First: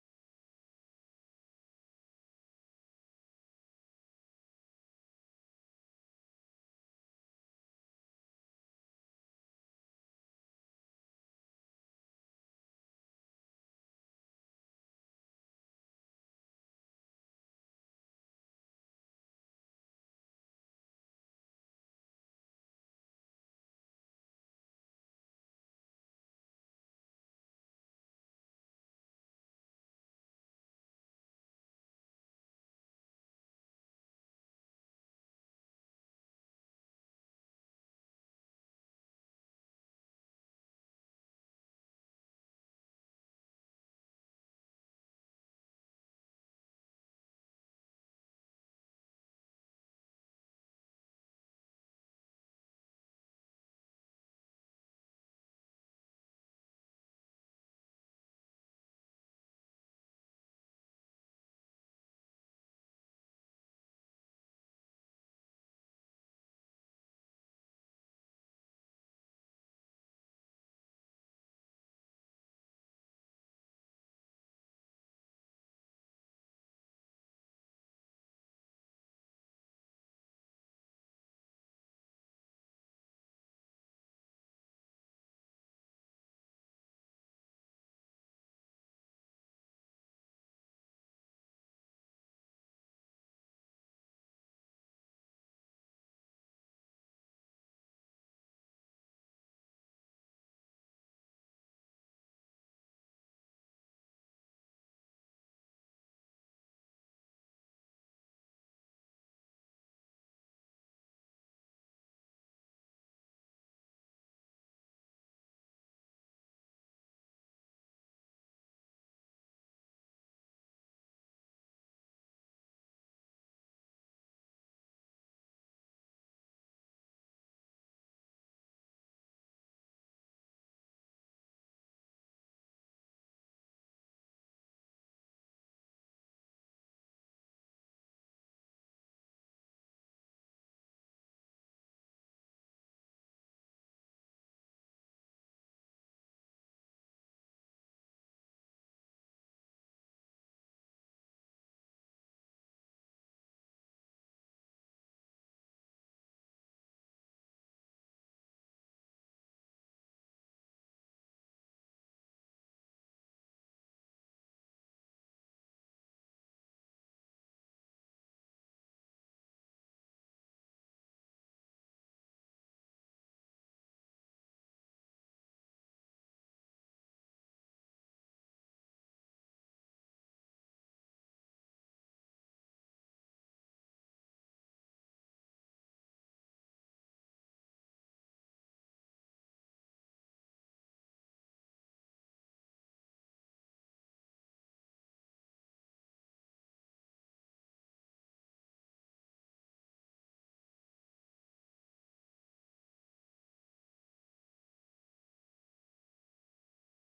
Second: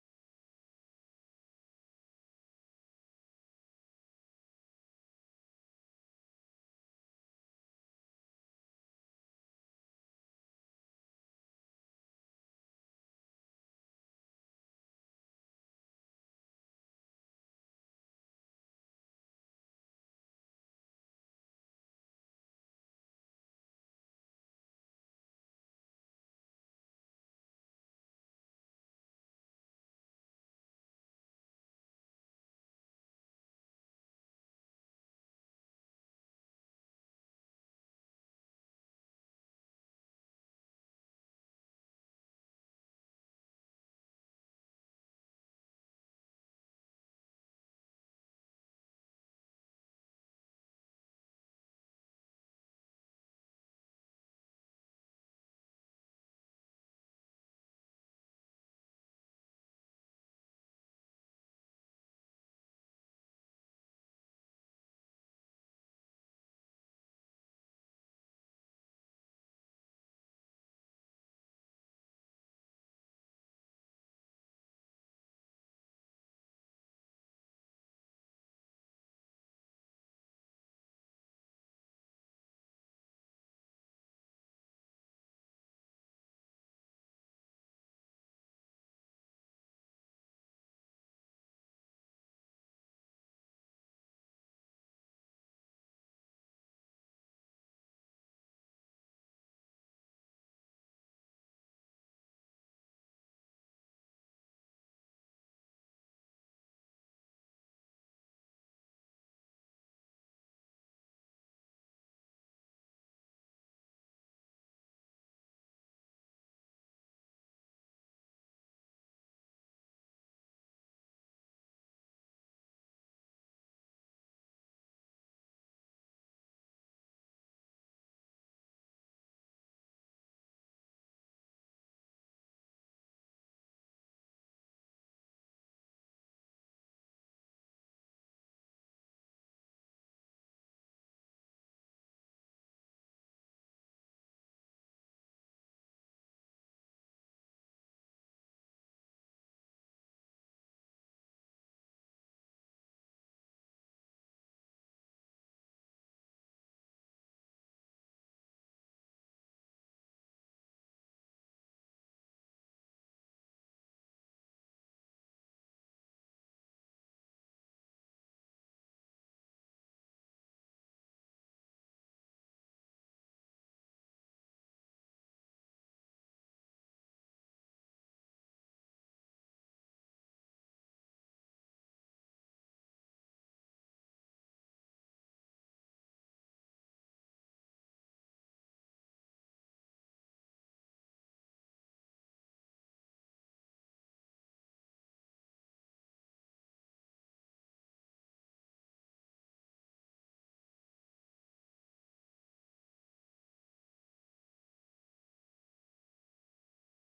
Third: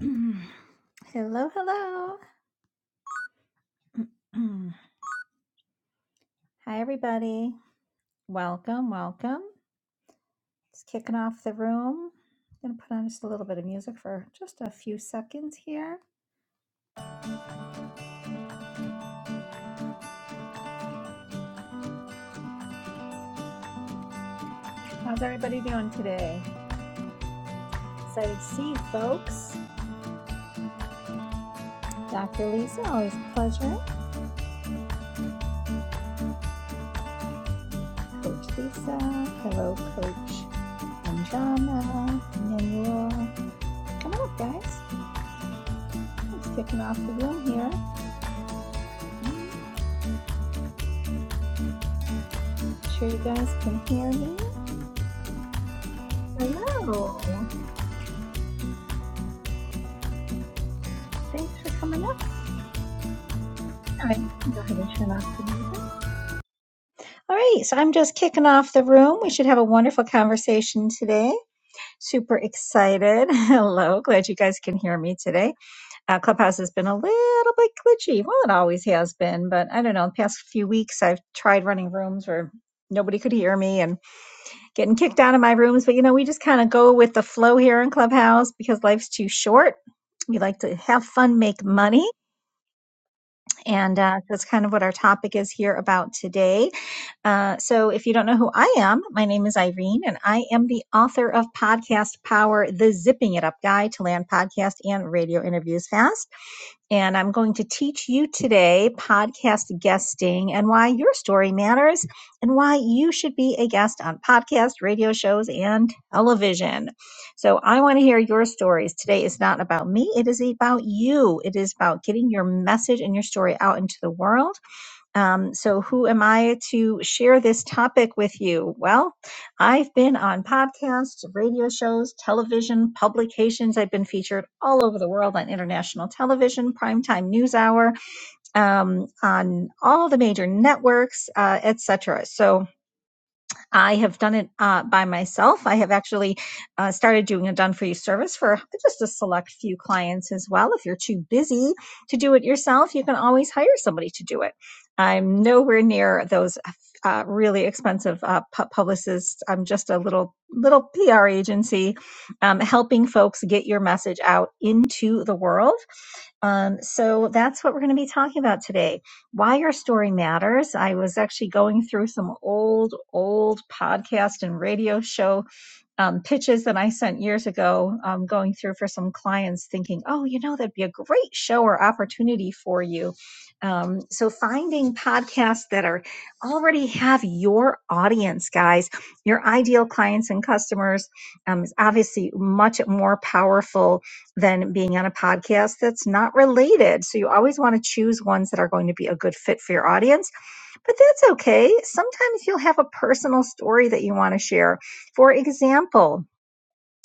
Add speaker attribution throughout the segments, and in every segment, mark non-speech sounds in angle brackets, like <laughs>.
Speaker 1: <clears throat> hello, hello. <clears throat> Hi, everybody. Welcome, welcome. Just kicking off the room. Gonna put on just a little bit of music for just a few seconds here. How's everybody doing today? Excited to see you folks. Dr. Lisa, always a pleasure. Coach Lisa. Hello, Coach Anjana. Manuel. Come on up, guys. It's kicking off the room here. I'm Sure you guys can hear me. Hello. Thanks for coming up. All right. go ahead and turn off the music. All right, so I'm just kicking off the room. We should have a wonderful conversation today. Super excited. <laughs> Hello, glad you guys can hear me today. Uh, Clubhouse has been a little bit glitchy. Well, it always has been, but I don't know. The past few weeks, I've tried running rooms where nobody could hear me and getting kicked out of my rooms. But you know, we just kind of go with the flow here in Clubhouse because life's too short. We like to have fun, make money. And uh, that's kind of what our topic is here about today. Uh, so, if you don't know who I am, my name is Irene, and I am the author of Podcast Power, the Zipping It Up Guide to Land Podcast and Radio Interviews Fast. And I'm going to teach you today podcast guesting and why your story matters and why you should be a guest on podcast, radio shows, and television. So I want to hear your stories. Today is not about me, it is about you. It is about getting your message and your story out into the world um, so, who am I to share this topic with you? Well, I've been on podcasts, radio shows, television, publications. I've been featured all over the world on international television, primetime news hour, um, on all the major networks, uh, etc. So, I have done it uh, by myself. I have actually uh, started doing a done for you service for just a select few clients as well. If you're too busy to do it yourself, you can always hire somebody to do it. I'm nowhere near those uh, really expensive uh, pu- publicists. I'm just a little little PR agency um, helping folks get your message out into the world. Um, so that's what we're going to be talking about today why your story matters. I was actually going through some old, old podcast and radio show um, pitches that I sent years ago, um, going through for some clients, thinking, oh, you know, that'd be a great show or opportunity for you. Um, so finding podcasts that are already have your audience, guys, your ideal clients and customers, um, is obviously much more powerful than being on a podcast that's not related. So you always want to choose ones that are going to be a good fit for your audience but that's okay. Sometimes you'll have a personal story that you want to share. For example,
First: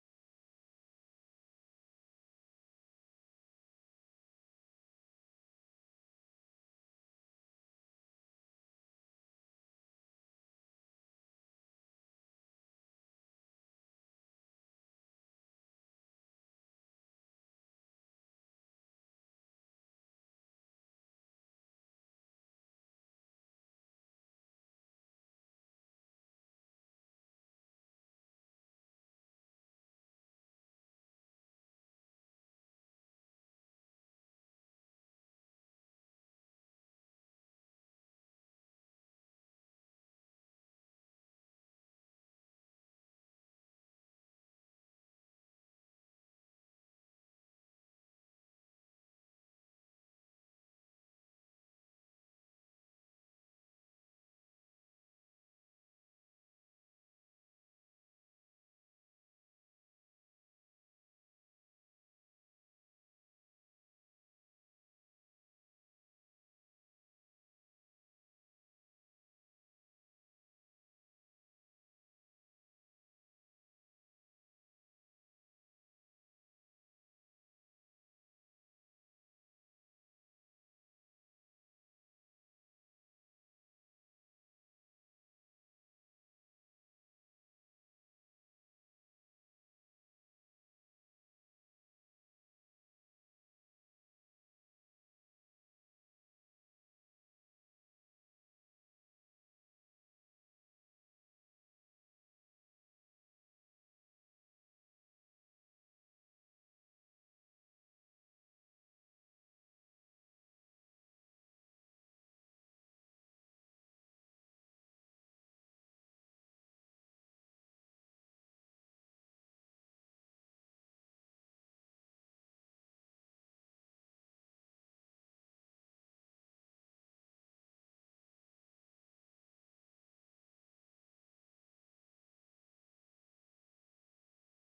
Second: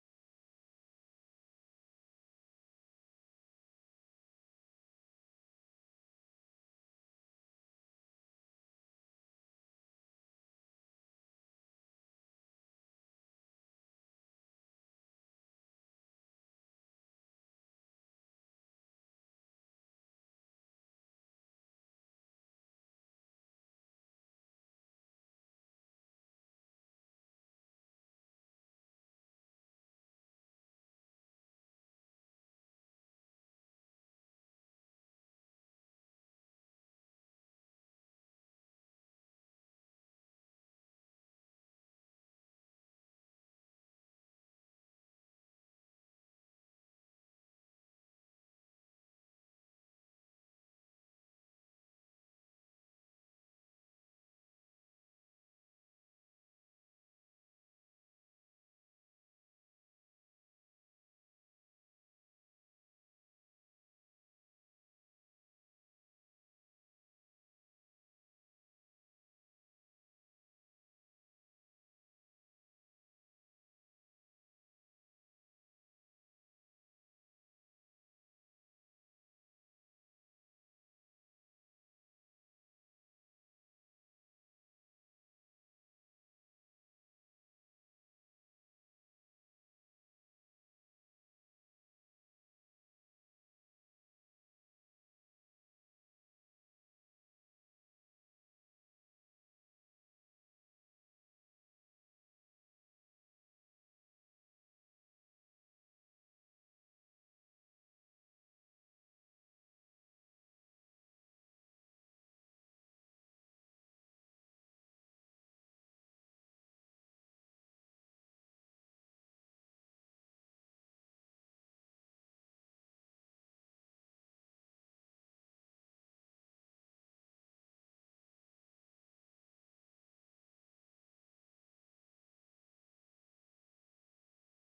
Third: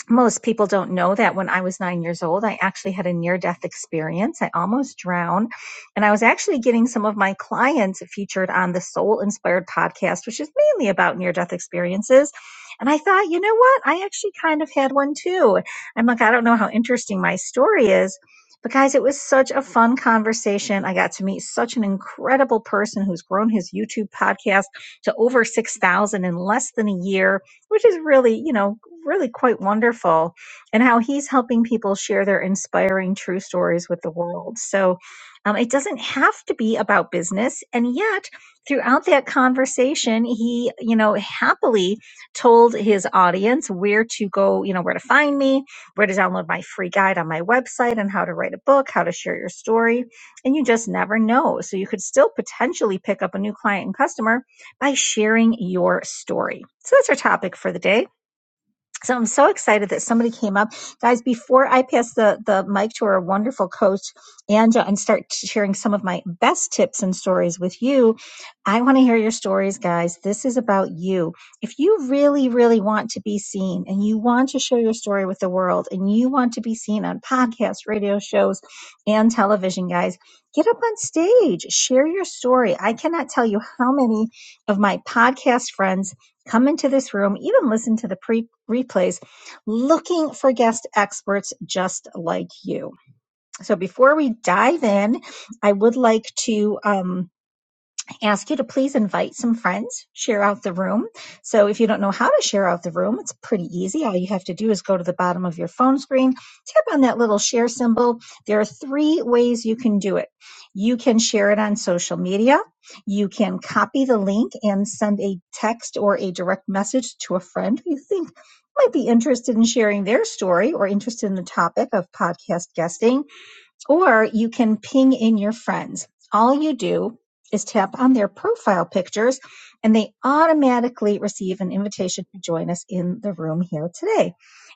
Speaker 1: most people don't know that when I was nine years old, I actually had a near death experience. I almost drowned. And I was actually getting some of my clients featured on the Soul Inspired podcast, which is mainly about near death experiences. And I thought, you know what? I actually kind of had one too. I'm like, I don't know how interesting my story is. But guys, it was such a fun conversation. I got to meet such an incredible person who's grown his YouTube podcast to over 6,000 in less than a year which is really, you know, really quite wonderful, and how he's helping people share their inspiring true stories with the world. So um, it doesn't have to be about business. And yet, throughout that conversation, he, you know, happily told his audience where to go, you know, where to find me, where to download my free guide on my website on how to write a book, how to share your story. And you just never know. So you could still potentially pick up a new client and customer by sharing your story. So that's our topic for the day. So I'm so excited that somebody came up. Guys, before I pass the, the mic to our wonderful coach, Anja, and start sharing some of my best tips and stories with you, I want to hear your stories, guys. This is about you. If you really, really want to be seen and you want to share your story with the world and you want to be seen on podcasts, radio shows, and television, guys, get up on stage, share your story. I cannot tell you how many of my podcast friends come into this room, even listen to the pre replays, looking for guest experts just like you. So before we dive in, I would like to. Um, ask you to please invite some friends, share out the room. So if you don't know how to share out the room, it's pretty easy. All you have to do is go to the bottom of your phone screen, tap on that little share symbol. There are three ways you can do it. You can share it on social media. You can copy the link and send a text or a direct message to a friend who you think might be interested in sharing their story or interested in the topic of podcast guesting or you can ping in your friends. All you do is tap on their profile pictures and they automatically receive an invitation to join us in the room here today.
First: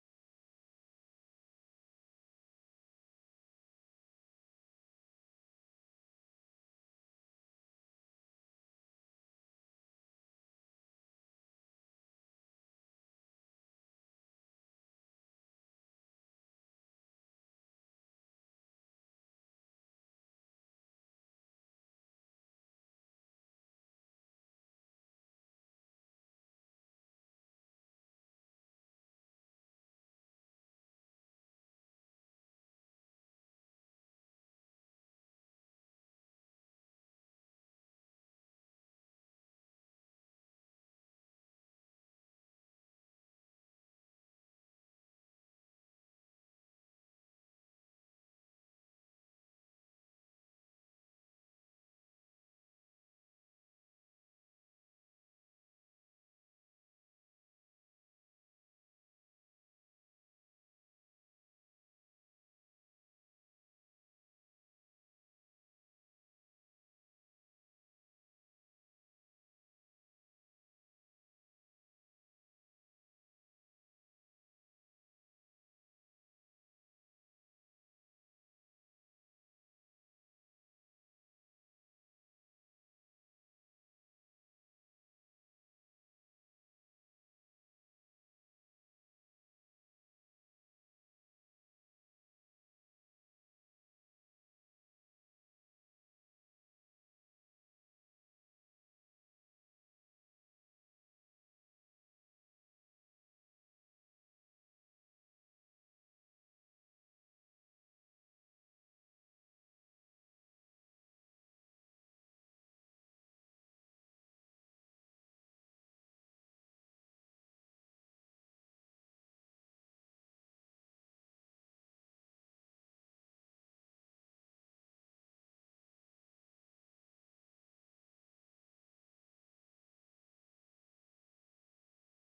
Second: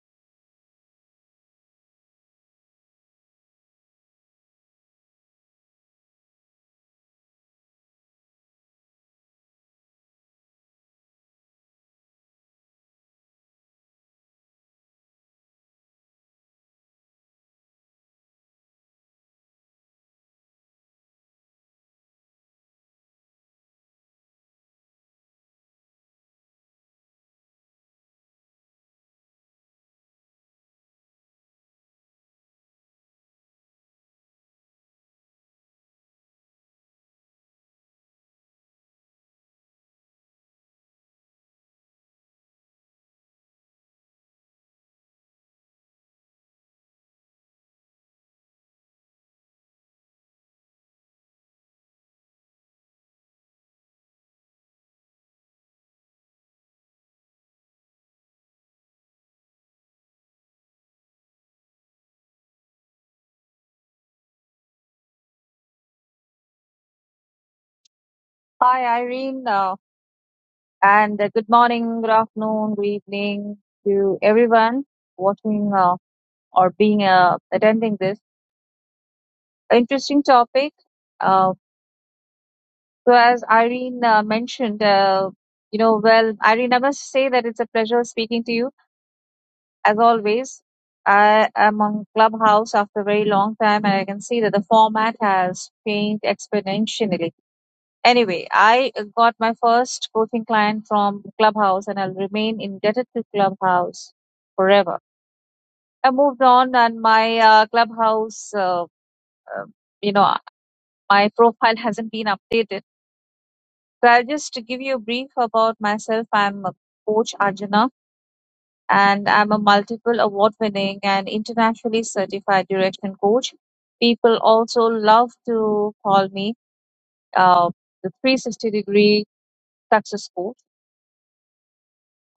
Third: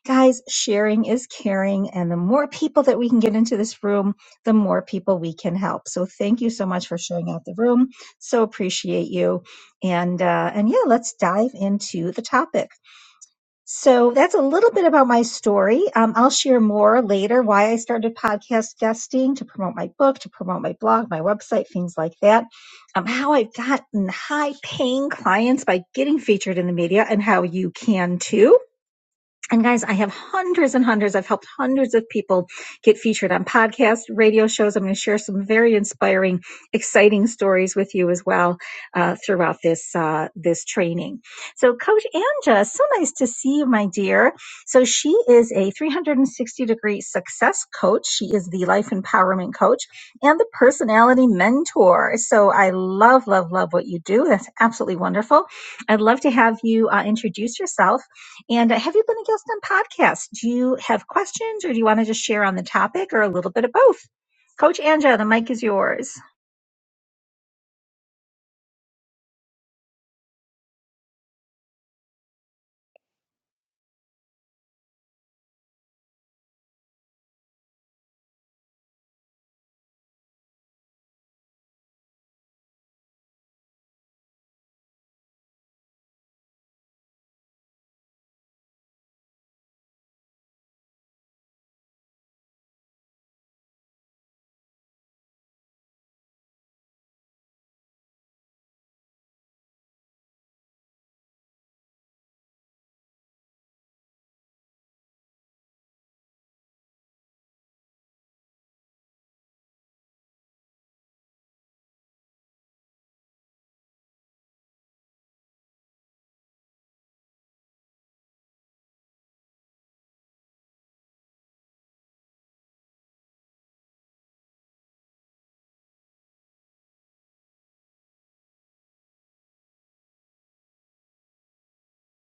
Speaker 1: Guys, sharing is caring, and the more people that we can get into this room, the more people we can help. So, thank you so much for showing out the room. So appreciate you, and uh, and yeah, let's dive into the topic. So that's a little bit about my story. Um, I'll share more later why I started podcast guesting to promote my book, to promote my blog, my website, things like that. Um, how I've gotten high paying clients by getting featured in the media and how you can too. And guys, I have hundreds and hundreds. I've helped hundreds of people get featured on podcasts, radio shows. I'm going to share some very inspiring, exciting stories with you as well uh, throughout this uh, this training. So, Coach Anja, so nice to see you, my dear. So, she is a 360 degree success coach. She is the life empowerment coach and the personality mentor. So, I love, love, love what you do. That's absolutely wonderful. I'd love to have you uh, introduce yourself and uh, have you been a guest on podcasts? Do you have questions or do you want to just share on the topic or a little bit of both? Coach Anja, the mic is yours.
Speaker 2: Hi, Irene, uh, and uh, good morning, good afternoon, good evening to everyone watching uh, or being uh, attending this interesting topic. Uh, so, as Irene uh, mentioned, uh, you know, well, Irene, I must say that it's a pleasure speaking to you as always. I am on Clubhouse after a very long time, and I can see that the format has changed exponentially Anyway, I uh, got my first coaching client from Clubhouse, and I'll remain indebted to Clubhouse forever. I moved on, and my uh, Clubhouse, uh, uh, you know, my profile <laughs> hasn't been updated. So I'll just give you a brief about myself. I'm a coach Arjuna, and I'm a multiple award-winning and internationally certified direction coach. People also love to call me uh, the 360 degree success coach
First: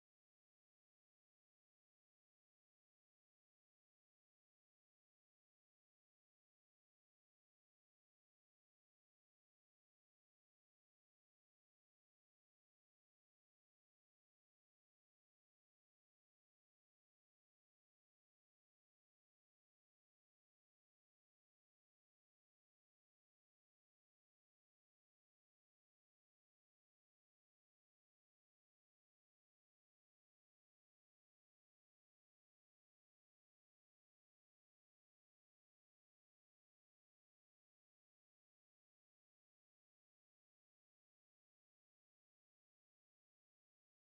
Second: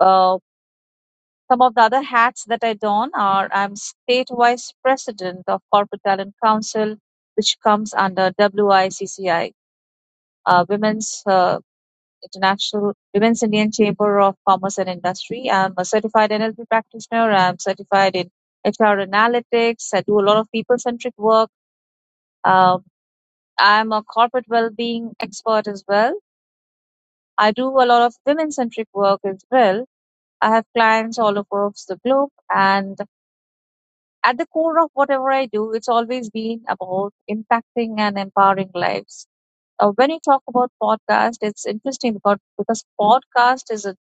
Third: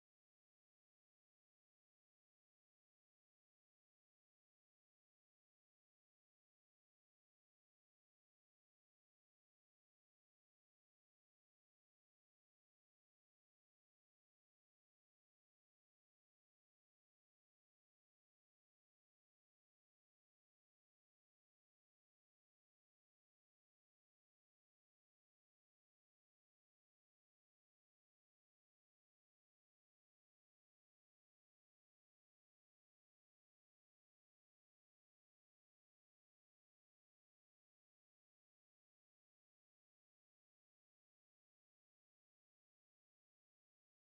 Speaker 2: Uh, Some of the other hats that I don are I'm state vice president of Corporate Talent Council, which comes under WICCI, uh, Women's uh, International Women's Indian Chamber of Commerce and Industry. I'm a certified NLP practitioner. I'm certified in HR analytics. I do a lot of people-centric work. Um, I'm a corporate well-being expert as well. I do a lot of women-centric work as well. I have clients all across the globe, and At the core of whatever I do, it's always been about impacting and empowering lives. Uh, when you talk about podcast, it's interesting about because podcast is a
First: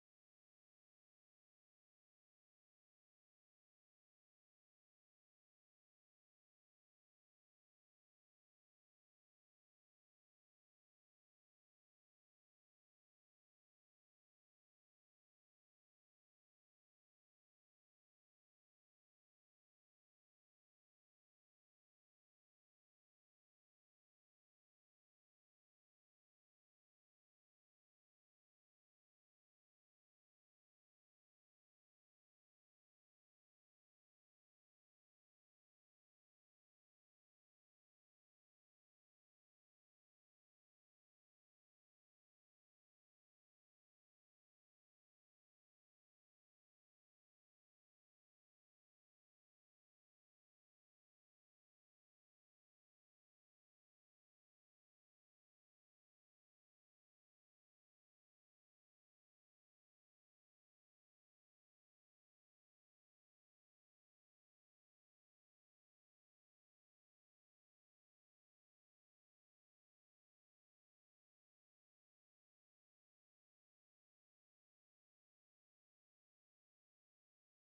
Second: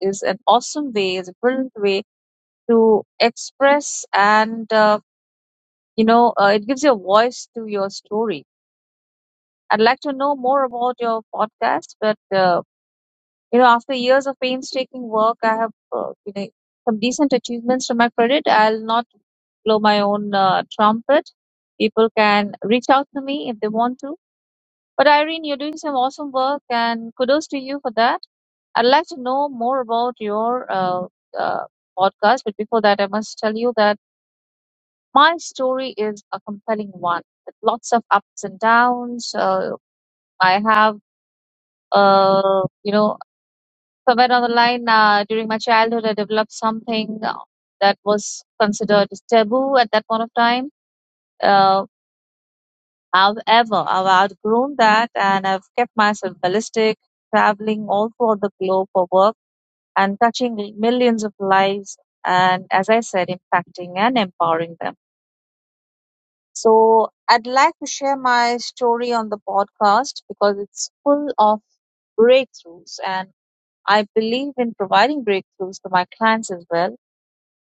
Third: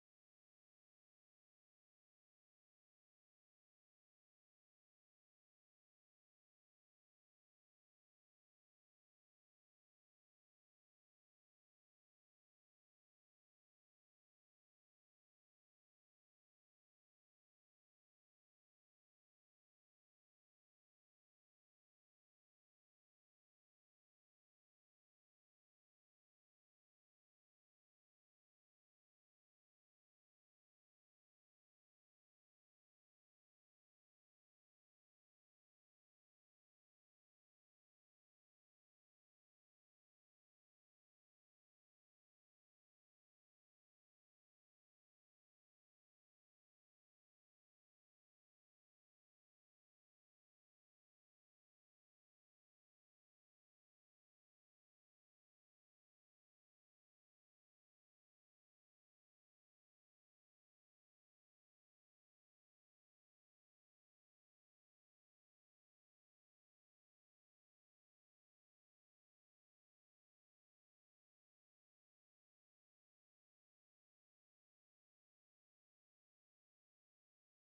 Speaker 2: is an awesome way, is a brilliant way to express and uh, you know uh, it gives you a voice to your story. I'd like to know more about your podcast, but. Uh, You know, after years of painstaking work, I have uh, you know, some decent achievements to my credit. I'll not blow my own uh, trumpet. People can reach out to me if they want to. But Irene, you're doing some awesome work, and kudos to you for that. I'd like to know more about your uh, uh, podcast, but before that, I must tell you that my story is a compelling one with lots of ups and downs. Uh, I have, uh, you know, somewhere on the line uh, during my childhood i developed something uh, that was considered taboo at that point of time uh, however i've outgrown that and i've kept myself ballistic traveling all over the globe for work and touching millions of lives and as i said impacting and empowering them so i'd like to share my story on the podcast because it's full of breakthroughs and i believe in providing breakthroughs to my clients as well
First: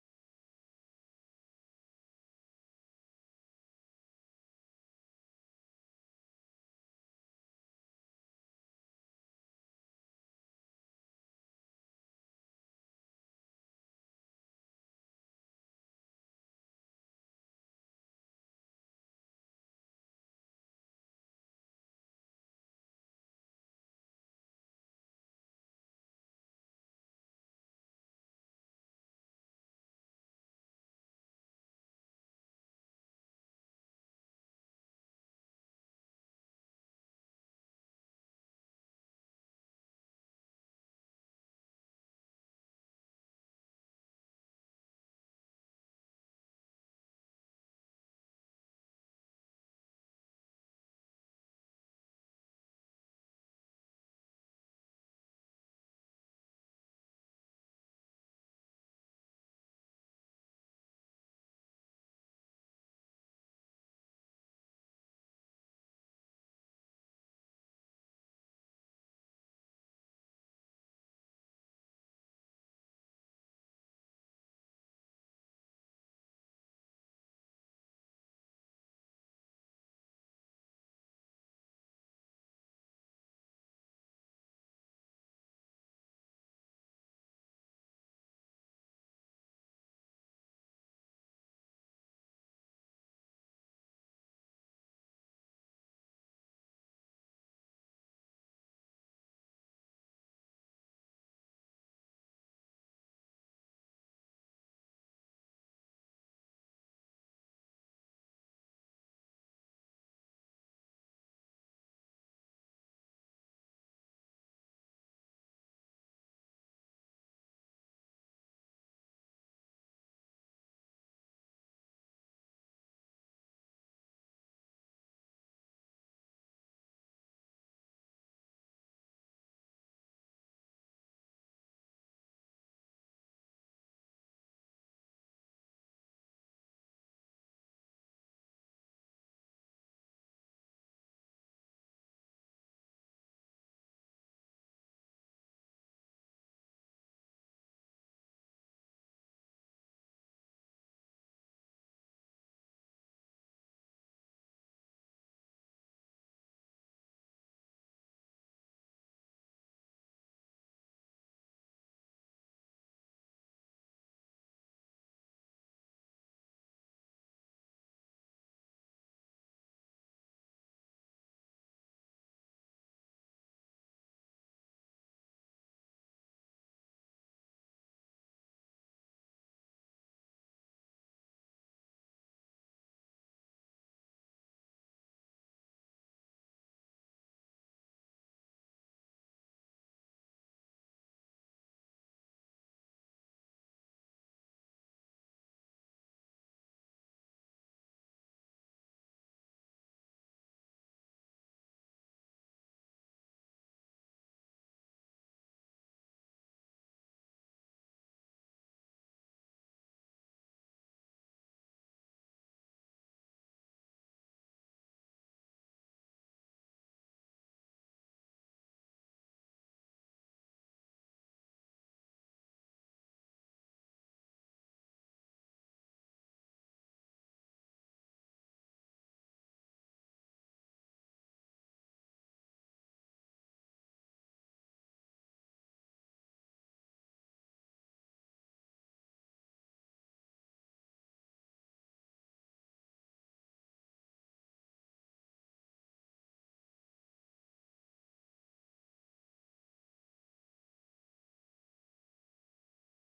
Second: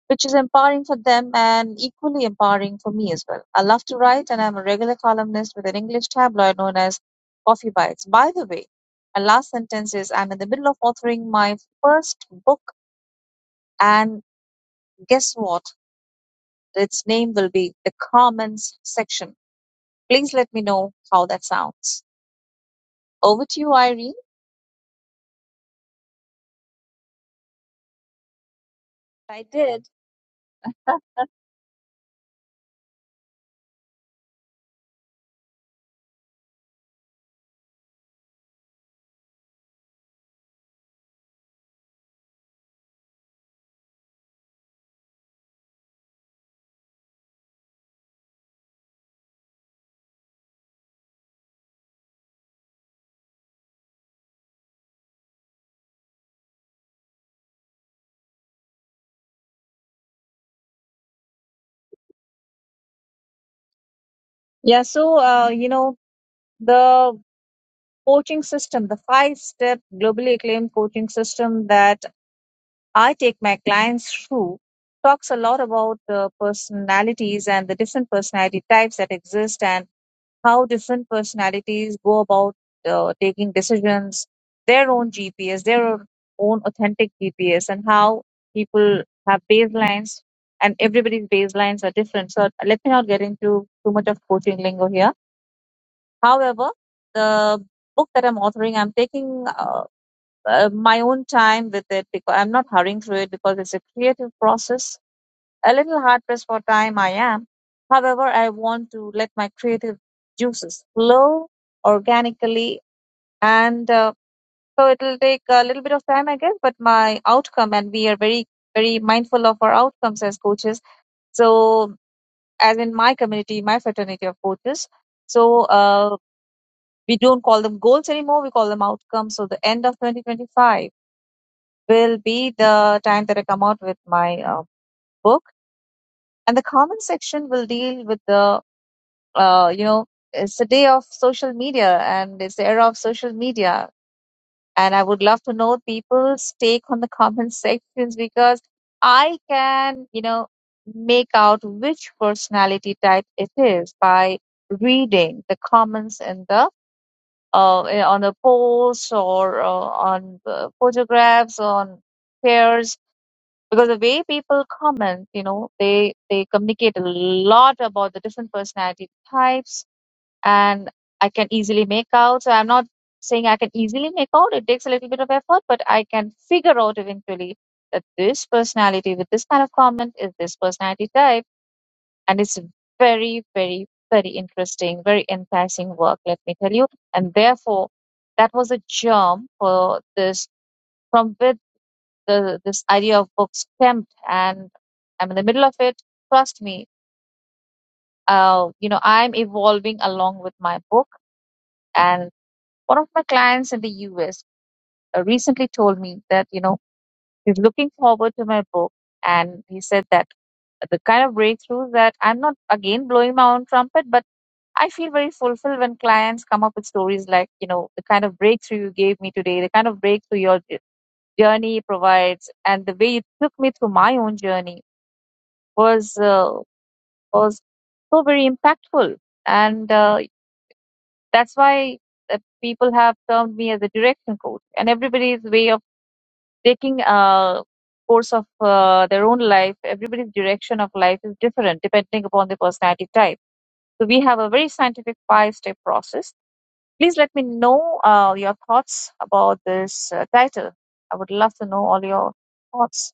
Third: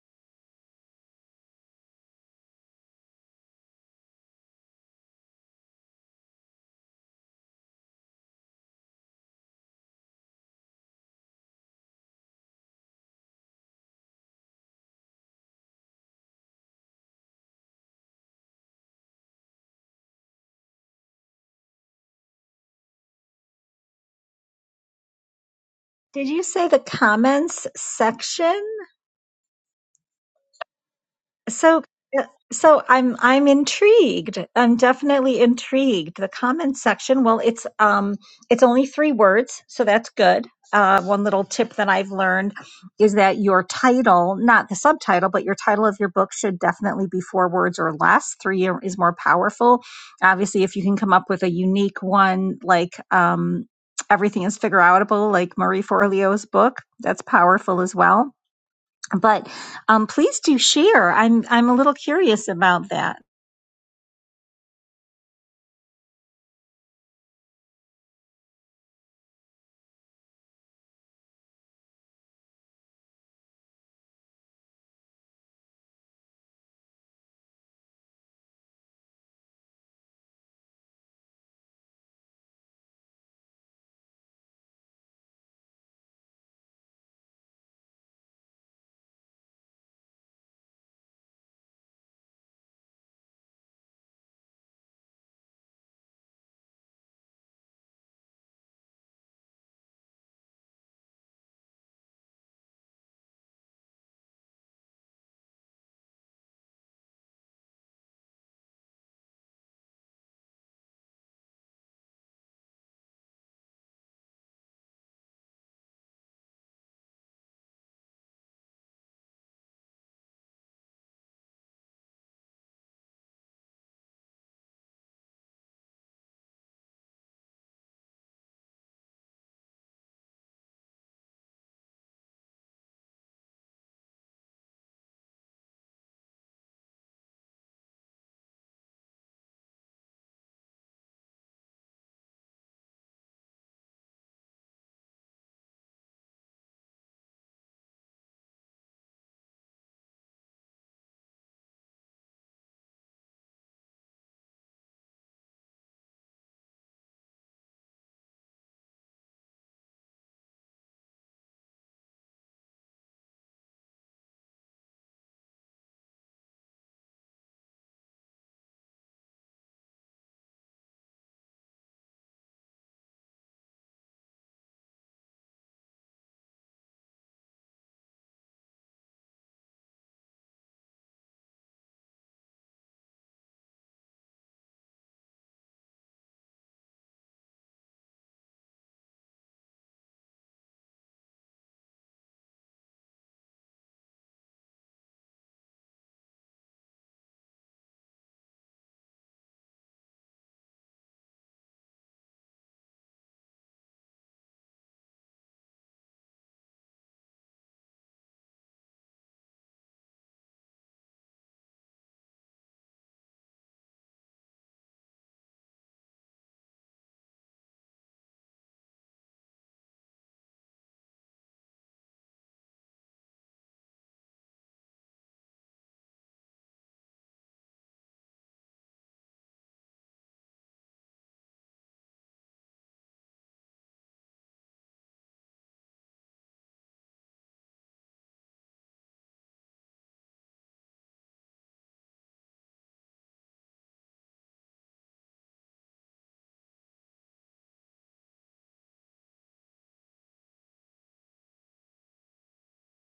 Speaker 2: which is empowering for them and equally empowering for me as well. I love to write, and I'm a regular columnist with an English tabloid known as Coffee Bites. By the way, my last sentence is I'm in the middle of authoring my first book, and guess what? Its name will be The Comments Section. Please let me know how that sounds. Over to you, Irene.
Speaker 1: Did you say the comments section?
Speaker 2: I did.
Speaker 1: So uh, so I'm I'm intrigued. I'm definitely intrigued. The comment section, well, it's um it's only three words, so that's good. Uh, one little tip that I've learned is that your title, not the subtitle, but your title of your book should definitely be four words or less. Three are- is more powerful. Obviously, if you can come up with a unique one, like um, everything is figure outable, like Marie Forleo's book, that's powerful as well but um, please do share. I'm I'm a little curious about that.
Speaker 2: Yeah, so, uh, you know, the coaching system, the five step globally acclaimed coaching system that I take my clients through talks a lot about the personalities and the different personality types that exist and how different personalities go about uh, taking decisions, their own GPS, their own authentic GPS, and how people have baselines and everybody's baselines are different. So let me not get into too much of coaching lingo here. However, the book that I'm authoring, I'm taking uh, uh, my own time with it because I'm not hurrying through it because it's a creative process. A little hard pressed for time, I am. However, I want to let my creative juices flow organically, and uh, so it'll take a little bit of time, I guess. But my outcome, and we are very, very mindful of our outcomes as coaches. So, as in my community, my fraternity of coaches, so uh, we don't call them goals anymore; we call them outcomes. So, the end of 2025. will be the time that I come out with my uh, book. And the comment section will deal with the, uh, you know, it's the day of social media and it's the era of social media. And I would love to know people's take on the comment <laughs> sections because I can, you know, make out which personality type it is by reading the comments in the uh, on a post or uh, on the photographs on pairs because the way people comment you know they they communicate a lot about the different personality types and i can easily make out so i'm not saying i can easily make out it takes a little bit of effort but i can figure out eventually that this personality with this kind of comment is this personality type and it's very very very interesting very enticing work let me tell you and therefore that was a germ for this from the, this idea of books tempt and I'm in the middle of it. Trust me, uh, you know, I'm evolving along with my book. And one of my clients in the US uh, recently told me that, you know, he's looking forward to my book. And he said that the kind of breakthrough that I'm not again blowing my own trumpet, but I feel very fulfilled when clients come up with stories like, you know, the kind of breakthrough you gave me today, the kind of breakthrough your journey provides, and the way you took me through my own journey was uh, was so very impactful, and uh, that's why uh, people have termed me as a direction coach. And everybody's way of taking a course of uh, their own life, everybody's direction of life is different depending upon the personality type. So we have a very scientific five-step process. Please let me know uh, your thoughts about this uh, title. I would love to know all your thoughts.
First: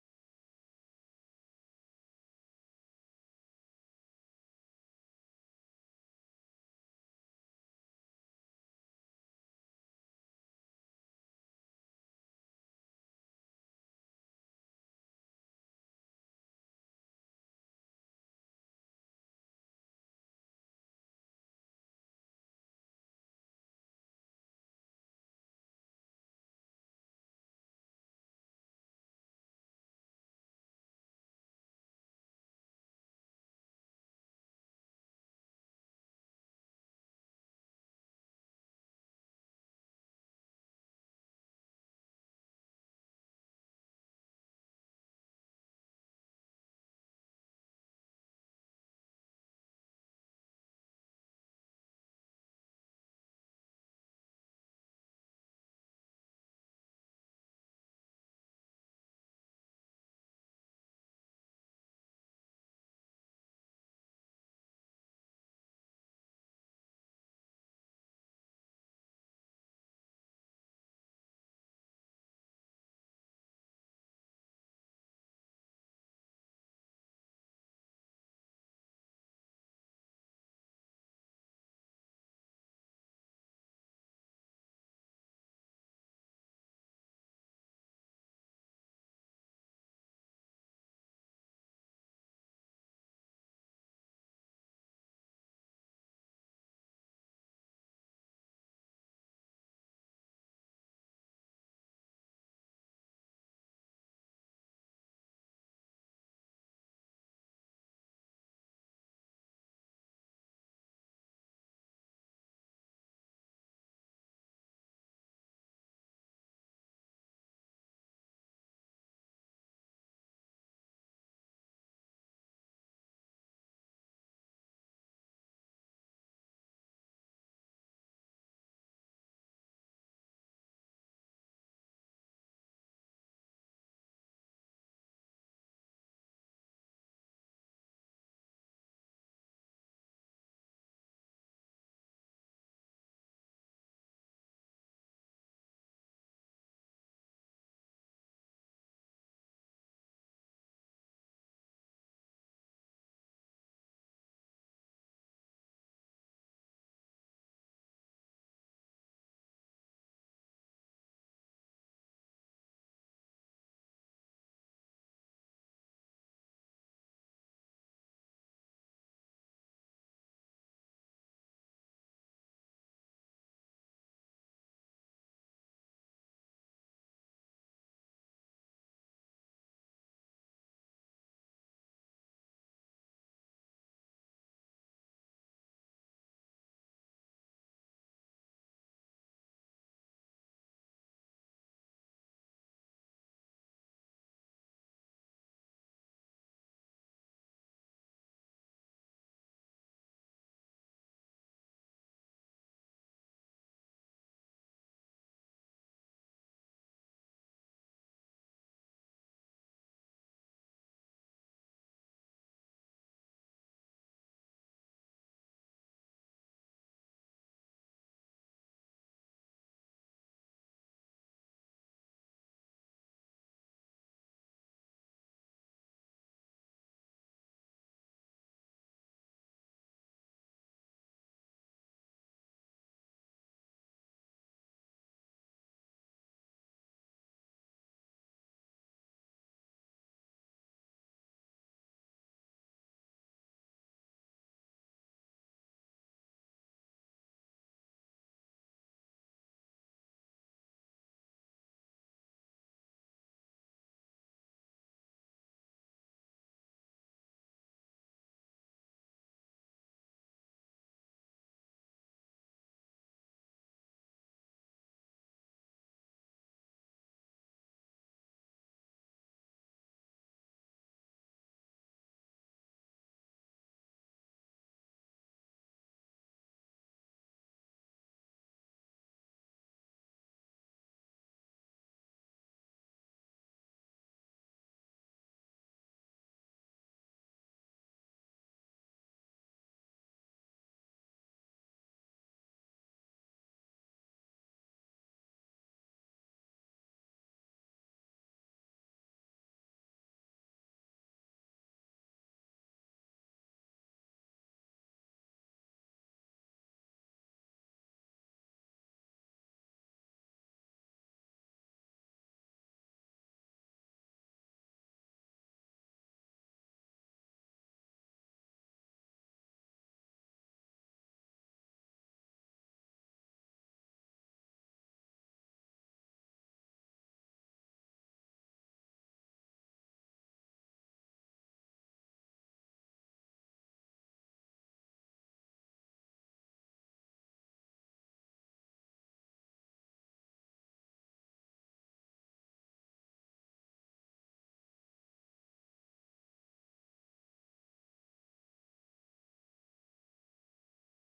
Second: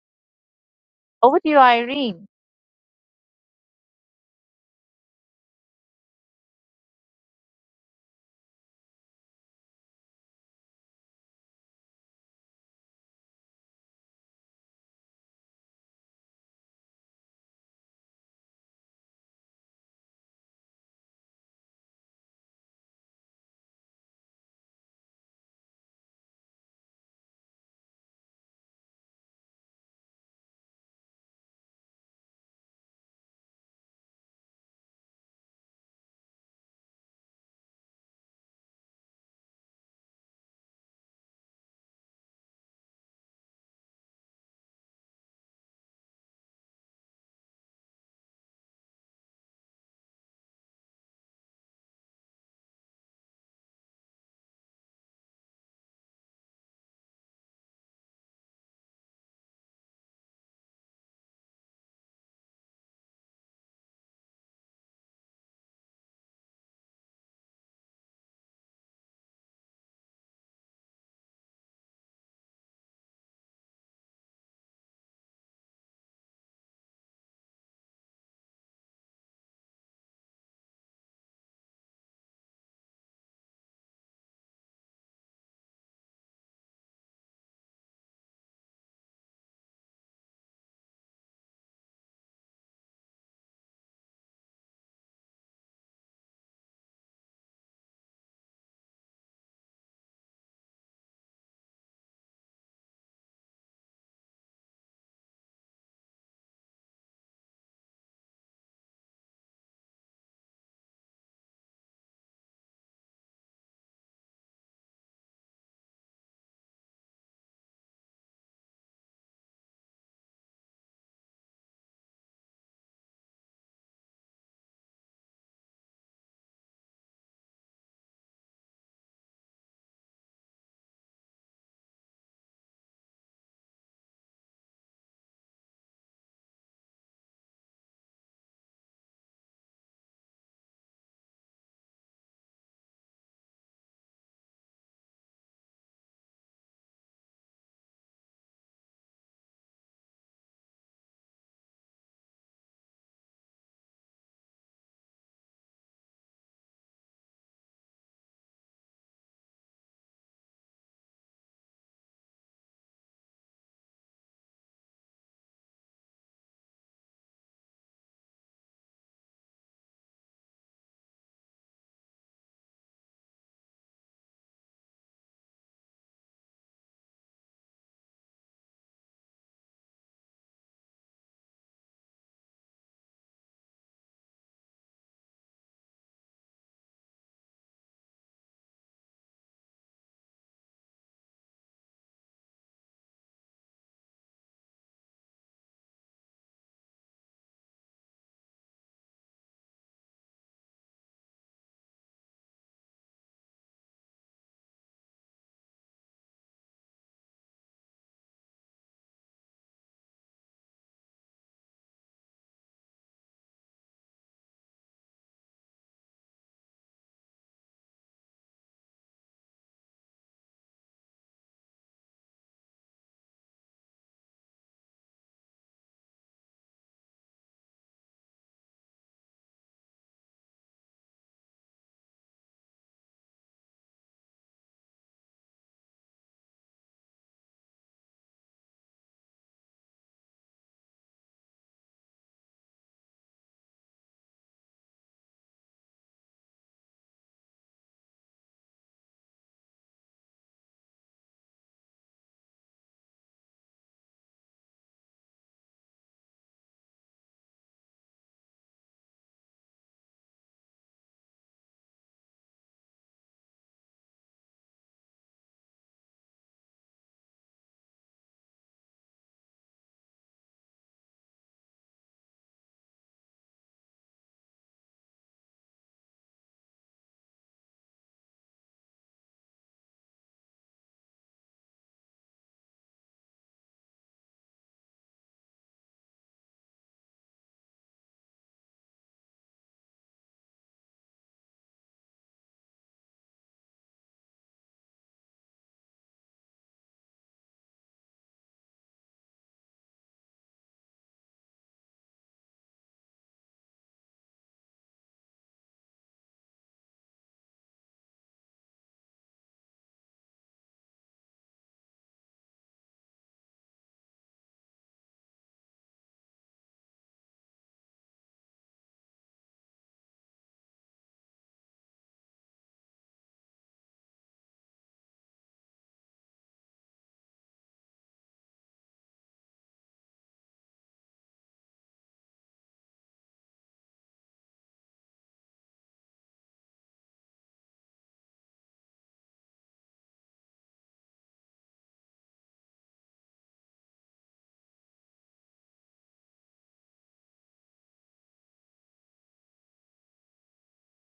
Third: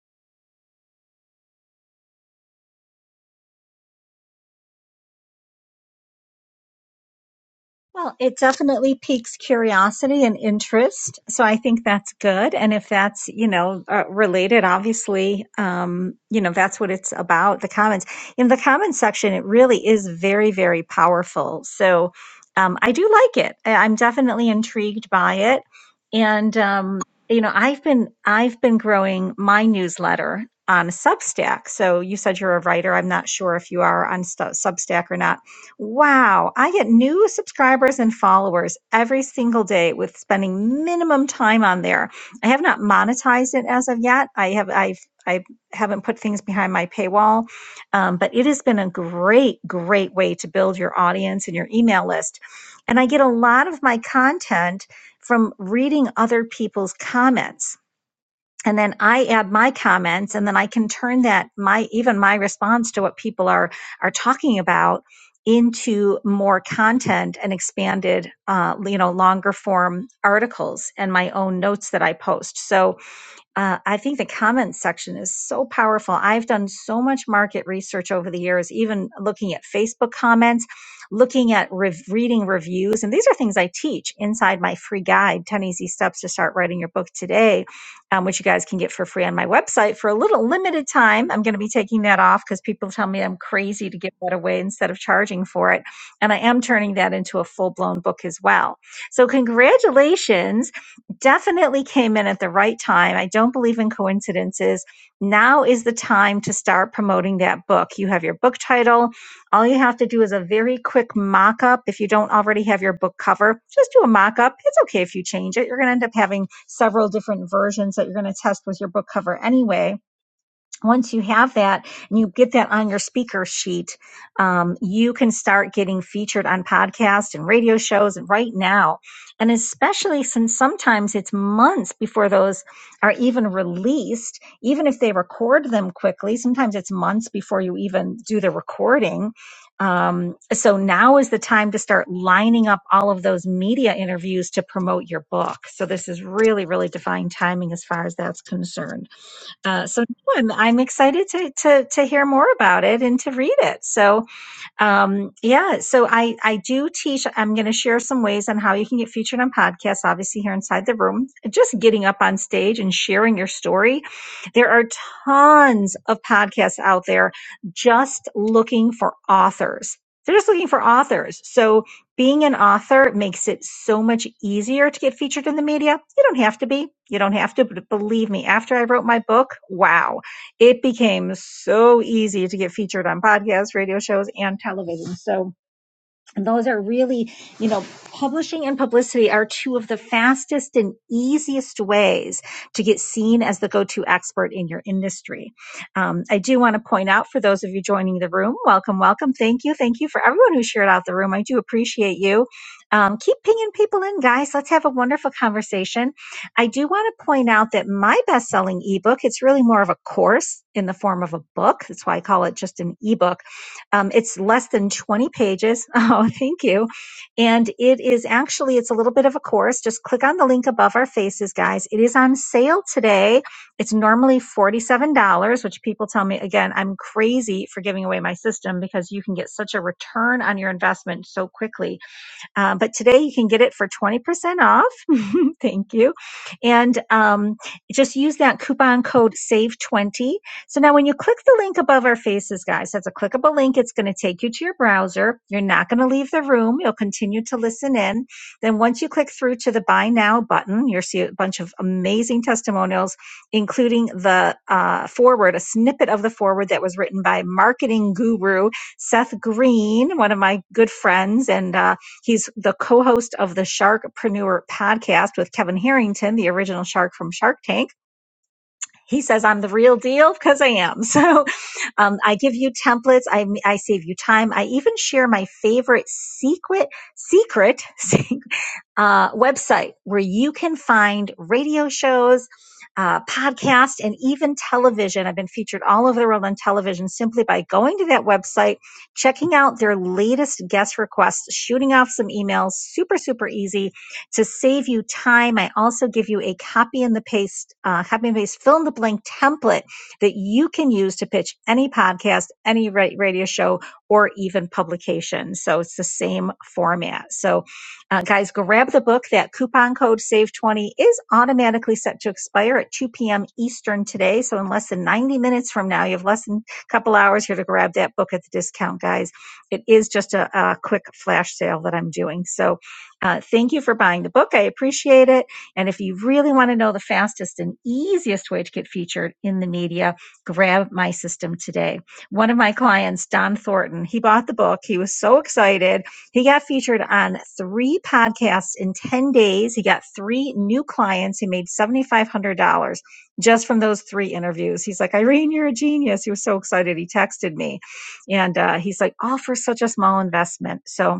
Speaker 2: Over to you, Irene.
Speaker 1: Well, it definitely piques curiosity and interest. So I think that's good. And if that's, you know, uh, related, obviously, um, you know, that's what it's about the comments. In the comments section, it really is very, very powerful. So um, I do like it. I- I'm definitely intrigued by it. And, um, you know, I've been, I've been growing my newsletter on Substack. So you said you're a writer. I'm not sure if you are on Stu- Substack or not Wow, I get new subscribers and followers every single day with spending minimum time on there. I have not monetized it as of yet. I have I've I haven't put things behind my paywall, um, but it has been a great, great way to build your audience and your email list. And I get a lot of my content from reading other people's comments and then I add my comments and then I can turn that my even my response to what people are are talking about into more content and expanded uh, you know longer form articles and my own notes that I post. So uh, I think the comments section is so powerful. I've done so much market research over the years, even looking at Facebook comments, looking at rev- reading reviews. And these are things I teach inside my free guide 10 Easy Steps to Start Writing Your Book Today, um, which you guys can get for free on my website for a little limited time. I'm going to be taking that off because people tell me I'm crazy to give that away instead of charging for it. And I am turning that into a full blown book as well. So, congratulations definitely came in at the right time. I don't believe in coincidences. Now is the time to start promoting that book. You have your book title. All you have to do is a very quick mock up. If you don't already have your book cover, just do a mock up. It's okay if you change it. You're going to end up having several different versions that you're going to test with your book cover anyway once you have that and you get that on your speaker sheet, um, you can start getting featured on podcasts and radio shows right now. And especially since sometimes it's months before those are even released, even if they record them quickly, sometimes it's months before you even do the recording. Um, so now is the time to start lining up all of those media interviews to promote your book. So this is really, really divine timing as far as that's concerned. Uh, so no, I'm I'm excited to to to hear more about it and to read it. So um, yeah, so I, I do teach. I'm going to share some ways on how you can get featured on podcasts, obviously, here inside the room. Just getting up on stage and sharing your story. There are tons of podcasts out there just looking for authors. They're just looking for authors. So being an author makes it so much easier to get featured in the media. You don't have to be. You don't have to, but believe me, after I wrote my book, wow it became so easy to get featured on podcasts, radio shows, and television. So and those are really, you know, publishing and publicity are two of the fastest and easiest ways to get seen as the go to expert in your industry. Um, I do want to point out for those of you joining the room, welcome, welcome. Thank you. Thank you for everyone who shared out the room. I do appreciate you. Um, keep pinging people in, guys. Let's have a wonderful conversation. I do want to point out that my best selling ebook, it's really more of a course in the form of a book. That's why I call it just an ebook um, it's less than 20 pages. <laughs> Oh, thank you. And it is actually, it's a little bit of a course. Just click on the link above our faces, guys. It is on sale today. It's normally $47, which people tell me, again, I'm crazy for giving away my system because you can get such a return on your investment so quickly uh, but today you can get it for 20% off. <laughs> Thank you. And um, just use that coupon code SAVE20. So now when you click the link above our faces, guys, that's a clickable link. It's going to take you to your browser. You're not going to leave the room. You'll continue to listen in. Then once you click through to the buy now button, you'll see a bunch of amazing testimonials, including the uh, forward, a snippet of the forward that was written by marketing guru Seth Green, one of my good friends and uh, He's the co-host of the Sharkpreneur podcast with Kevin Harrington, the original shark from Shark Tank. He says I'm the real deal because I am. <laughs> So um, I give you templates. I I save you time. I even share my favorite secret secret <laughs> uh, website where you can find radio shows, uh, podcasts, and even television. I've been featured all over the world on television simply by going to that website, checking out their latest guest requests, shooting off some emails. Super, super easy to save you time. I also give you a copy and the paste, uh, copy and paste, fill in the blank template that you can use to pitch any podcast, any radio show, or even publication. So it's the same format. So uh, guys, grab the book. That coupon code SAVE20 is automatically set to expire at 2 p.m. Eastern today. So in less than 90 minutes from now, you have less than a couple hours here to grab that book at the discount, guys. It is just a, a quick flash sale that I'm doing. So uh, thank you for buying the book. I appreciate it. And if you really want to know the fastest and easiest way to get featured in the media, grab my system today. One of my clients, Don Thornton, he bought the book. He was so excited he got featured on three podcasts in 10 days. He got three new clients. He made $7,500 just from those three interviews. He's like, Irene, you're a genius. He was so excited. He texted me and uh, he's like, all for such a small investment. So,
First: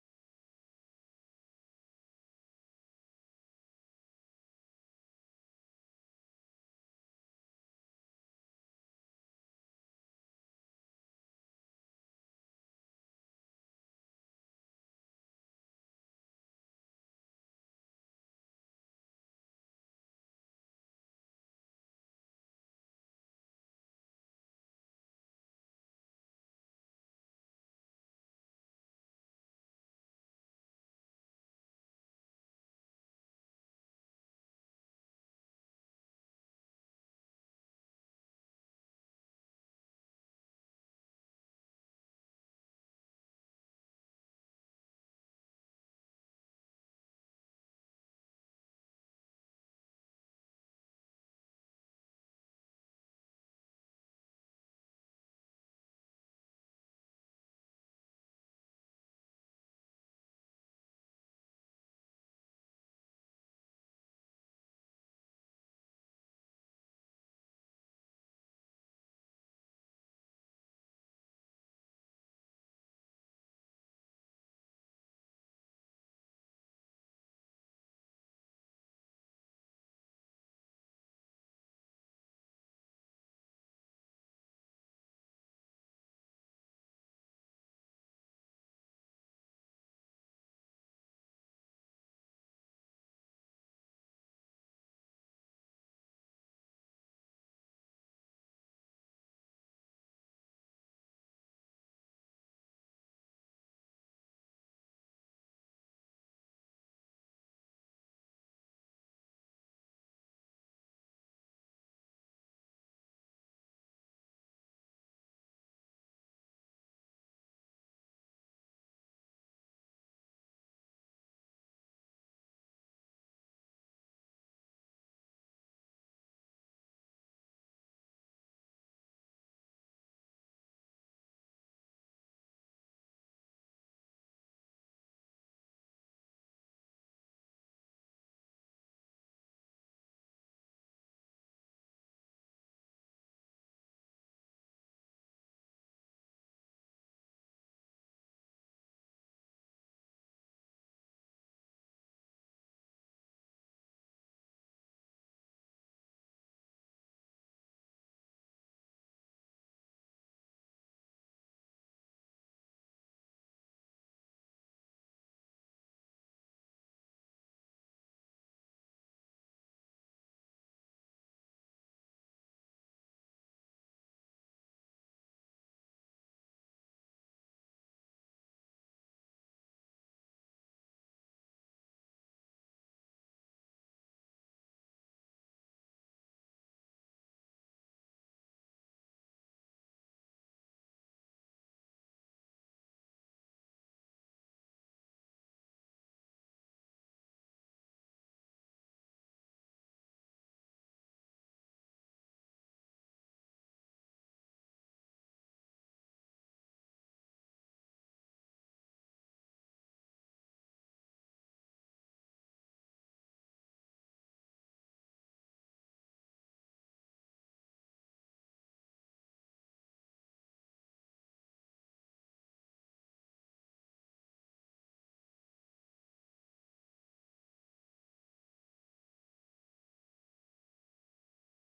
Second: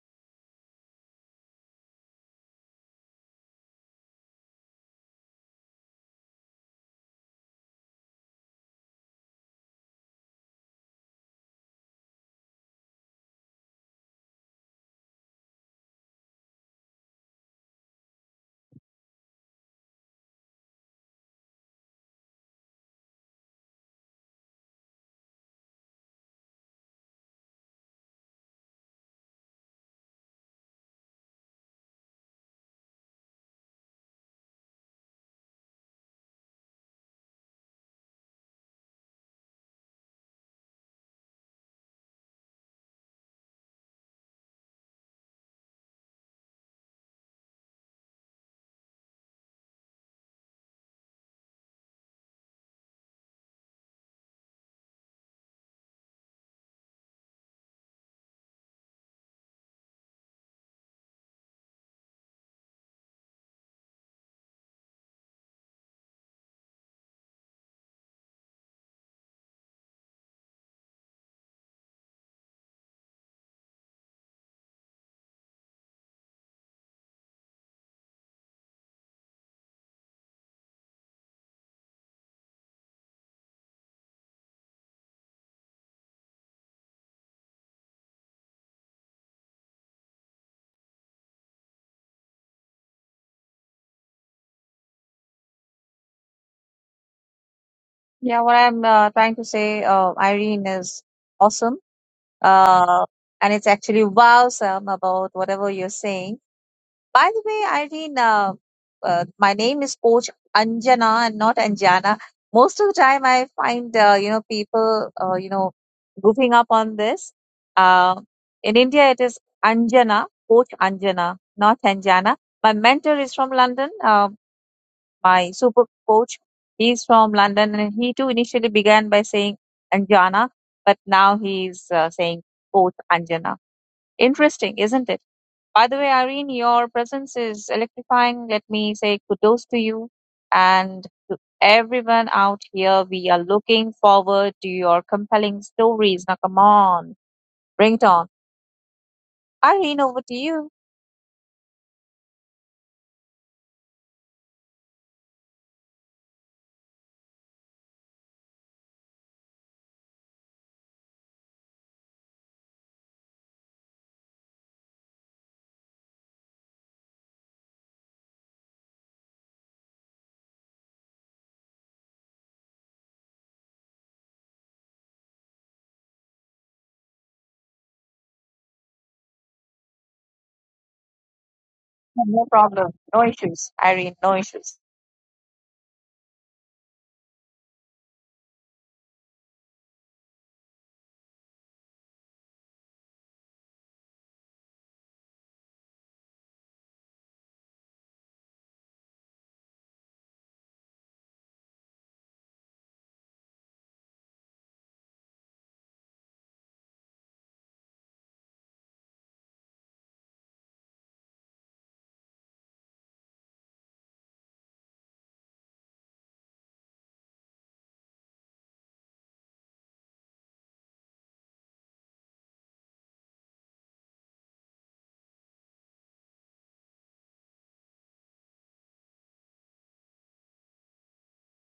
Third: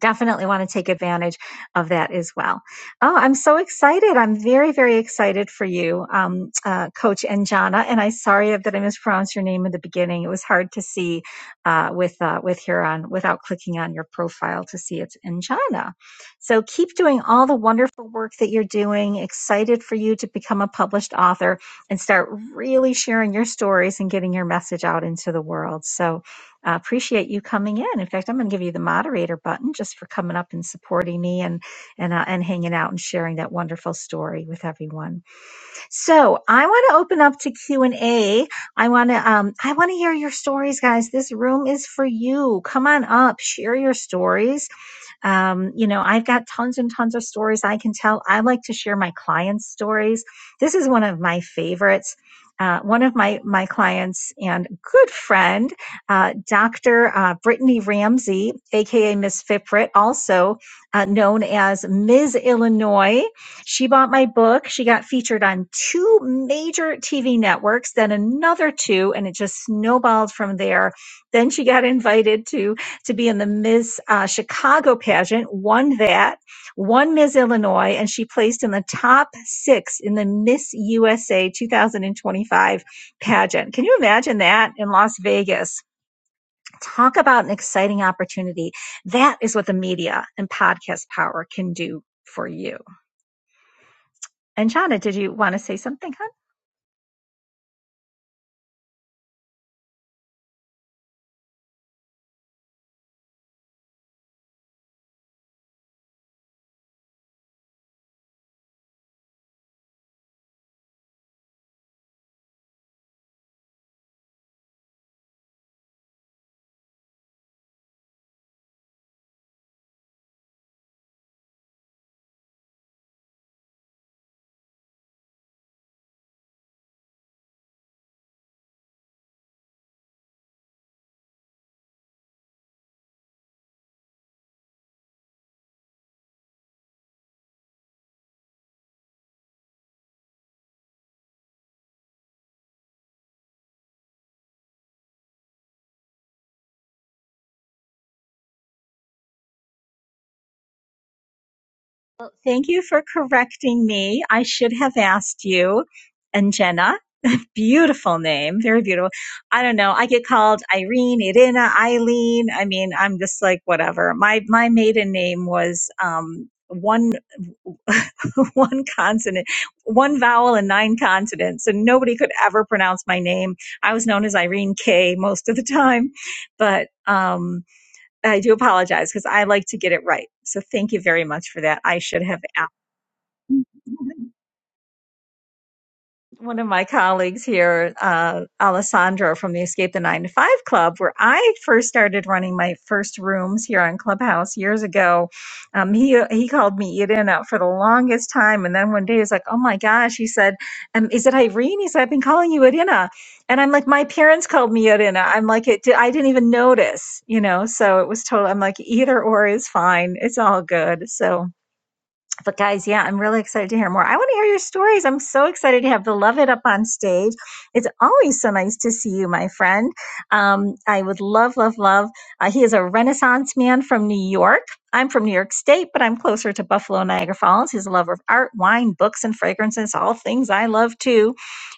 Speaker 1: definitely want to take advantage of that as well. Oh, I'm so excited. I'm very, very excited for you, um, uh, Coach Anjana. And I'm sorry that I mispronounced your name in the beginning. It was hard to see uh, with uh, with Huron without clicking on your profile to see it's Anjana. So keep doing all the wonderful work that you're doing. Excited for you to become a published author and start really sharing your stories and getting your message out into the world. So I appreciate you coming in. In fact, I'm going to give you the moderator button just for coming up and supporting me and and uh, and hanging out and sharing that wonderful story with everyone. So I want to open up to Q and A. I want to um I want to hear your stories, guys. This room is for you. Come on up, share your stories um, you know, I've got tons and tons of stories I can tell. I like to share my clients' stories. This is one of my favorites. Uh, one of my my clients and good friend, uh, Dr. Uh, Brittany Ramsey, aka Miss Fiprit, also uh, known as Ms. Illinois. She bought my book. She got featured on two major TV networks, then another two, and it just snowballed from there. Then she got invited to to be in the Miss uh, Chicago pageant, won that, won Miss Illinois, and she placed in the top six in the Miss USA 2025 pageant. Can you imagine that in Las Vegas? Talk about an exciting opportunity. That is what the media and podcast power can do for you. And Shauna, did you want to say something, hon?
Speaker 2: Yeah, what I'm uh, trying to say, uh, Irene, is awesome Uh, and it's actually wow, Sam, about whatever you're saying. By the way, Irene, uh, uh, my name is Coach Anjana and not Anjana. Most of the time, I find uh, you know people uh, you know goofing up on this. Uh, in India, it is Anjana, Coach Anjana, not Anjana. My mentor is from London. Um, my super coach. He's from London, and he too initially began by saying Anjana, but now he's uh, saying both Anjana. Interesting, isn't it? By the way, Irene, your presence is electrifying. Let me say kudos to you and to everyone out here. We are looking forward to your compelling stories. Now, come on, bring it on. Irene, over to you.
Speaker 1: Well, thank you for correcting me. I should have asked you. And Jenna, beautiful name, very beautiful. I don't know. I get called Irene, Irina, Eileen. I mean, I'm just like whatever. My my maiden name was um, one. <laughs> one consonant, one vowel and nine consonants. So nobody could ever pronounce my name. I was known as Irene K most of the time, but um, I do apologize because I like to get it right. So thank you very much for that. I should have
Speaker 2: No
Speaker 1: asked.
Speaker 2: problem. No issues, Irene. No issues.
Speaker 1: one of my colleagues here, uh, Alessandro from the Escape the Nine to Five Club, where I first started running my first rooms here on Clubhouse years ago. Um, he he called me Irina for the longest time, and then one day he's like, "Oh my gosh," he said, um, "Is it Irene?" He said, "I've been calling you Irina," and I'm like, "My parents called me Irina." I'm like, "It di- I didn't even notice," you know. So it was total. I'm like, either or is fine. It's all good. So. But guys, yeah, I'm really excited to hear more. I want to hear your stories. I'm so excited to have Beloved up on stage. It's always so nice to see you, my friend. Um, I would love, love, love. Uh, he is a Renaissance man from New York. I'm from New York State, but I'm closer to Buffalo, Niagara Falls. He's a lover of art, wine, books, and fragrances, all things I love too.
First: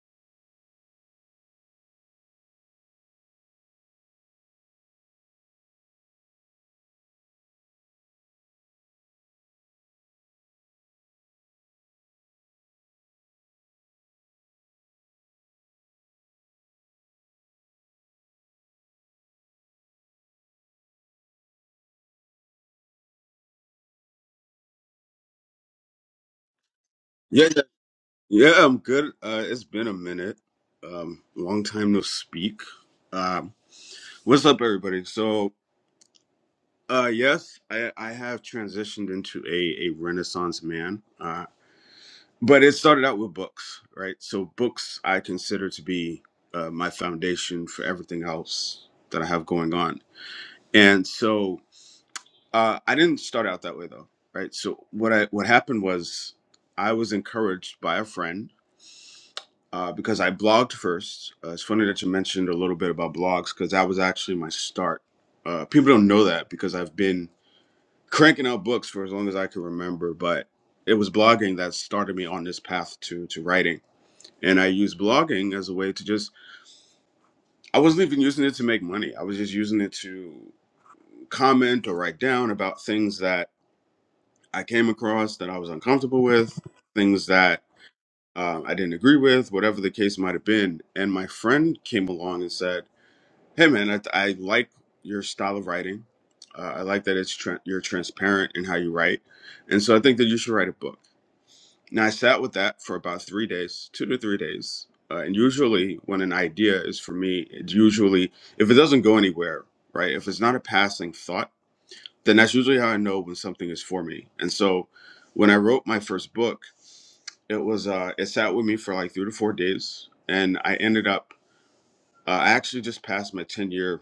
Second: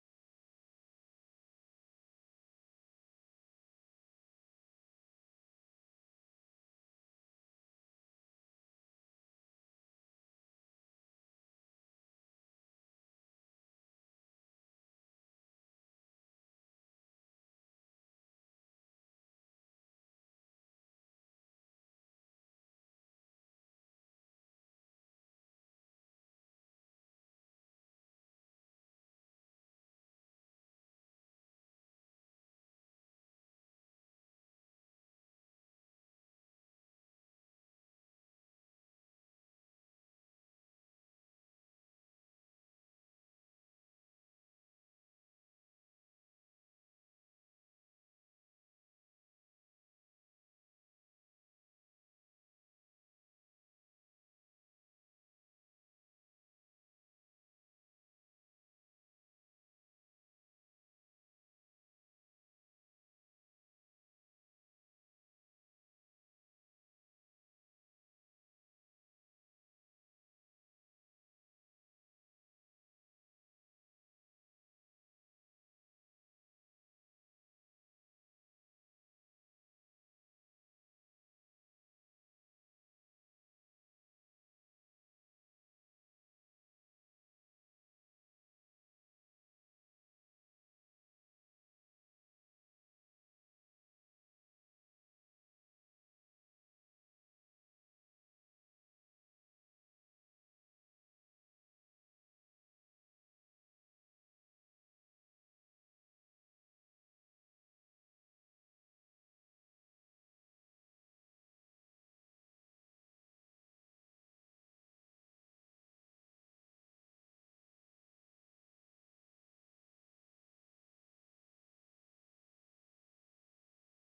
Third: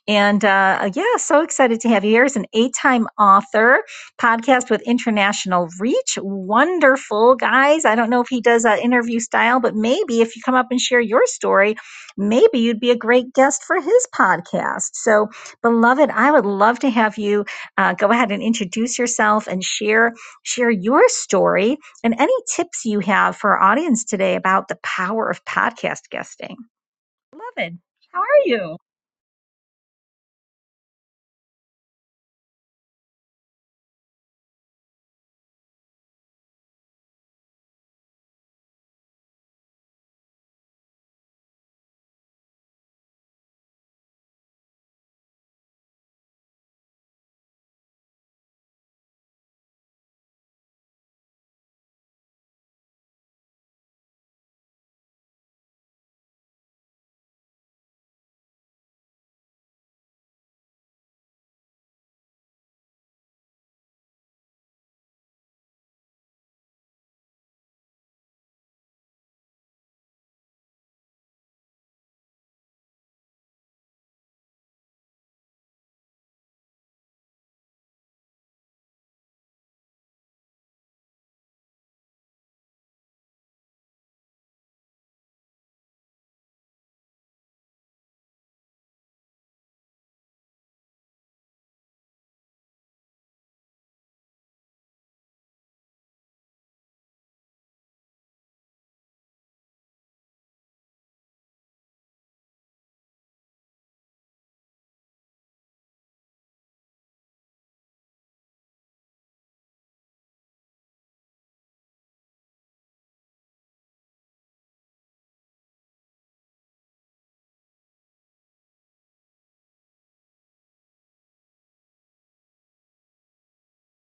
Speaker 1: And uh, yeah, so excited to have you here. He's an eight time author podcast with international reach. Wonderful, guys. I don't know if he does an interview style, but maybe if you come up and share your story, maybe you'd be a great guest for his podcast. So, beloved, I would love to have you uh, go ahead and introduce yourself and share share your story and any tips you have for our audience today about the power of podcast guesting.
Speaker 3: Yeah, yeah,
Speaker 1: Beloved, how are
Speaker 3: yeah,
Speaker 1: you?
Speaker 3: I'm good. Uh, it's been a minute. Um, long time no speak. Um, what's up, everybody? So, uh, yes, I, I have transitioned into a, a Renaissance man, uh, but it started out with books, right? So, books I consider to be uh, my foundation for everything else that I have going on. And so, uh, I didn't start out that way though, right? So, what I what happened was I was encouraged by a friend uh, because I blogged first. Uh, it's funny that you mentioned a little bit about blogs because that was actually my start. Uh, people don't know that because I've been cranking out books for as long as I can remember, but it was blogging that started me on this path to to writing. And I used blogging as a way to just I wasn't even using it to make money. I was just using it to comment or write down about things that I came across that I was uncomfortable with, things that um, I didn't agree with, whatever the case might have been. And my friend came along and said Hey man, I, I like your style of writing. Uh, I like that it's tra- you're transparent in how you write, and so I think that you should write a book. Now I sat with that for about three days, two to three days, uh, and usually when an idea is for me, it's usually if it doesn't go anywhere, right? If it's not a passing thought, then that's usually how I know when something is for me. And so when I wrote my first book, it was uh, it sat with me for like three to four days, and I ended up uh, I actually just passed my 10 year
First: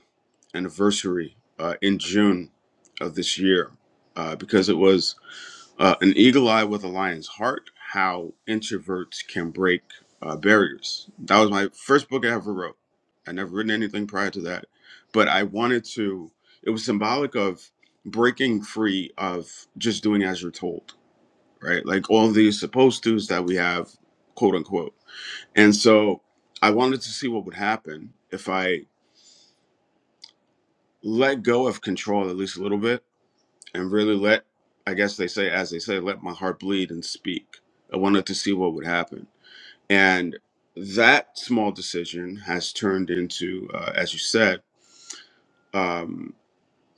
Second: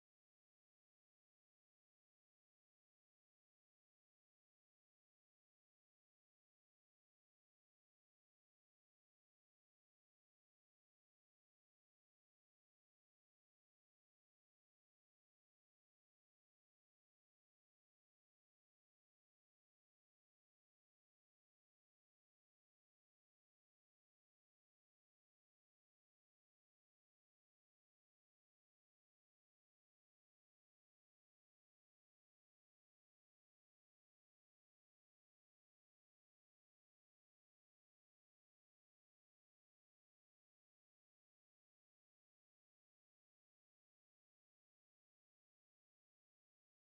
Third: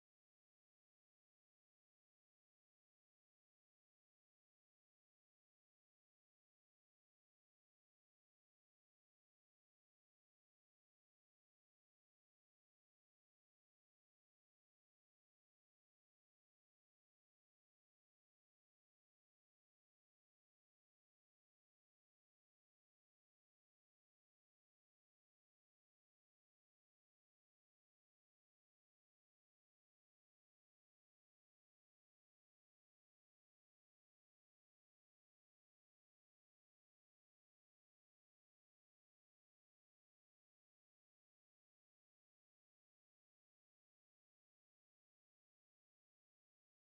Speaker 3: anniversary uh, in June of this year uh, because it was uh, an eagle eye with a lion's heart how introverts can break uh, barriers. That was my first book I ever wrote. I never written anything prior to that, but I wanted to, it was symbolic of breaking free of just doing as you're told, right? Like all these supposed to's that we have, quote unquote. And so I wanted to see what would happen if I let go of control at least a little bit and really let i guess they say as they say let my heart bleed and speak i wanted to see what would happen and that small decision has turned into uh, as you said um,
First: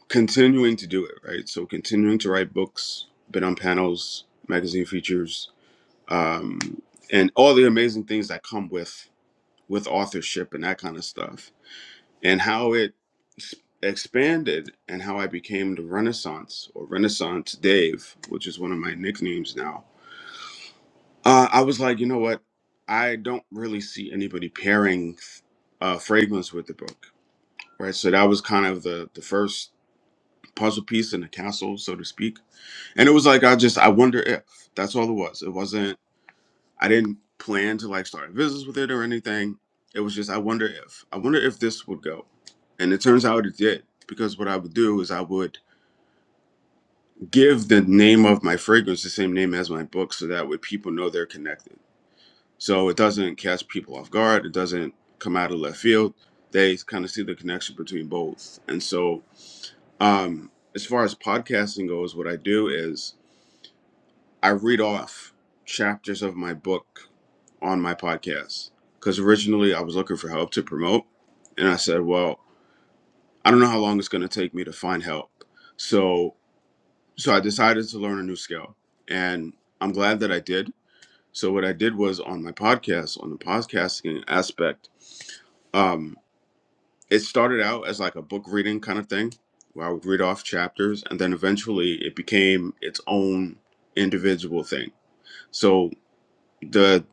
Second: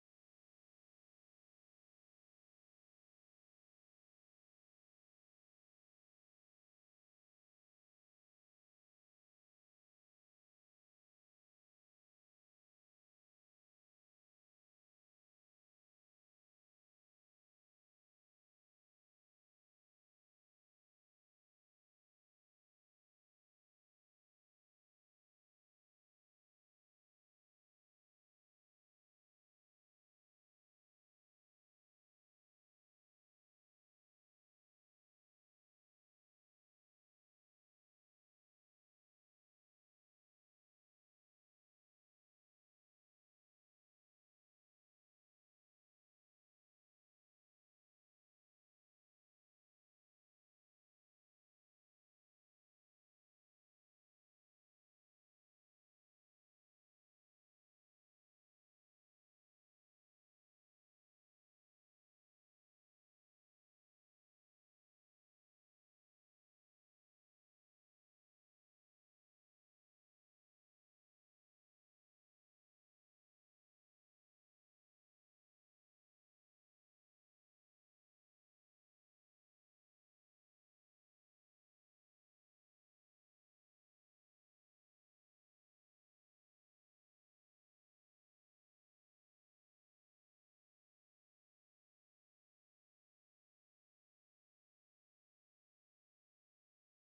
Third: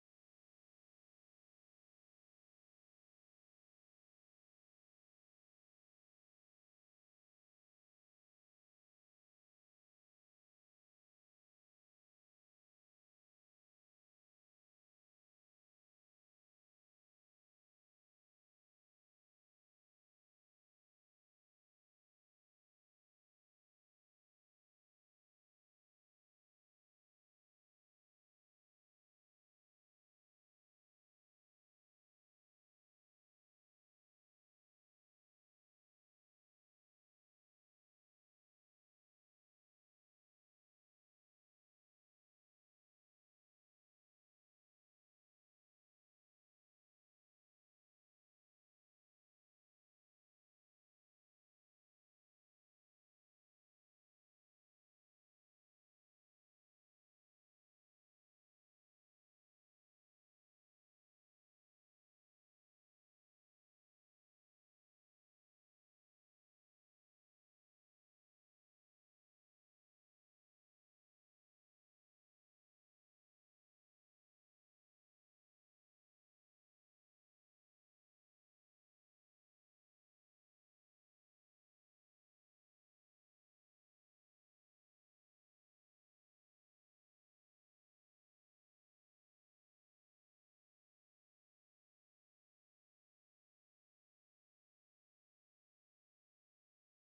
Speaker 3: continuing to do it right so continuing to write books been on panels magazine features um, and all the amazing things that come with with authorship and that kind of stuff and how it s- expanded and how I became the Renaissance or Renaissance Dave, which is one of my nicknames now. Uh, I was like, you know what? I don't really see anybody pairing uh, fragrance with the book, right? So that was kind of the the first puzzle piece in the castle, so to speak. And it was like I just I wonder if that's all it was. It wasn't. I didn't plan to like start a business with it or anything. It was just I wonder if I wonder if this would go. And it turns out it did because what I would do is I would give the name of my fragrance the same name as my book so that way people know they're connected. So it doesn't catch people off guard, it doesn't come out of left field. They kind of see the connection between both. And so um as far as podcasting goes, what I do is I read off chapters of my book on my podcast because originally I was looking for help to promote, and I said, "Well, I don't know how long it's going to take me to find help." So, so I decided to learn a new skill, and I'm glad that I did. So, what I did was on my podcast, on the podcasting aspect, um, it started out as like a book reading kind of thing, where I would read off chapters, and then eventually it became its own individual thing. So, the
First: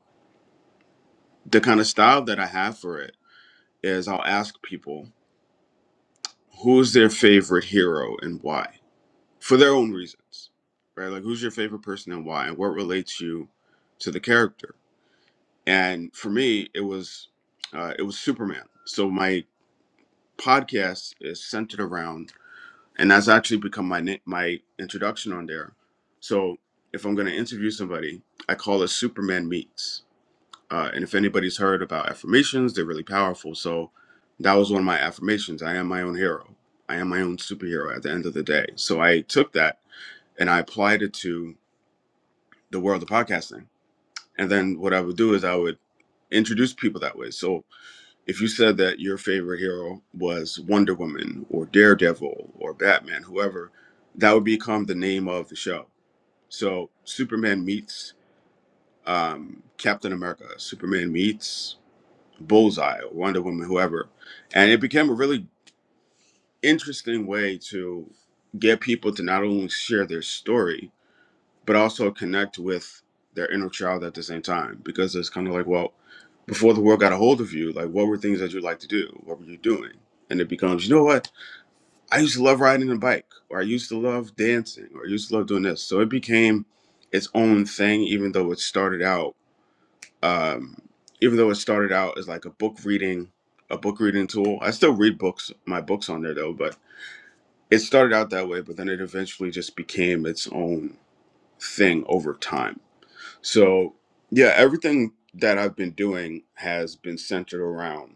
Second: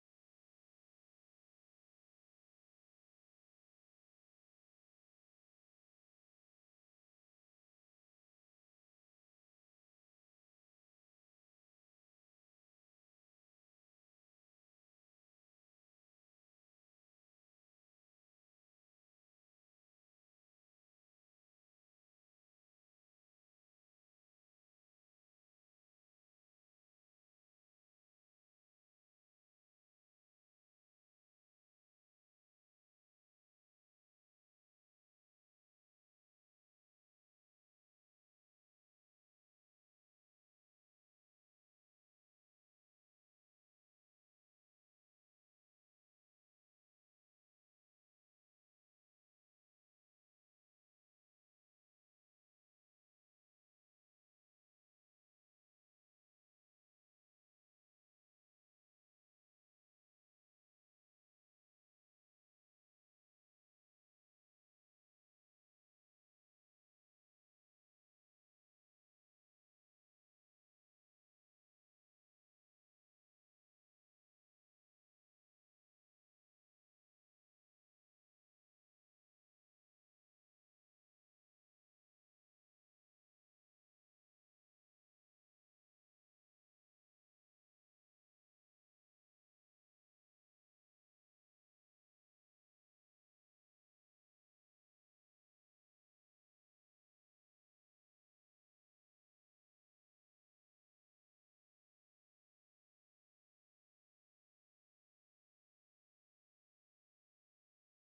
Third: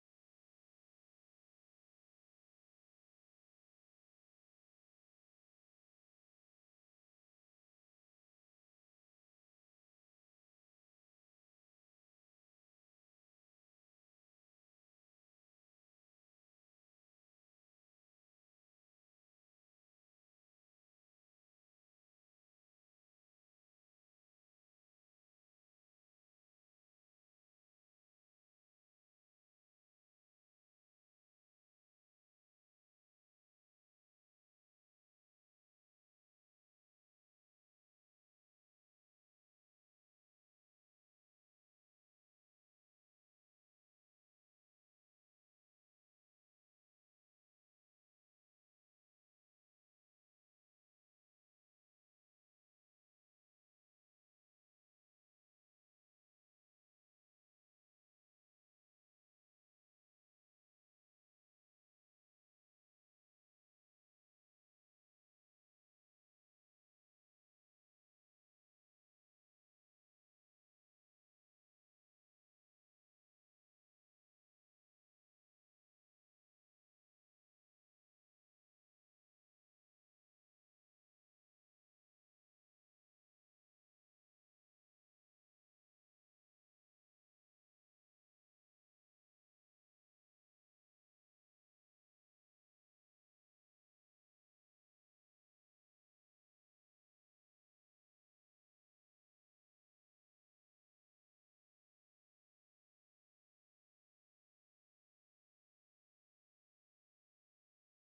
Speaker 3: the kind of style that I have for it is I'll ask people who's their favorite hero and why for their own reasons right like who's your favorite person and why and what relates you to the character and for me it was uh, it was superman so my podcast is centered around and that's actually become my na- my introduction on there so if i'm going to interview somebody i call it superman meets uh, and if anybody's heard about affirmations, they're really powerful. So that was one of my affirmations. I am my own hero. I am my own superhero at the end of the day. So I took that and I applied it to the world of podcasting. And then what I would do is I would introduce people that way. So if you said that your favorite hero was Wonder Woman or Daredevil or Batman, whoever, that would become the name of the show. So Superman meets um, Captain America. Superman meets Bullseye or Wonder Woman, whoever. And it became a really interesting way to get people to not only share their story, but also connect with their inner child at the same time. Because it's kind of like, well, before the world got a hold of you, like what were things that you like to do? What were you doing? And it becomes, you know what? I used to love riding a bike, or I used to love dancing, or I used to love doing this. So it became its own thing, even though it started out um, even though it started out as like a book reading a book reading tool i still read books my books on there though but it started out that way but then it eventually just became its own thing over time so yeah everything that i've been doing has been centered around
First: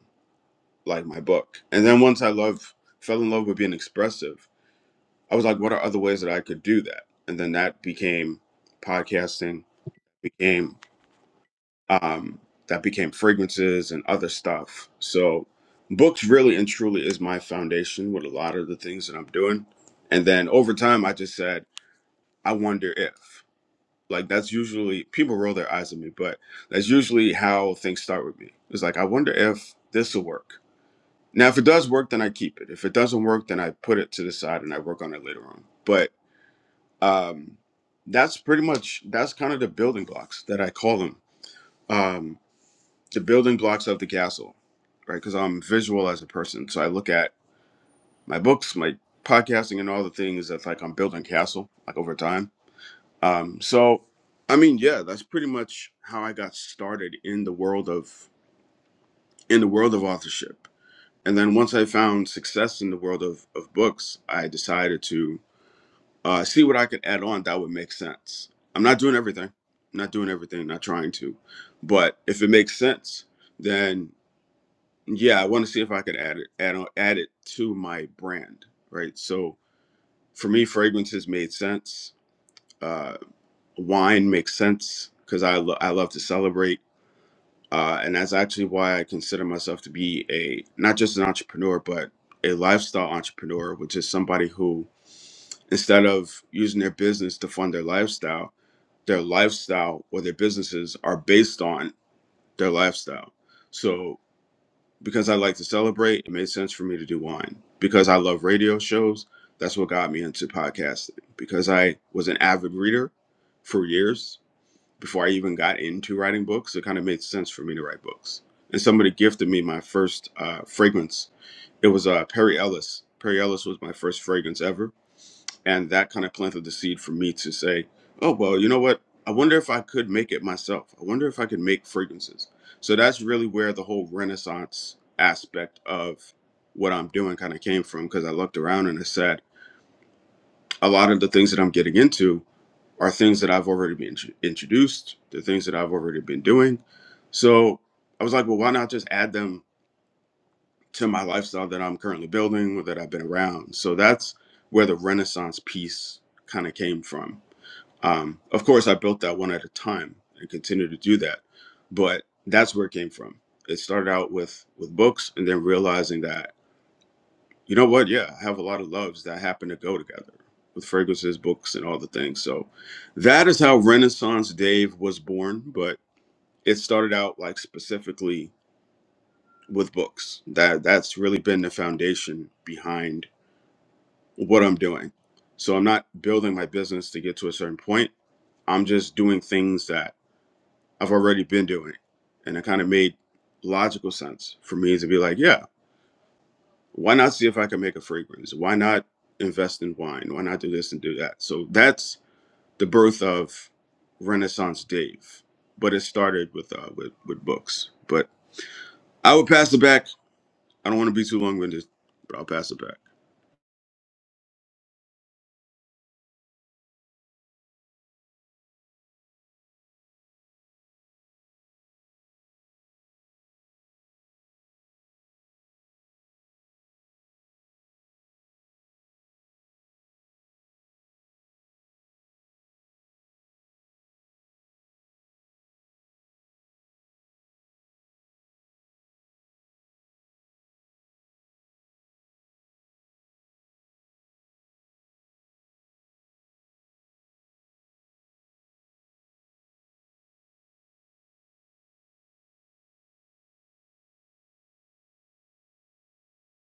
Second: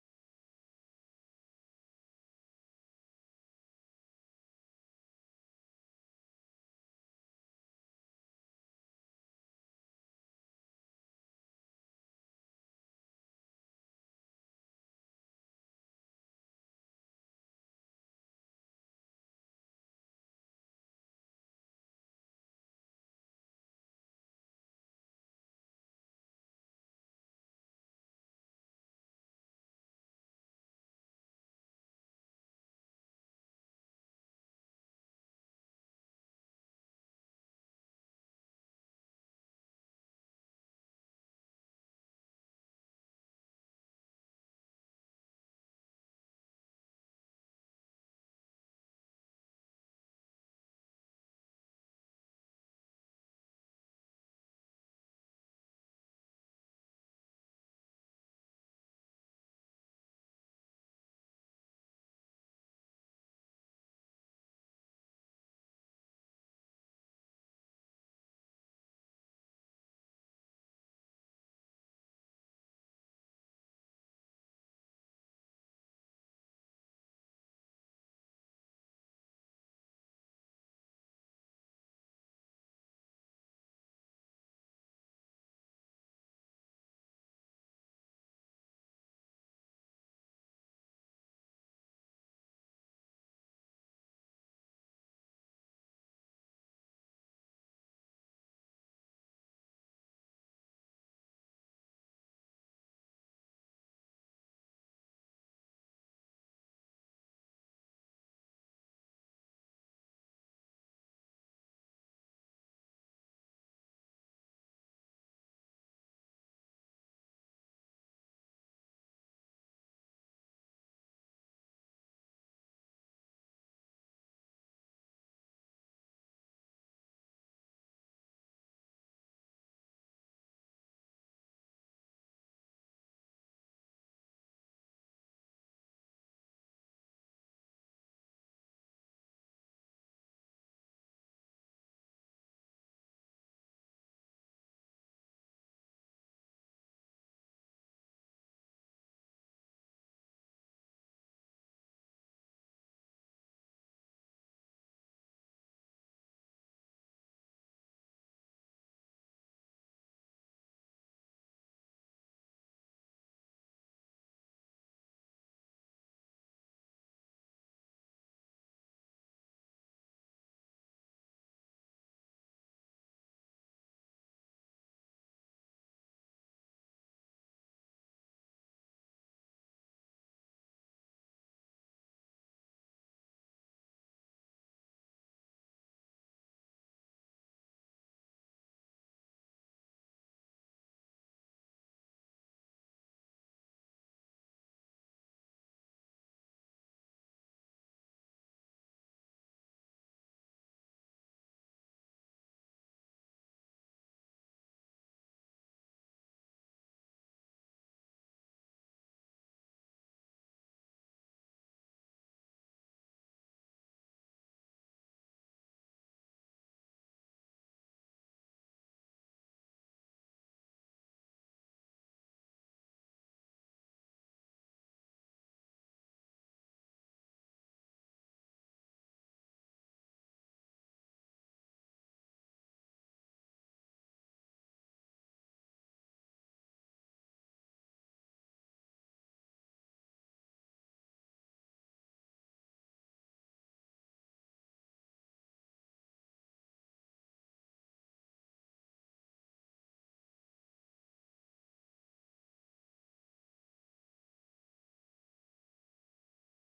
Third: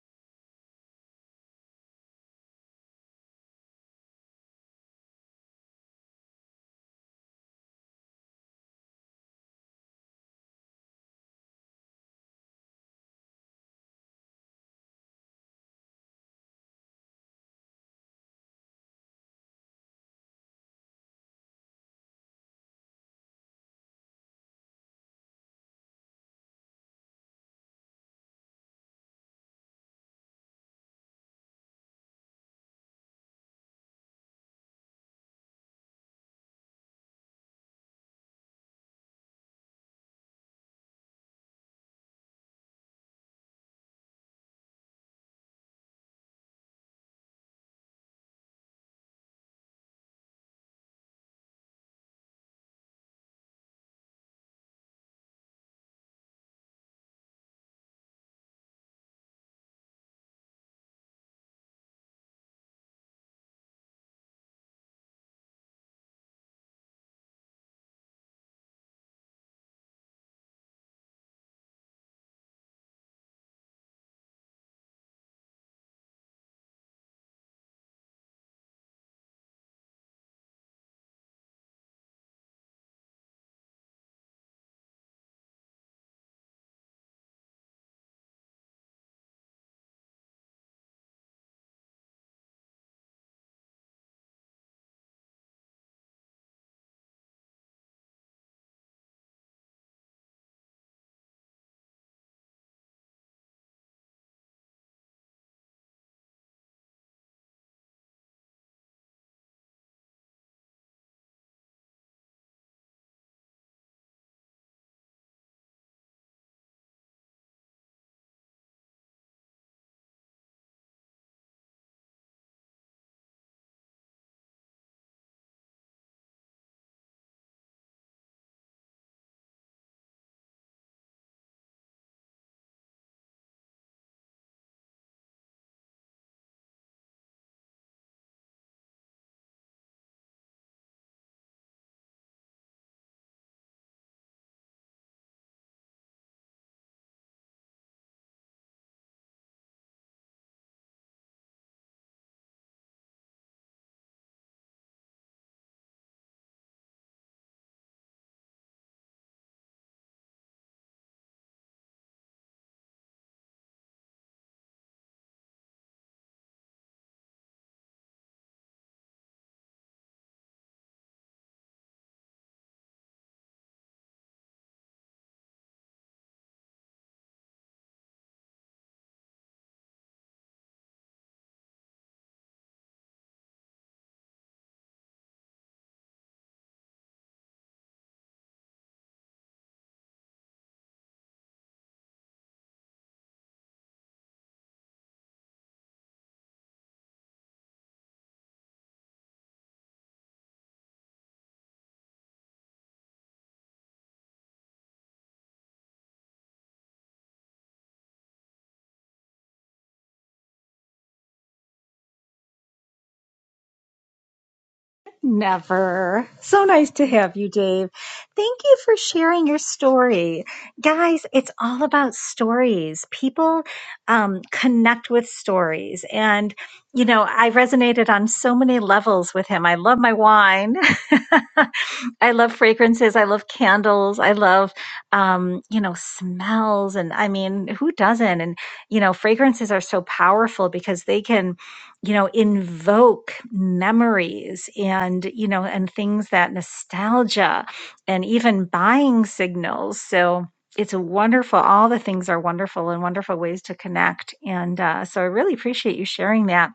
Speaker 3: like my book and then once i love fell in love with being expressive i was like what are other ways that i could do that and then that became podcasting Became um, that became fragrances and other stuff. So, books really and truly is my foundation with a lot of the things that I'm doing. And then over time, I just said, I wonder if. Like, that's usually, people roll their eyes at me, but that's usually how things start with me. It's like, I wonder if this will work. Now, if it does work, then I keep it. If it doesn't work, then I put it to the side and I work on it later on. But um, that's pretty much, that's kind of the building blocks that I call them. Um. the building blocks of the castle, right? Because I'm visual as a person, so I look at my books, my podcasting, and all the things that's like I'm building castle like over time. Um, so, I mean, yeah, that's pretty much how I got started in the world of in the world of authorship. And then once I found success in the world of of books, I decided to uh, see what I could add on that would make sense. I'm not doing everything, not doing everything, not trying to, but if it makes sense, then Yeah, I want to see if I could add it add on add it to my brand, right? So for me, fragrances made sense. Uh, wine makes sense because I lo- I love to celebrate, uh, and that's actually why I consider myself to be a not just an entrepreneur, but a lifestyle entrepreneur, which is somebody who instead of using their business to fund their lifestyle, their lifestyle or their businesses are based on their lifestyle. So, because I like to celebrate, it made sense for me to do wine. Because I love radio shows, that's what got me into podcasting. Because I was an avid reader for years before I even got into writing books, it kind of made sense for me to write books. And somebody gifted me my first uh, fragrance. It was uh, Perry Ellis. Perry Ellis was my first fragrance ever and that kind of planted the seed for me to say, oh well, you know what? I wonder if I could make it myself. I wonder if I could make fragrances. So that's really where the whole renaissance aspect of what I'm doing kind of came from because I looked around and I said a lot of the things that I'm getting into are things that I've already been intro- introduced, the things that I've already been doing. So I was like, well, why not just add them to my lifestyle that I'm currently building or that I've been around? So that's where the Renaissance piece kind of came from. Um, of course, I built that one at a time and continue to do that, but that's where it came from. It started out with with books, and then realizing that you know what, yeah, I have a lot of loves that happen to go together with fragrances, books, and all the things. So that is how Renaissance Dave was born, but it started out like specifically with books. That that's really been the foundation behind what I'm doing. So I'm not building my business to get to a certain point. I'm just doing things that I've already been doing. And it kind of made logical sense for me to be like, yeah, why not see if I can make a fragrance? Why not invest in wine? Why not do this and do that? So that's the birth of Renaissance Dave. But it started with uh, with, with books. But I would pass it back. I don't want to be too long winded, but I'll pass it back.
Speaker 1: Never. So nice to have you, Dave. Thank you for sharing your story. Guys, it's all about stories. People um, connect with stories. And, you know, I resonated on so many levels with him. I love my wine. <laughs> I love fragrances. I love candles. I love, um, you know, smells. And I mean, who doesn't? And, you know, fragrances are so powerful because they can you know invoke memories and you know and things that nostalgia and even buying signals so it's a wonderful all the things are wonderful and wonderful ways to connect and uh, so i really appreciate you sharing that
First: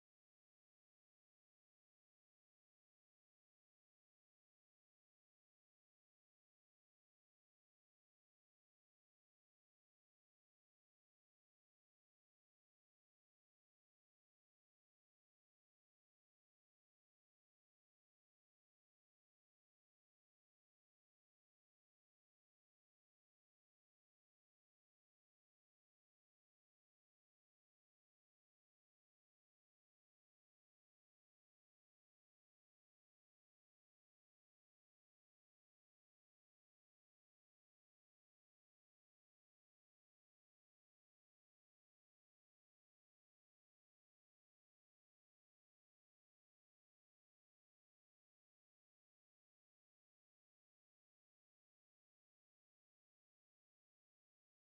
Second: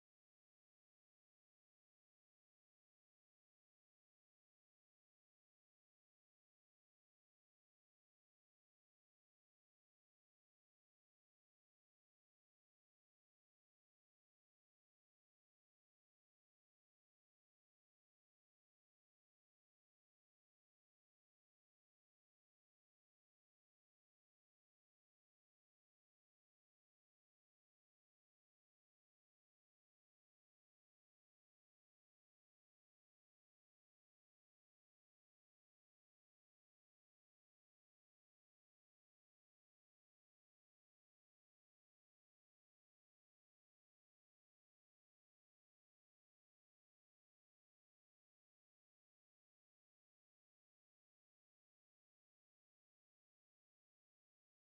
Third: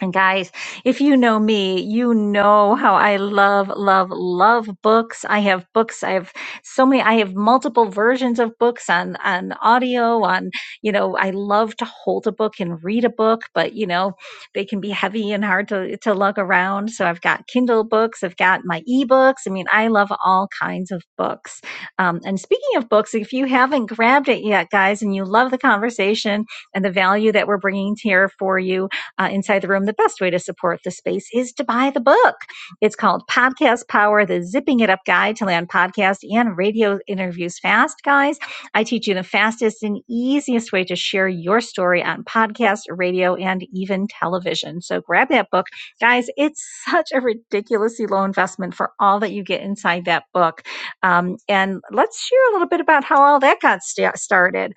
Speaker 1: and guys, if you know me, you know how I love, love, love books. I have books. I have so many. I have multiple versions of books on on audio. On you know, I love to hold a book and read a book, but you know, they can be heavy and hard to to lug around. So I've got Kindle books. I've got my eBooks. I mean, I love all kinds of books. Um, and speaking of books, if you haven't grabbed it yet, guys, and you love the conversation and the value that we're bringing here for you uh, inside the room, the best way to support the space is to buy the book. It's called Podcast Power, the Zipping It Up Guide to Land Podcast and Radio Interviews Fast, guys. I teach you the fastest and easiest way to share your story on podcast, radio, and even television. So grab that book. Guys, it's such a ridiculously low investment for all that you get inside that book. Um, and let's share a little bit about how all that got sta- started.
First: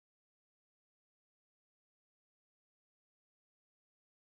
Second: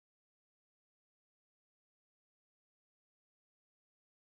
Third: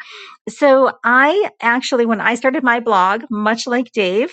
Speaker 1: So I actually, when I started my blog, much like Dave,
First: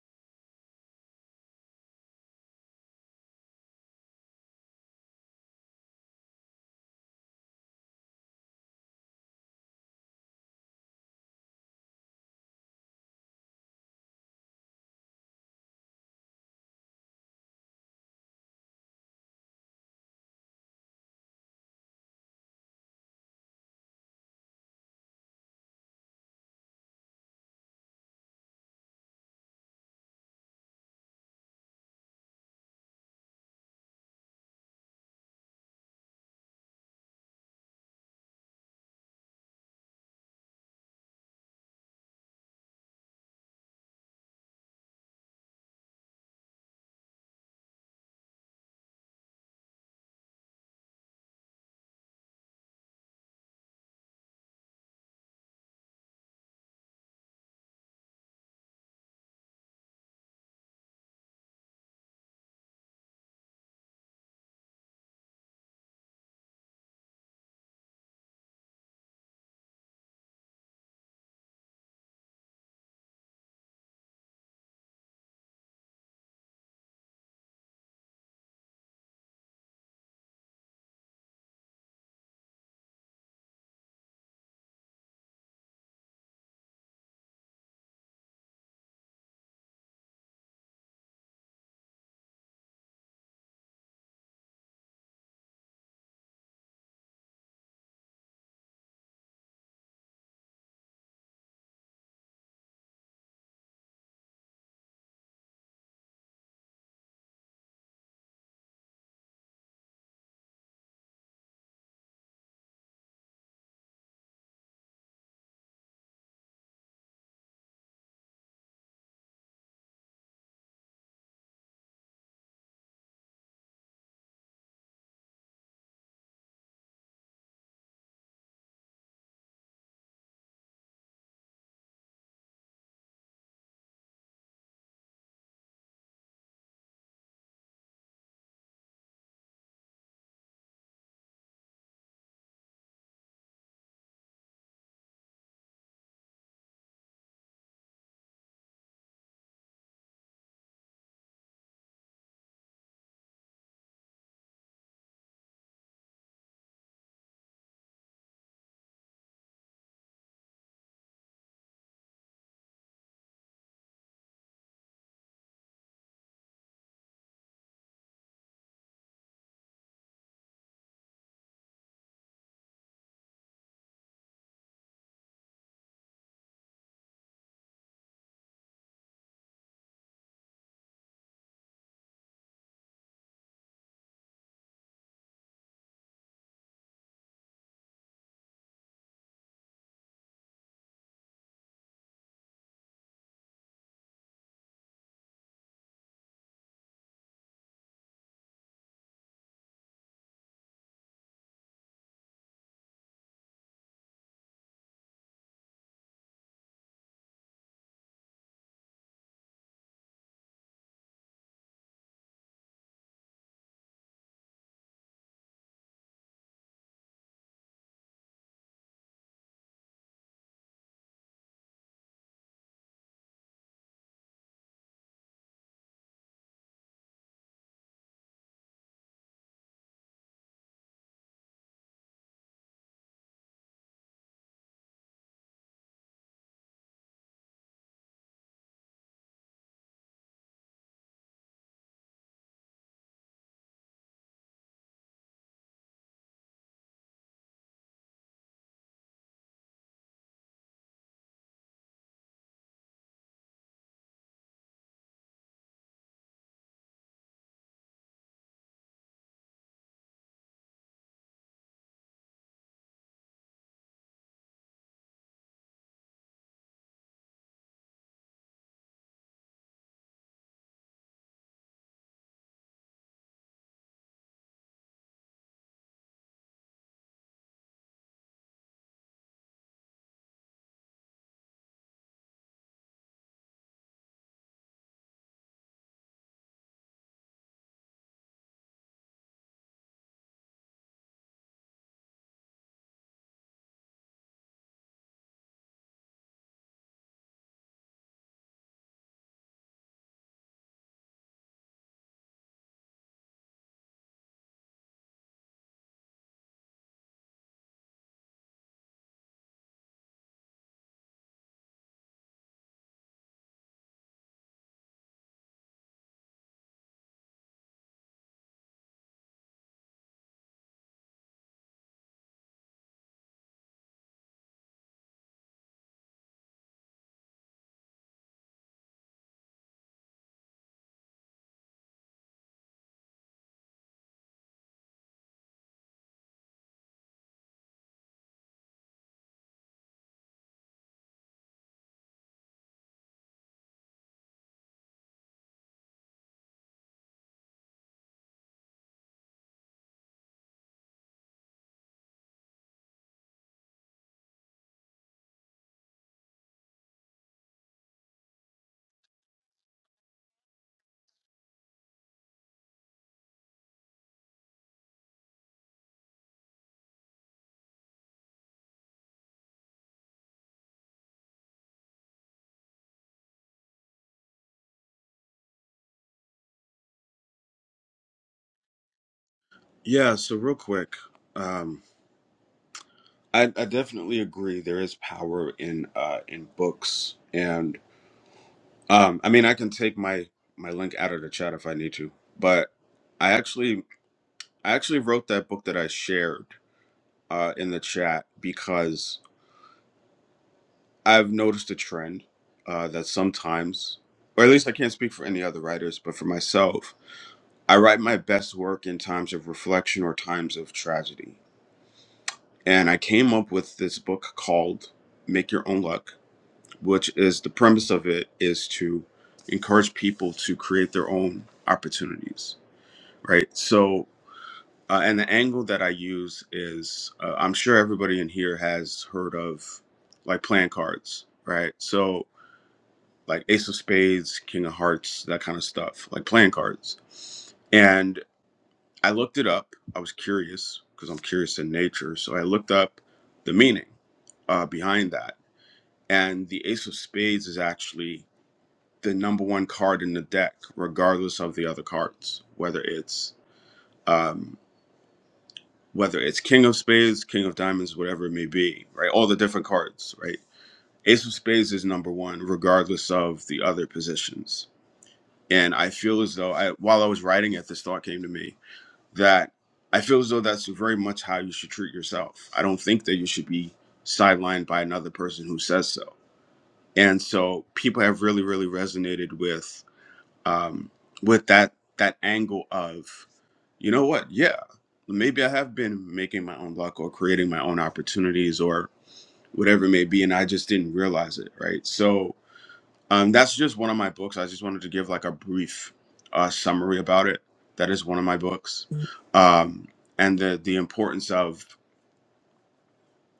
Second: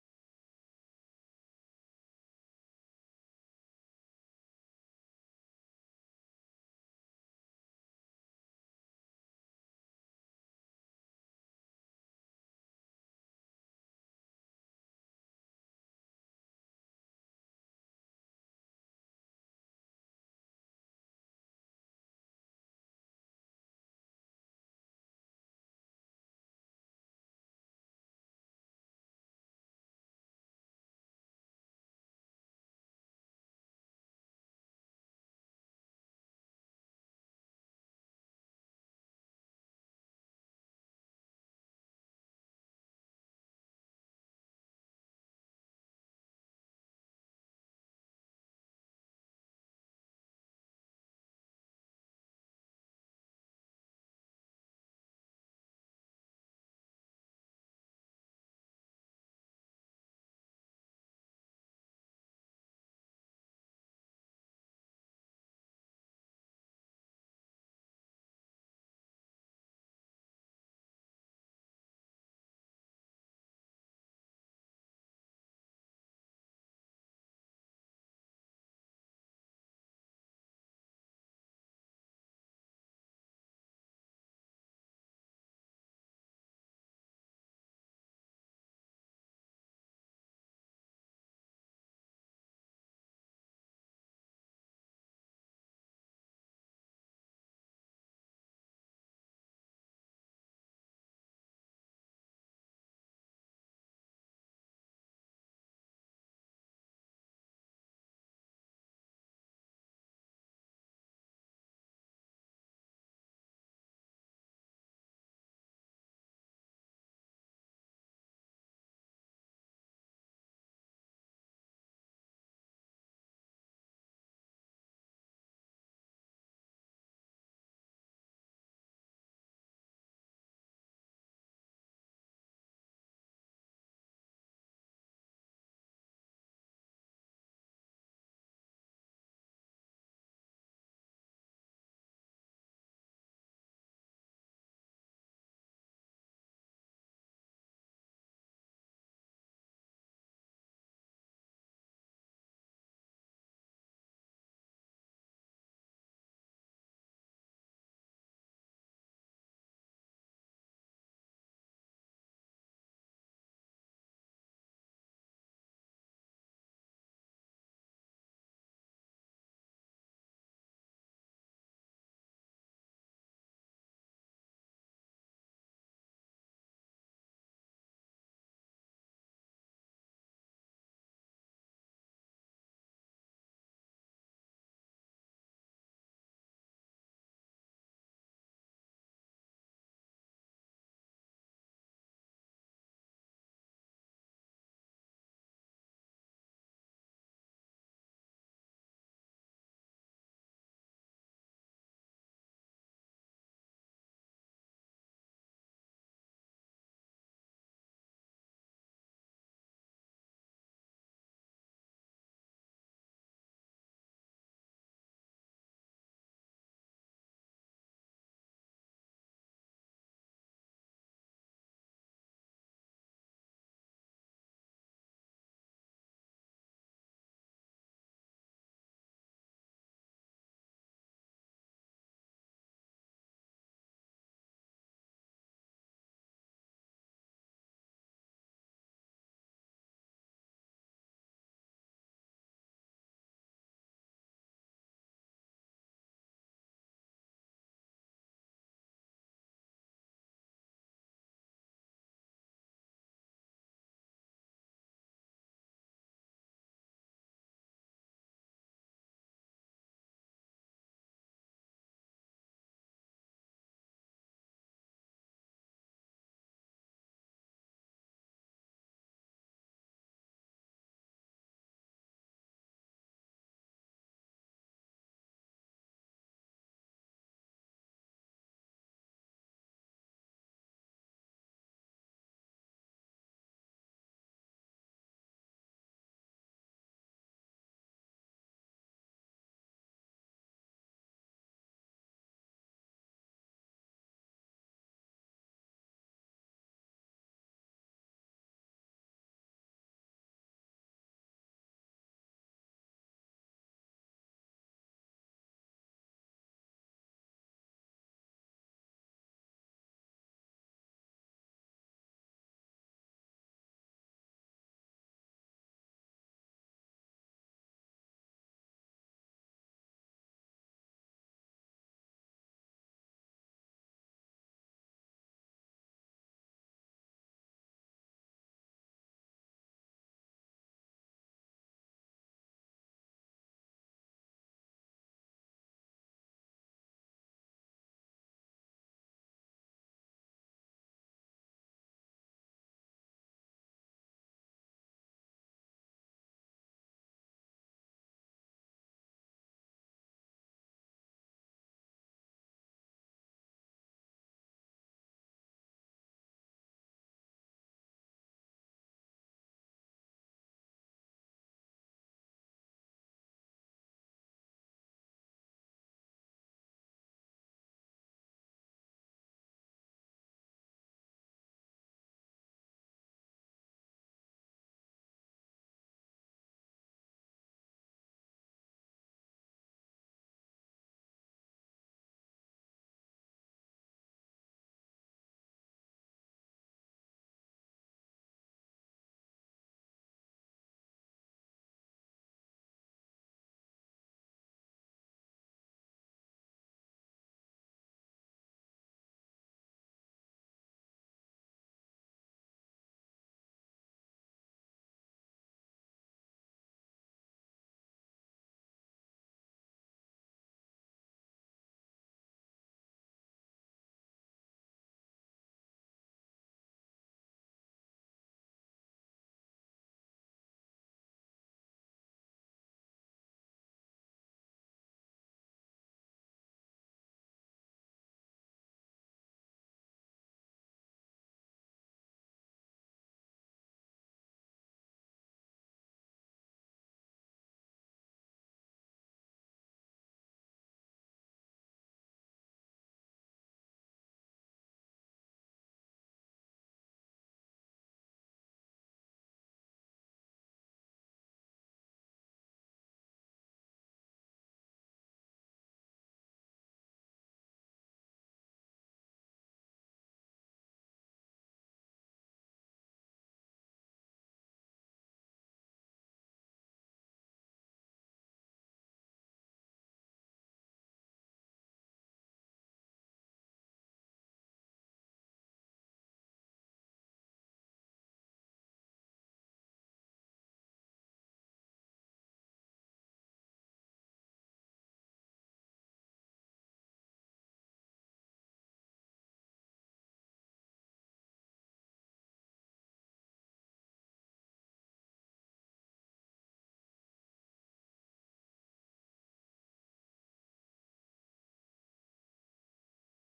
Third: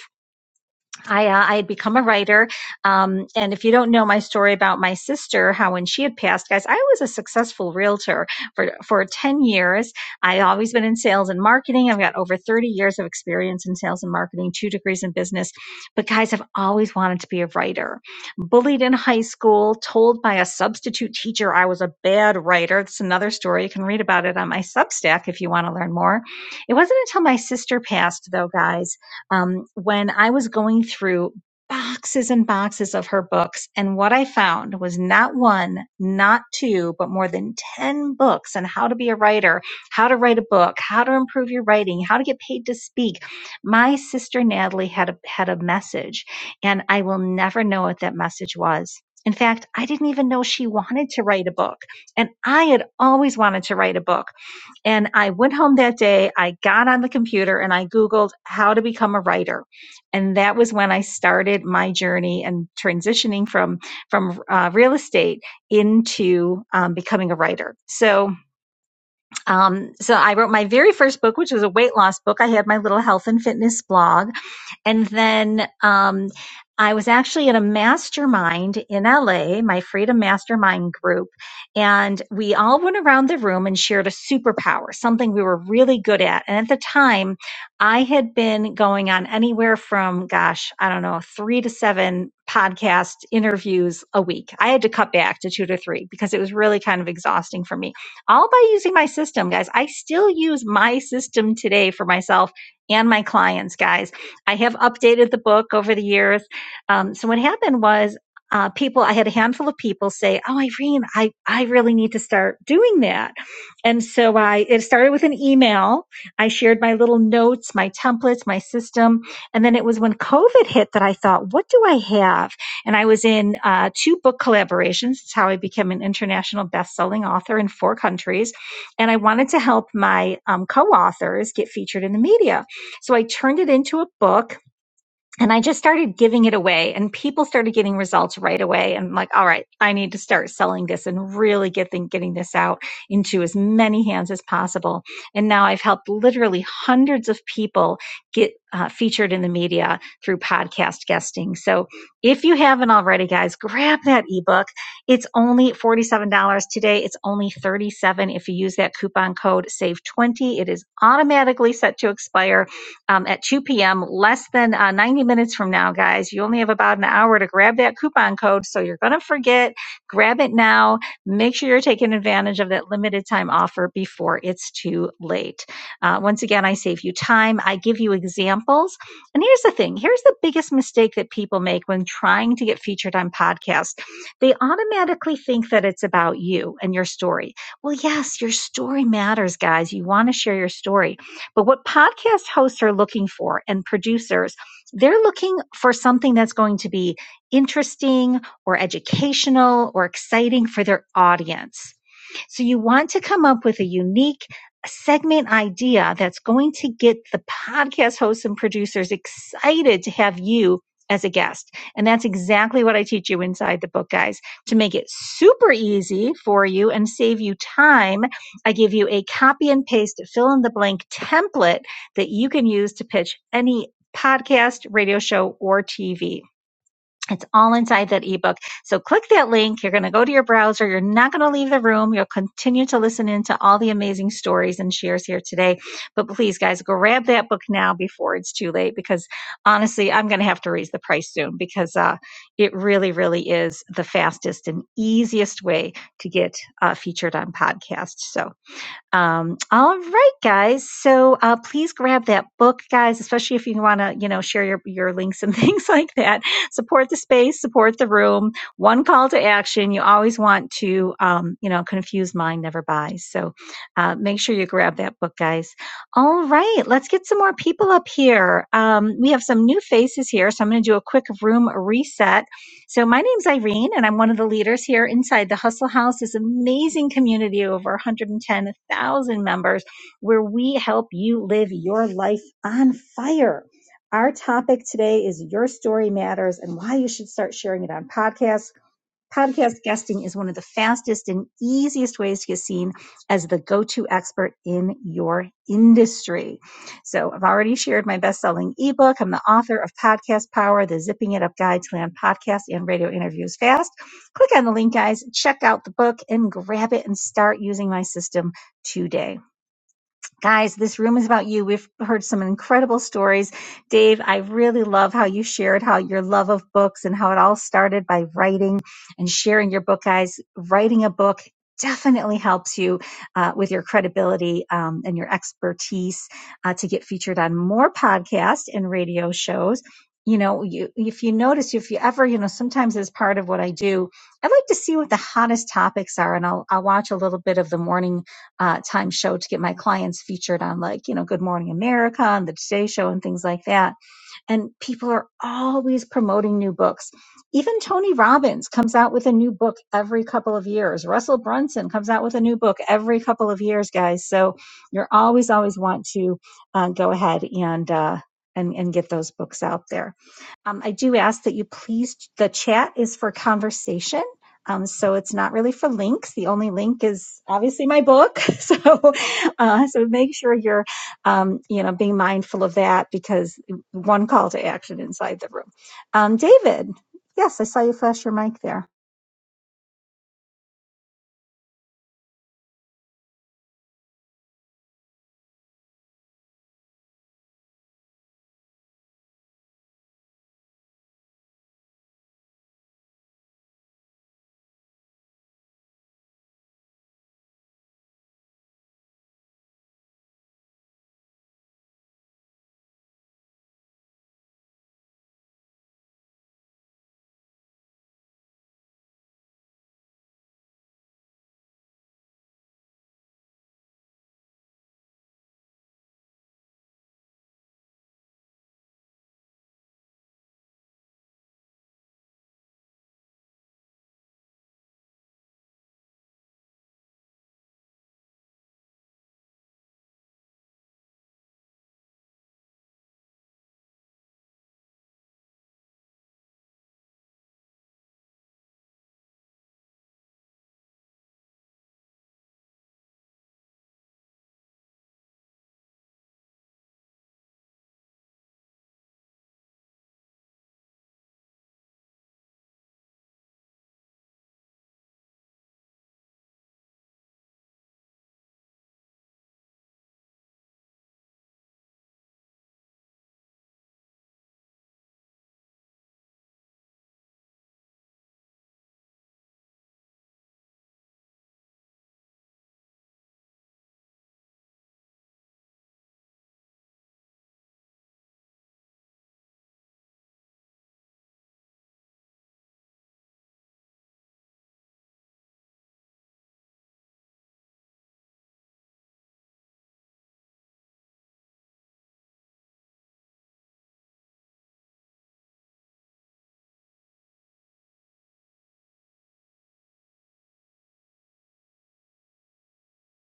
Speaker 1: I, uh, I had become a writer. Um, and if you don't know my story about my sister, how when she had passed, guys, I was a successful realtor for, for 10 years. I always been in sales and marketing. I've got over 30 years of experience in sales and marketing, two degrees in business. But guys, I've always wanted to be a writer. Bullied in high school, told by a substitute teacher I was a bad writer. That's another story. You can read about it on my Substack if you want to learn more. It wasn't until my sister passed, though, guys um, when I was going through boxes and boxes of her books. And what I found was not one, not two, but more than 10 books on how to be a writer, how to write a book, how to improve your writing, how to get paid to speak. My sister Natalie had a, had a message and I will never know what that message was. In fact, I didn't even know she wanted to write a book. And I had always wanted to write a book. And I went home that day, I got on the computer and I Googled how to become a writer. And that was when I started my journey and transitioning from, from uh, real estate into um, becoming a writer. So, um, so I wrote my very first book, which was a weight loss book. I had my little health and fitness blog and then um, I was actually in a mastermind in LA, my Freedom Mastermind group, and we all went around the room and shared a superpower, something we were really good at. And at the time, I had been going on anywhere from, gosh, I don't know, three to seven podcast interviews a week. I had to cut back to two to three because it was really kind of exhausting for me, all by using my system, guys. I still use my system today for myself and my clients, guys I have updated the book over the years. Um, so what happened was uh, people, I had a handful of people say, "Oh, Irene, I I really need to start doing that." And so I it started with an email. I shared my little notes, my templates, my system, and then it was when COVID hit that I thought, "What do I have?" And I was in uh, two book collaborations. It's how I became an international best-selling author in four countries, and I wanted to help my um, co-authors get featured in the media. So I turned it into a book and I just started giving it away and people started getting results right away. And I'm like, all right, I need to start selling this and really getting, getting this out into as many hands as possible. And now I've helped literally hundreds of people get uh, featured in the media through podcast guesting. So if you haven't already, guys, grab that ebook. It's only $47 today. It's only 37 dollars if you use that coupon code SAVE20. It is automatically set to expire um, at 2 p.m., less than uh, 90 minutes from now, guys. You only have about an hour to grab that coupon code, so you're going to forget. Grab it now. Make sure you're taking advantage of that limited time offer before it's too late. Uh, once again, I save you time, I give you examples. And here's the thing here's the biggest mistake that people make when trying to get featured on podcasts they automatically think that it's about you and your story. Well, yes, your story matters, guys. You want to share your story but what podcast hosts are looking for and producers, they're looking for something that's going to be interesting or educational or exciting for their audience. So you want to come up with a unique segment idea that's going to get the podcast hosts and producers excited to have you as a guest. And that's exactly what I teach you inside the book, guys. To make it super easy for you and save you time, I give you a copy and paste fill in the blank template that you can use to pitch any podcast, radio show, or TV. It's all inside that ebook. So click that link. You're going to go to your browser. You're not going to leave the room. You'll continue to listen into all the amazing stories and shares here today. But please, guys, grab that book now before it's too late because honestly, I'm going to have to raise the price soon because uh, it really, really is the fastest and easiest way to get uh, featured on podcasts. So um, all right, guys. So uh, please grab that book, guys, especially if you want to, you know, share your, your links and <laughs> things like that. Support the space, support the room. One call to action. You always want to, um, you know, confuse mind never buys. So uh, make sure you grab that book, guys. All right, let's get some more people up here. Um, we have some new faces here, so I'm going to do a quick room reset so my name's Irene, and I'm one of the leaders here inside the Hustle House, this amazing community of over 110,000 members, where we help you live your life on fire. Our topic today is Your Story Matters and why you should start sharing it on podcasts Podcast guesting is one of the fastest and easiest ways to get seen as the go to expert in your industry. So, I've already shared my best selling ebook. I'm the author of Podcast Power, the Zipping It Up Guide to Land Podcast and Radio Interviews Fast. Click on the link, guys, check out the book, and grab it and start using my system today. Guys, this room is about you. We've heard some incredible stories. Dave, I really love how you shared how your love of books and how it all started by writing and sharing your book, guys. Writing a book definitely helps you uh, with your credibility um, and your expertise uh, to get featured on more podcasts and radio shows. You know, you, if you notice, if you ever, you know, sometimes as part of what I do, I like to see what the hottest topics are, and I'll, I'll watch a little bit of the morning uh, time show to get my clients featured on like you know Good Morning America and the Today Show and things like that and people are always promoting new books. Even Tony Robbins comes out with a new book every couple of years. Russell Brunson comes out with a new book every couple of years, guys. So you're always, always want to uh, go ahead and uh, and and get those books out there. Um, I do ask that you please. The chat is for conversation. Um, so it's not really for links. The only link is obviously my book. <laughs> So, uh, so make sure you're, um, you know, being mindful of that because one call to action inside the room. Um, David, yes, I saw you flash your mic there.
Speaker 3: Yeah, so real quick, um, I, I definitely agree. There is power in uh, in books, and. Um, I mean, I can take my my link out of the chat if I need to, but I actually I actually wrote that book that I shared uh, in the chat because I've noticed a trend uh, that sometimes, or at least I can't speak for any other writers, but for myself, I write my best work in times of reflection or times of tragedy, and I came up with this book called "Make Your Own Luck," which is the premise of it is to encourage people to create their own opportunities right? So, uh, and the angle that I use is uh, I'm sure everybody in here has heard of like playing cards, right? So, like Ace of Spades, King of Hearts, that kind of stuff, like playing cards. And I looked it up. I was curious because I'm curious in nature. So, I looked up the meaning uh, behind that. And the Ace of Spades is actually the number one card in the deck, regardless of the other cards, whether it's. um, whether it's King of Spades, King of Diamonds, whatever it may be, right? All the different cards, right? Ace of Spades is number one, regardless of the other positions. And I feel as though, I, while I was writing it, this thought came to me that I feel as though that's very much how you should treat yourself. I don't think that you should be sidelined by another person who says so. And so people have really, really resonated with um, with that that angle of, you know what? Yeah, maybe I have been making my own luck or creating my own opportunities or whatever it may be, and I just didn't realize it. Right. So um, that's just one of my books. I just wanted to give like a brief uh, summary about it. That is one of my books, um, and the the importance of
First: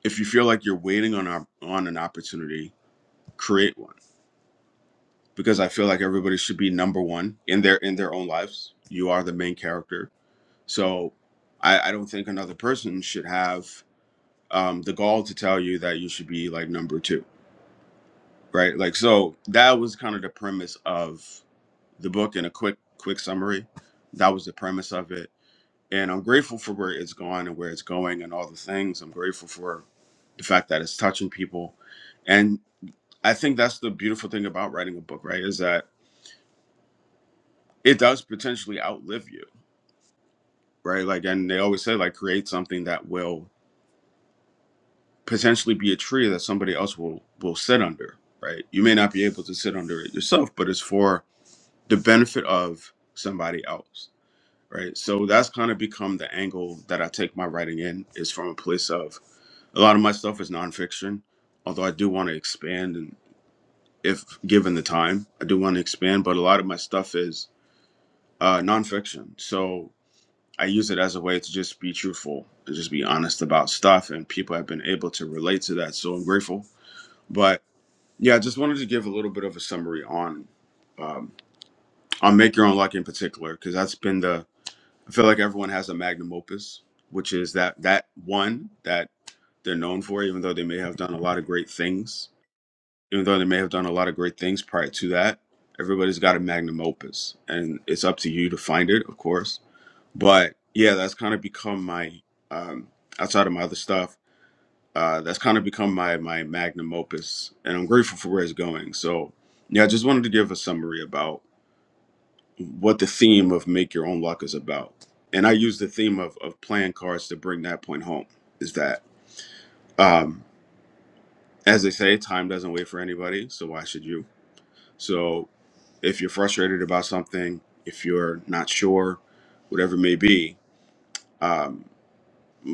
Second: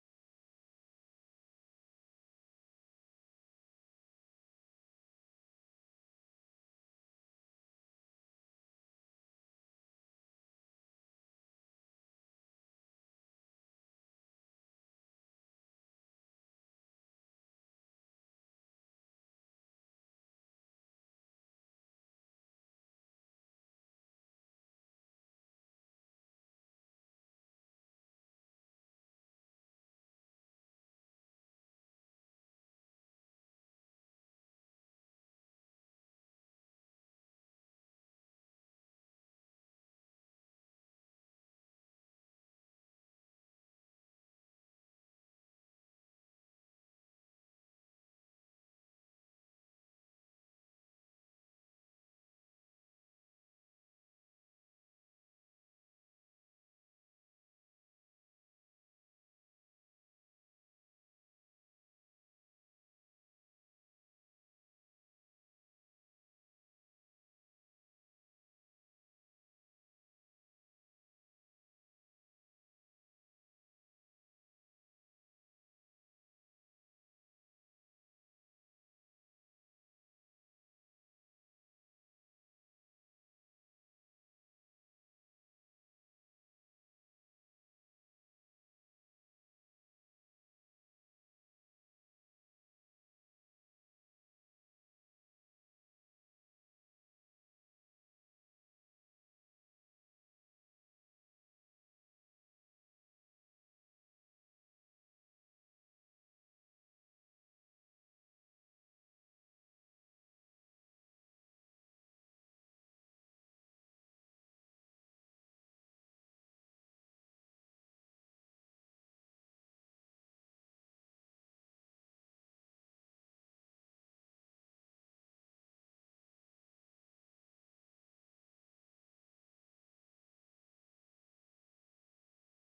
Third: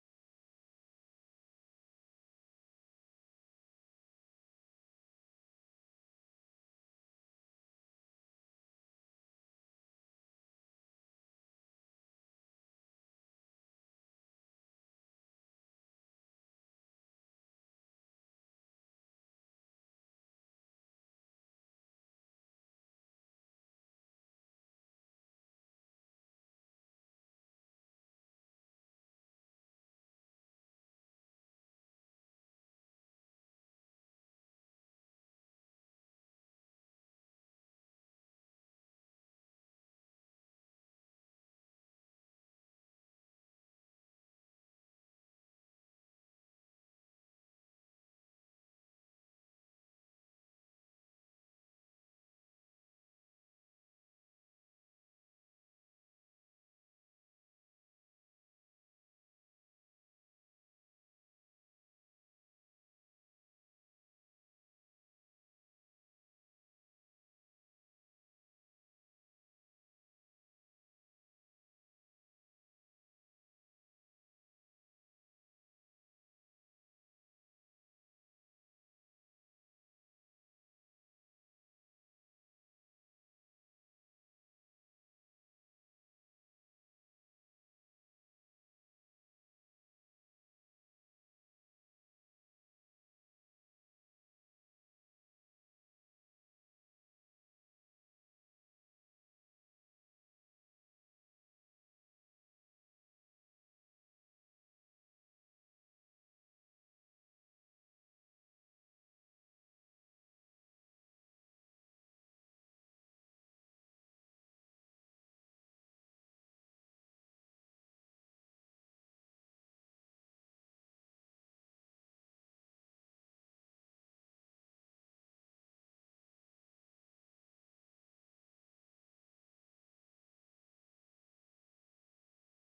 Speaker 3: if you feel like you're waiting on a, on an opportunity, create one because I feel like everybody should be number one in their in their own lives. You are the main character So I, I don't think another person should have um, the gall to tell you that you should be like number two, right? Like so that was kind of the premise of the book in a quick quick summary. That was the premise of it, and I'm grateful for where it's gone and where it's going and all the things. I'm grateful for the fact that it's touching people, and I think that's the beautiful thing about writing a book, right? Is that it does potentially outlive you, right? Like, and they always say like create something that will potentially be a tree that somebody else will will sit under right you may not be able to sit under it yourself but it's for the benefit of somebody else right so that's kind of become the angle that i take my writing in is from a place of a lot of my stuff is nonfiction although i do want to expand and if given the time i do want to expand but a lot of my stuff is uh, nonfiction so i use it as a way to just be truthful and just be honest about stuff and people have been able to relate to that so i'm grateful But Yeah, I just wanted to give a little bit of a summary on um, on Make Your Own Luck in particular, because that's been the I feel like everyone has a magnum opus, which is that that one that they're known for, even though they may have done a lot of great things, even though they may have done a lot of great things prior to that. Everybody's got a magnum opus, and it's up to you to find it, of course. But yeah, that's kind of become my um, outside of my other stuff uh, that's kind of become my my magnum opus, and I'm grateful for where it's going. So, yeah, I just wanted to give a summary about what the theme of "Make Your Own Luck" is about, and I use the theme of of playing cards to bring that point home. Is that, um, as they say, time doesn't wait for anybody, so why should you? So, if you're frustrated about something, if you're not sure, whatever it may be, um,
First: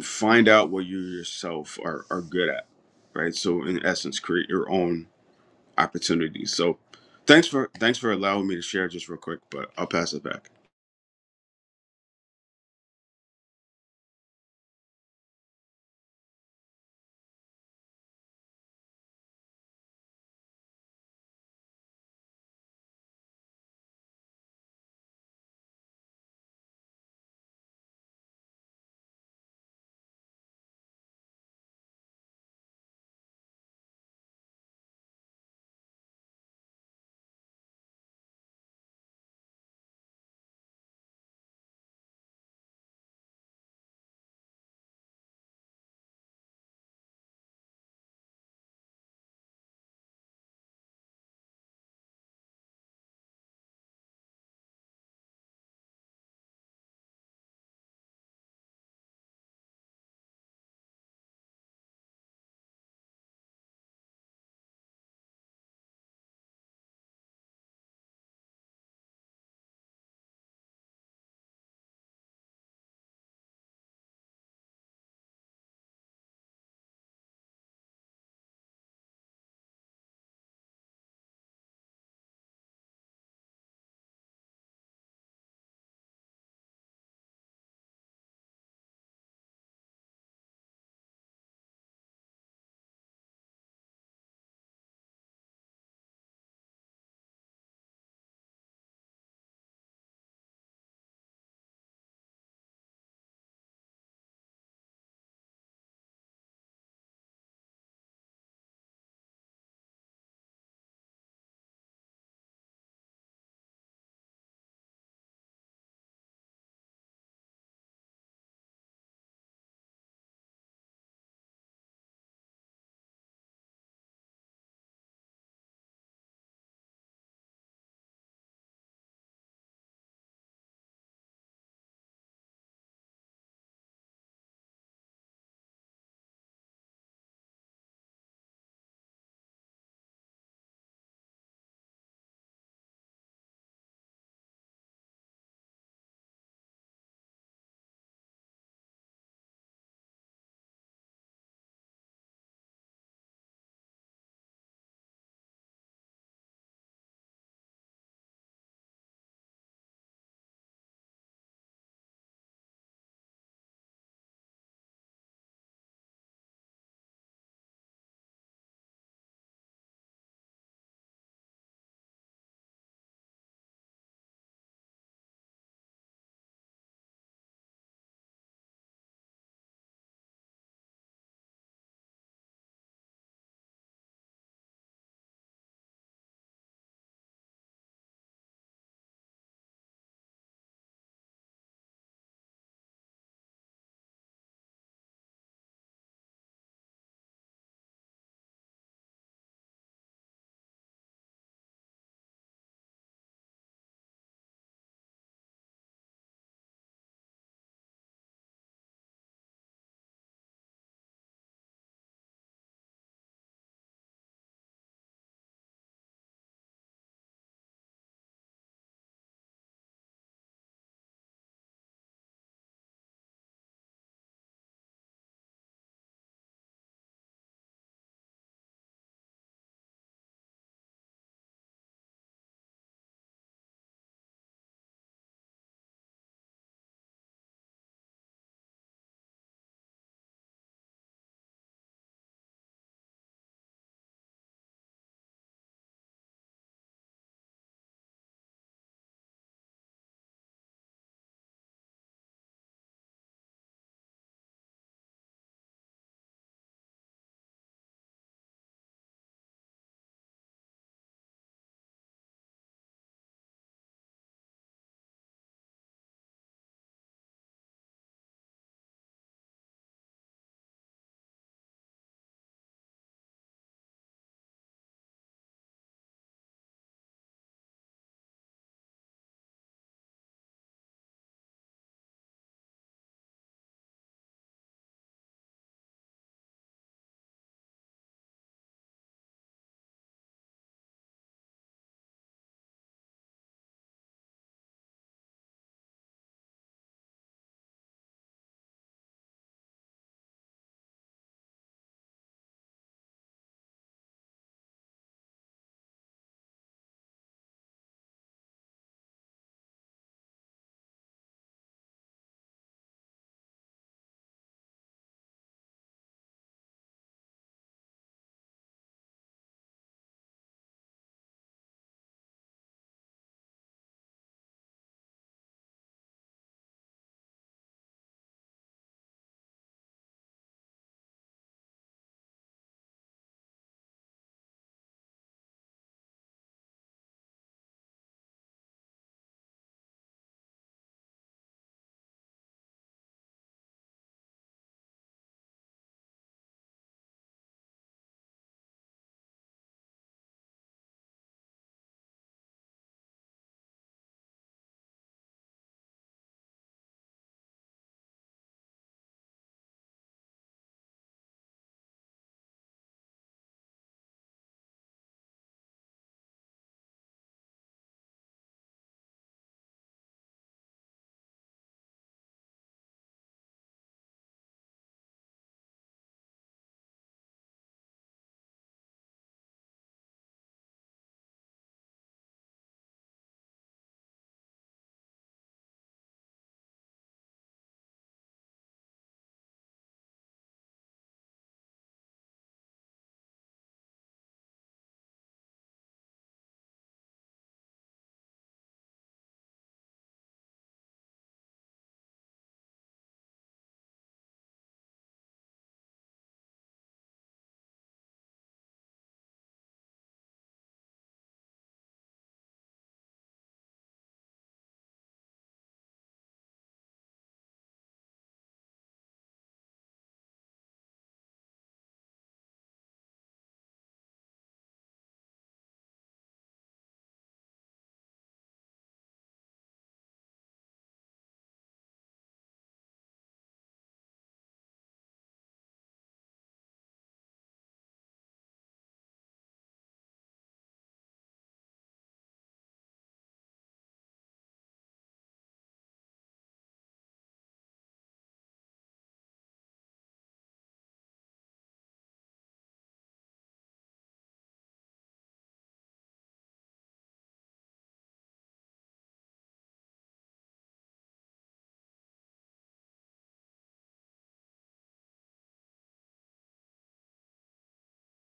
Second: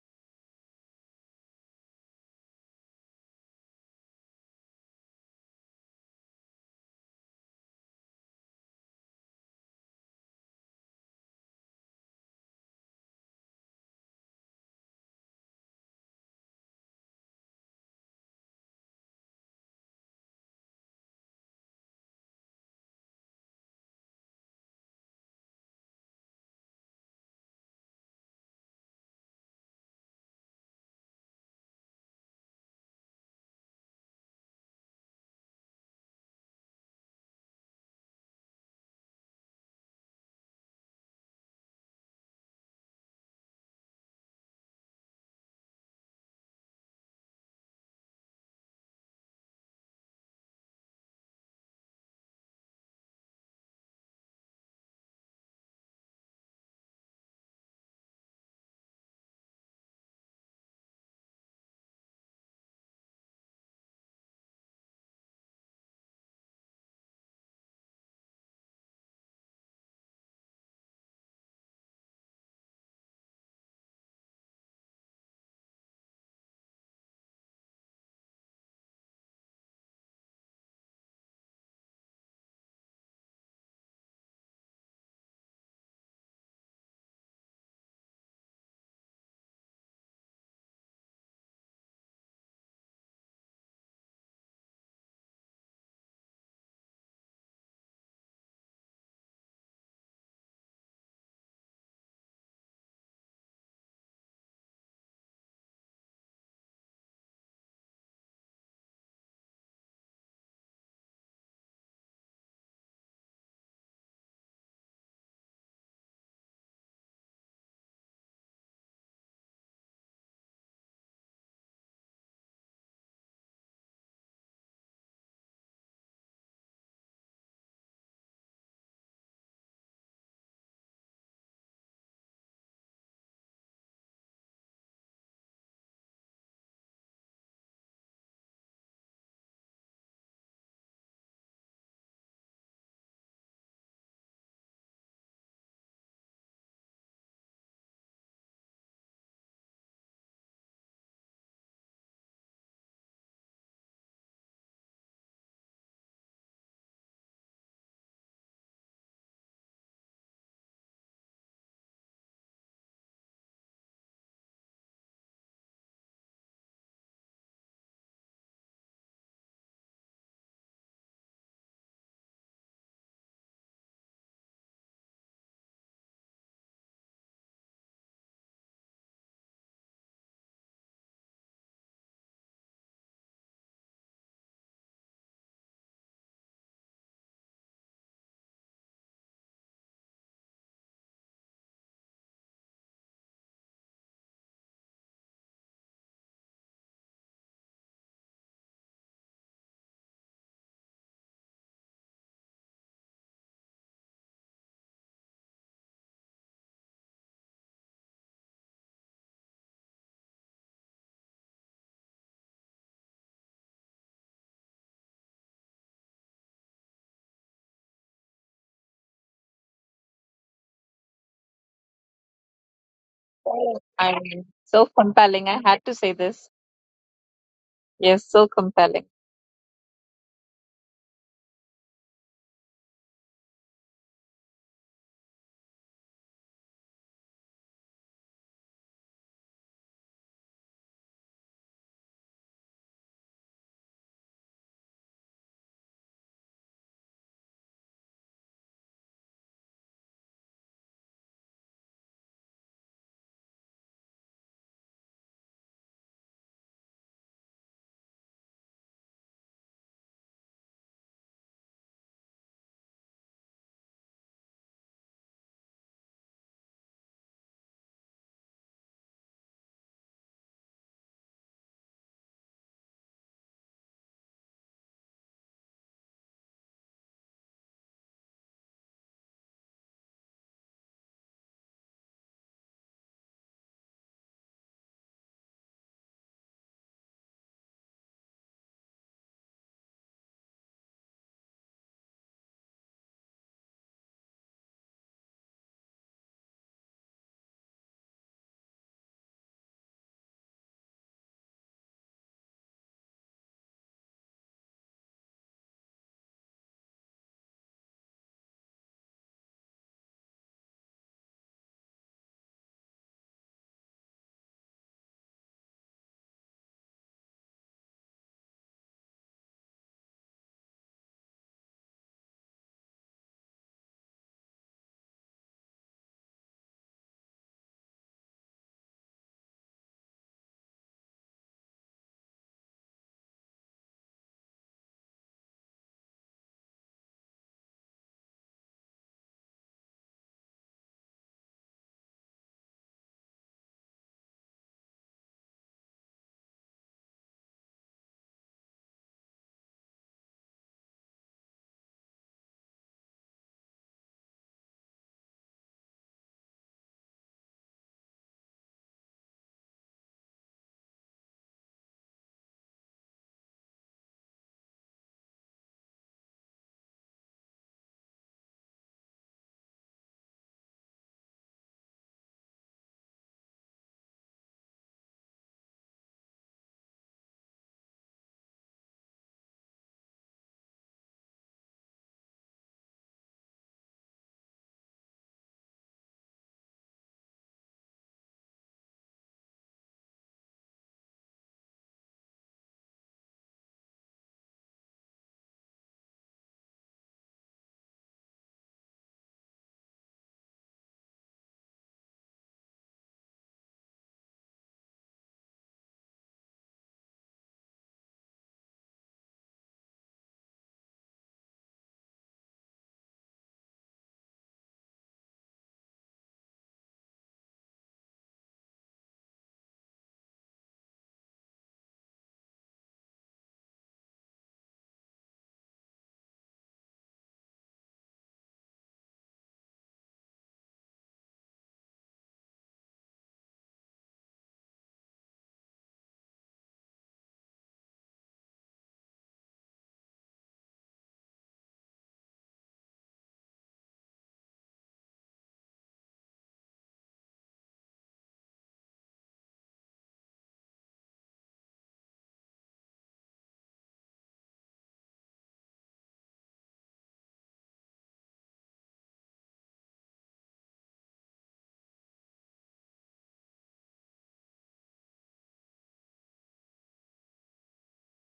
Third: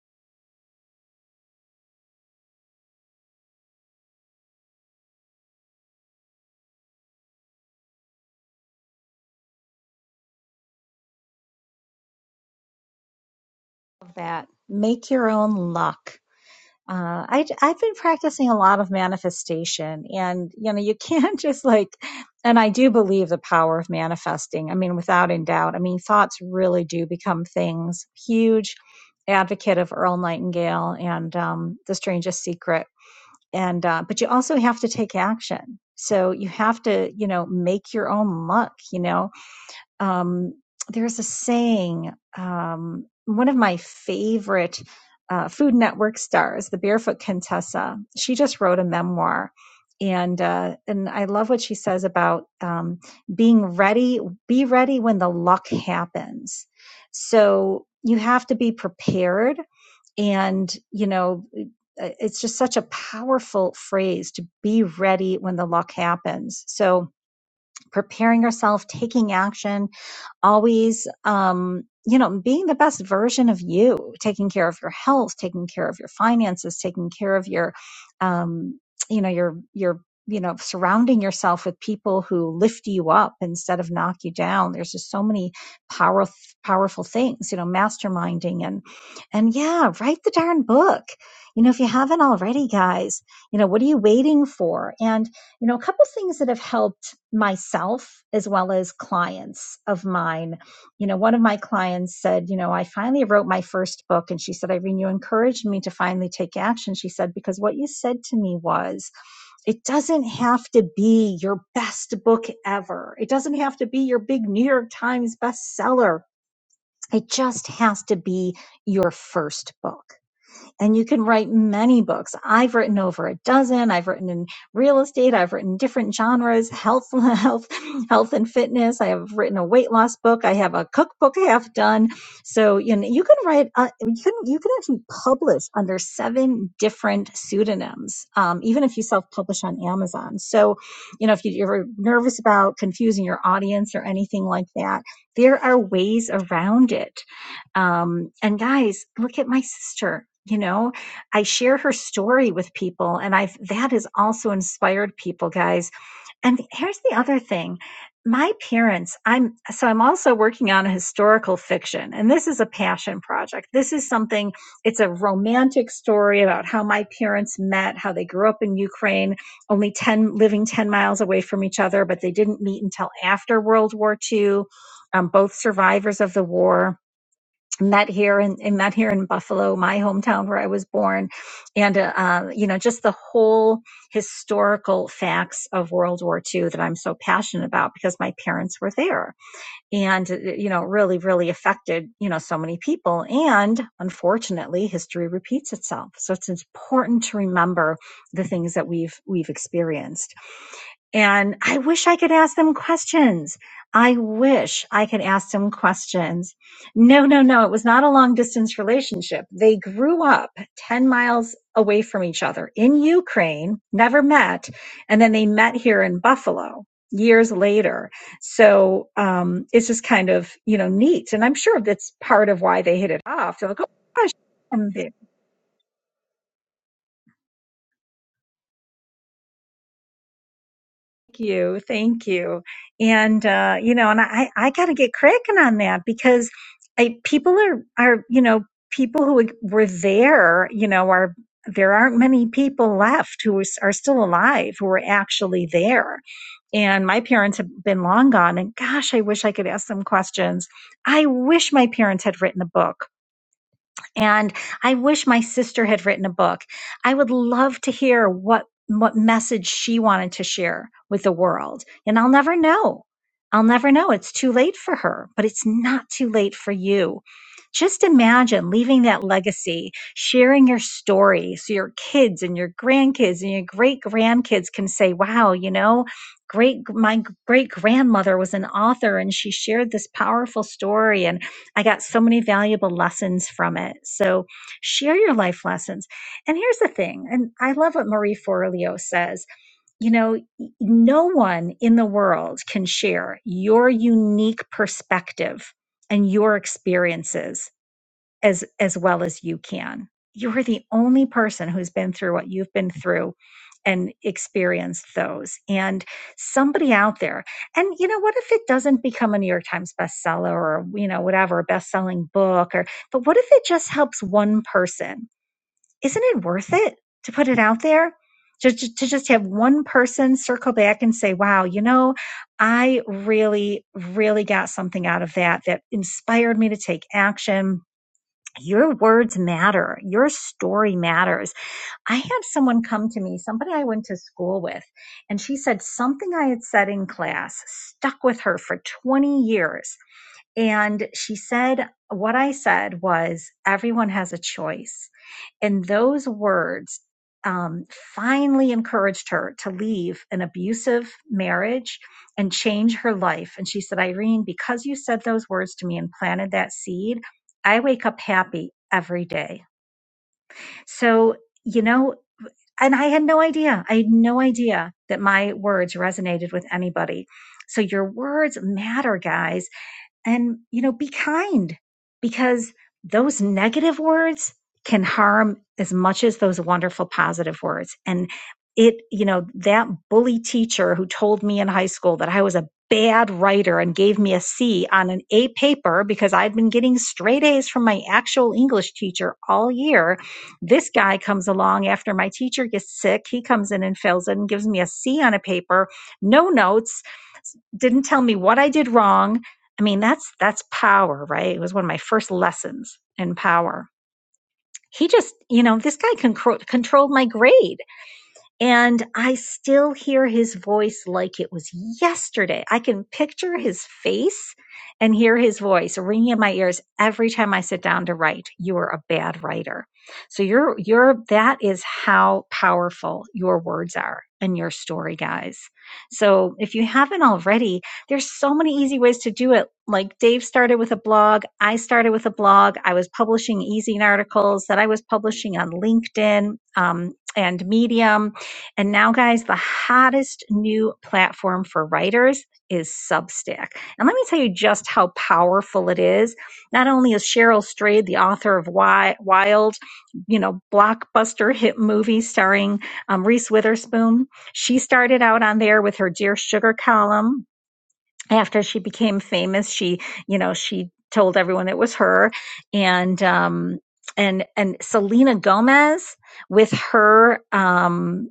Speaker 3: find out what you yourself are are good at, right? So, in essence, create your own opportunities. So thanks for thanks for allowing me to share just real quick, but I'll pass it back.
Speaker 1: That make your own luck. Uh, I, I've been practicing a lot of manifestation, and you know, you can't <laughs> just like. And I do believe the power of manifesting. I mean, without in doubt. I mean, thoughts really do become things. Huge advocate of Earl Nightingale and um, The Strangest Secret. And uh, but you also have to take action. So you have to, you know, make your own luck. You know, um, there's a saying, um, one of my favorite uh, Food Network stars, the Barefoot Contessa, she just wrote a memoir. And uh, and I love what she says about um, being ready. Be ready when the luck happens. So you have to be prepared, and you know it's just such a powerful phrase to be ready when the luck happens. So preparing yourself, taking action, always um you know being the best version of you taking care of your health taking care of your finances taking care of your um you know your your you know surrounding yourself with people who lift you up instead of knock you down there's just so many powerful powerful things you know masterminding and and yeah write the darn book you know if you haven't already guys you know what are you waiting for and you know, a couple things that have helped myself as well as clients of mine. You know, one of my clients said, You know, I finally wrote my first book. And she said, Irene, you encouraged me to finally take action. She said, Because what you said to me was, it doesn't have to be your best book ever, it doesn't have to be your big New York Times bestseller. It just has to be your first book and you can write many books. I've written over a dozen. I've written in real estate. I've written different genres, health, <laughs> health, health and fitness. I have written a weight loss book. I have a cookbook half done. So you know, you can write. Uh, you can you can actually publish under seven different pseudonyms, um, even if you self publish on Amazon. So you know, if you- you're nervous about confusing your audience or anything like that, there are ways around it um, and guys, look at my sister. You know, I share her story with people, and I've that has also inspired people, guys. And here's the other thing. My parents, I'm so I'm also working on a historical fiction, and this is a passion project. This is something, it's a romantic story about how my parents met, how they grew up in Ukraine, only 10 living 10 miles away from each other, but they didn't meet until after World War II, um, both survivors of the war met here and, and met here in Buffalo, my hometown where I was born, and uh, uh, you know just the whole historical facts of World War II that I'm so passionate about because my parents were there, and uh, you know really really affected you know so many people, and unfortunately history repeats itself, so it's important to remember the things that we've we've experienced. And I wish I could ask them questions. I wish I could ask them questions. No, no, no. It was not a long distance relationship. They grew up 10 miles away from each other in Ukraine, never met. And then they met here in Buffalo years later. So, um, it's just kind of, you know, neat. And I'm sure that's part of why they hit it off. They're like, oh,
Speaker 2: Irene, so
Speaker 1: gosh.
Speaker 2: compelling. I had to say this. Yes, so compelling.
Speaker 1: Thank you. Thank you. And, uh, you know, and I, I got to get cracking on that because I, people are, are, you know, people who were there, you know, are, there aren't many people left who is- are still alive who were actually there. And my parents have been long gone. And gosh, I wish I could ask them questions. I wish my parents had written a book and I wish my sister had written a book. I would love to hear what what message she wanted to share with the world. And I'll never know. I'll never know. It's too late for her, but it's not too late for you. Just imagine leaving that legacy, sharing your story so your kids and your grandkids and your great grandkids can say, wow, you know, great, my great grandmother was an author and she shared this powerful story. And I got so many valuable lessons from it. So share your life lessons. And here's the thing, and I love what Marie Forleo says. You know, no one in the world can share your unique perspective and your experiences as as well as you can. You're the only person who's been through what you've been through and experienced those. And somebody out there, and you know, what if it doesn't become a New York Times bestseller or, you know, whatever, a best-selling book or but what if it just helps one person? Isn't it worth it to put it out there? To, to to just have one person circle back and say, wow, you know, I really, really got something out of that that inspired me to take action your words matter. Your story matters. I had someone come to me, somebody I went to school with, and she said something I had said in class stuck with her for 20 years. And she said, What I said was, everyone has a choice. And those words um, finally encouraged her to leave an abusive marriage and change her life. And she said, Irene, because you said those words to me and planted that seed, I wake up happy every day. So, you know, and I had no idea. I had no idea that my words resonated with anybody. So your words matter, guys and you know be kind because those negative words can harm as much as those wonderful positive words and it you know that bully teacher who told me in high school that i was a bad writer and gave me a c on an a paper because i'd been getting straight a's from my actual english teacher all year this guy comes along after my teacher gets sick he comes in and fills it and gives me a c on a paper no notes didn't tell me what I did wrong. I mean, that's that's power, right? It was one of my first lessons in power. He just, you know, this guy con- controlled my grade. And I still hear his voice like it was yesterday. I can picture his face and hear his voice ringing in my ears every time I sit down to write. You are a bad writer. So you're, you're, that is how powerful your words are and your story, guys. So if you haven't already, there's so many easy ways to do it. Like Dave started with a blog. I started with a blog. I was publishing easing articles that I was publishing on LinkedIn um, and Medium and now, guys, the hottest new platform for writers is Substack. And let me tell you just how powerful it is. Not only is Cheryl Strayed, the author of Wild, you know, blockbuster hit movie starring um, Reese Witherspoon, she started out on there with her Dear Sugar column, after she became famous she you know she told everyone it was her and um and and selena gomez with her um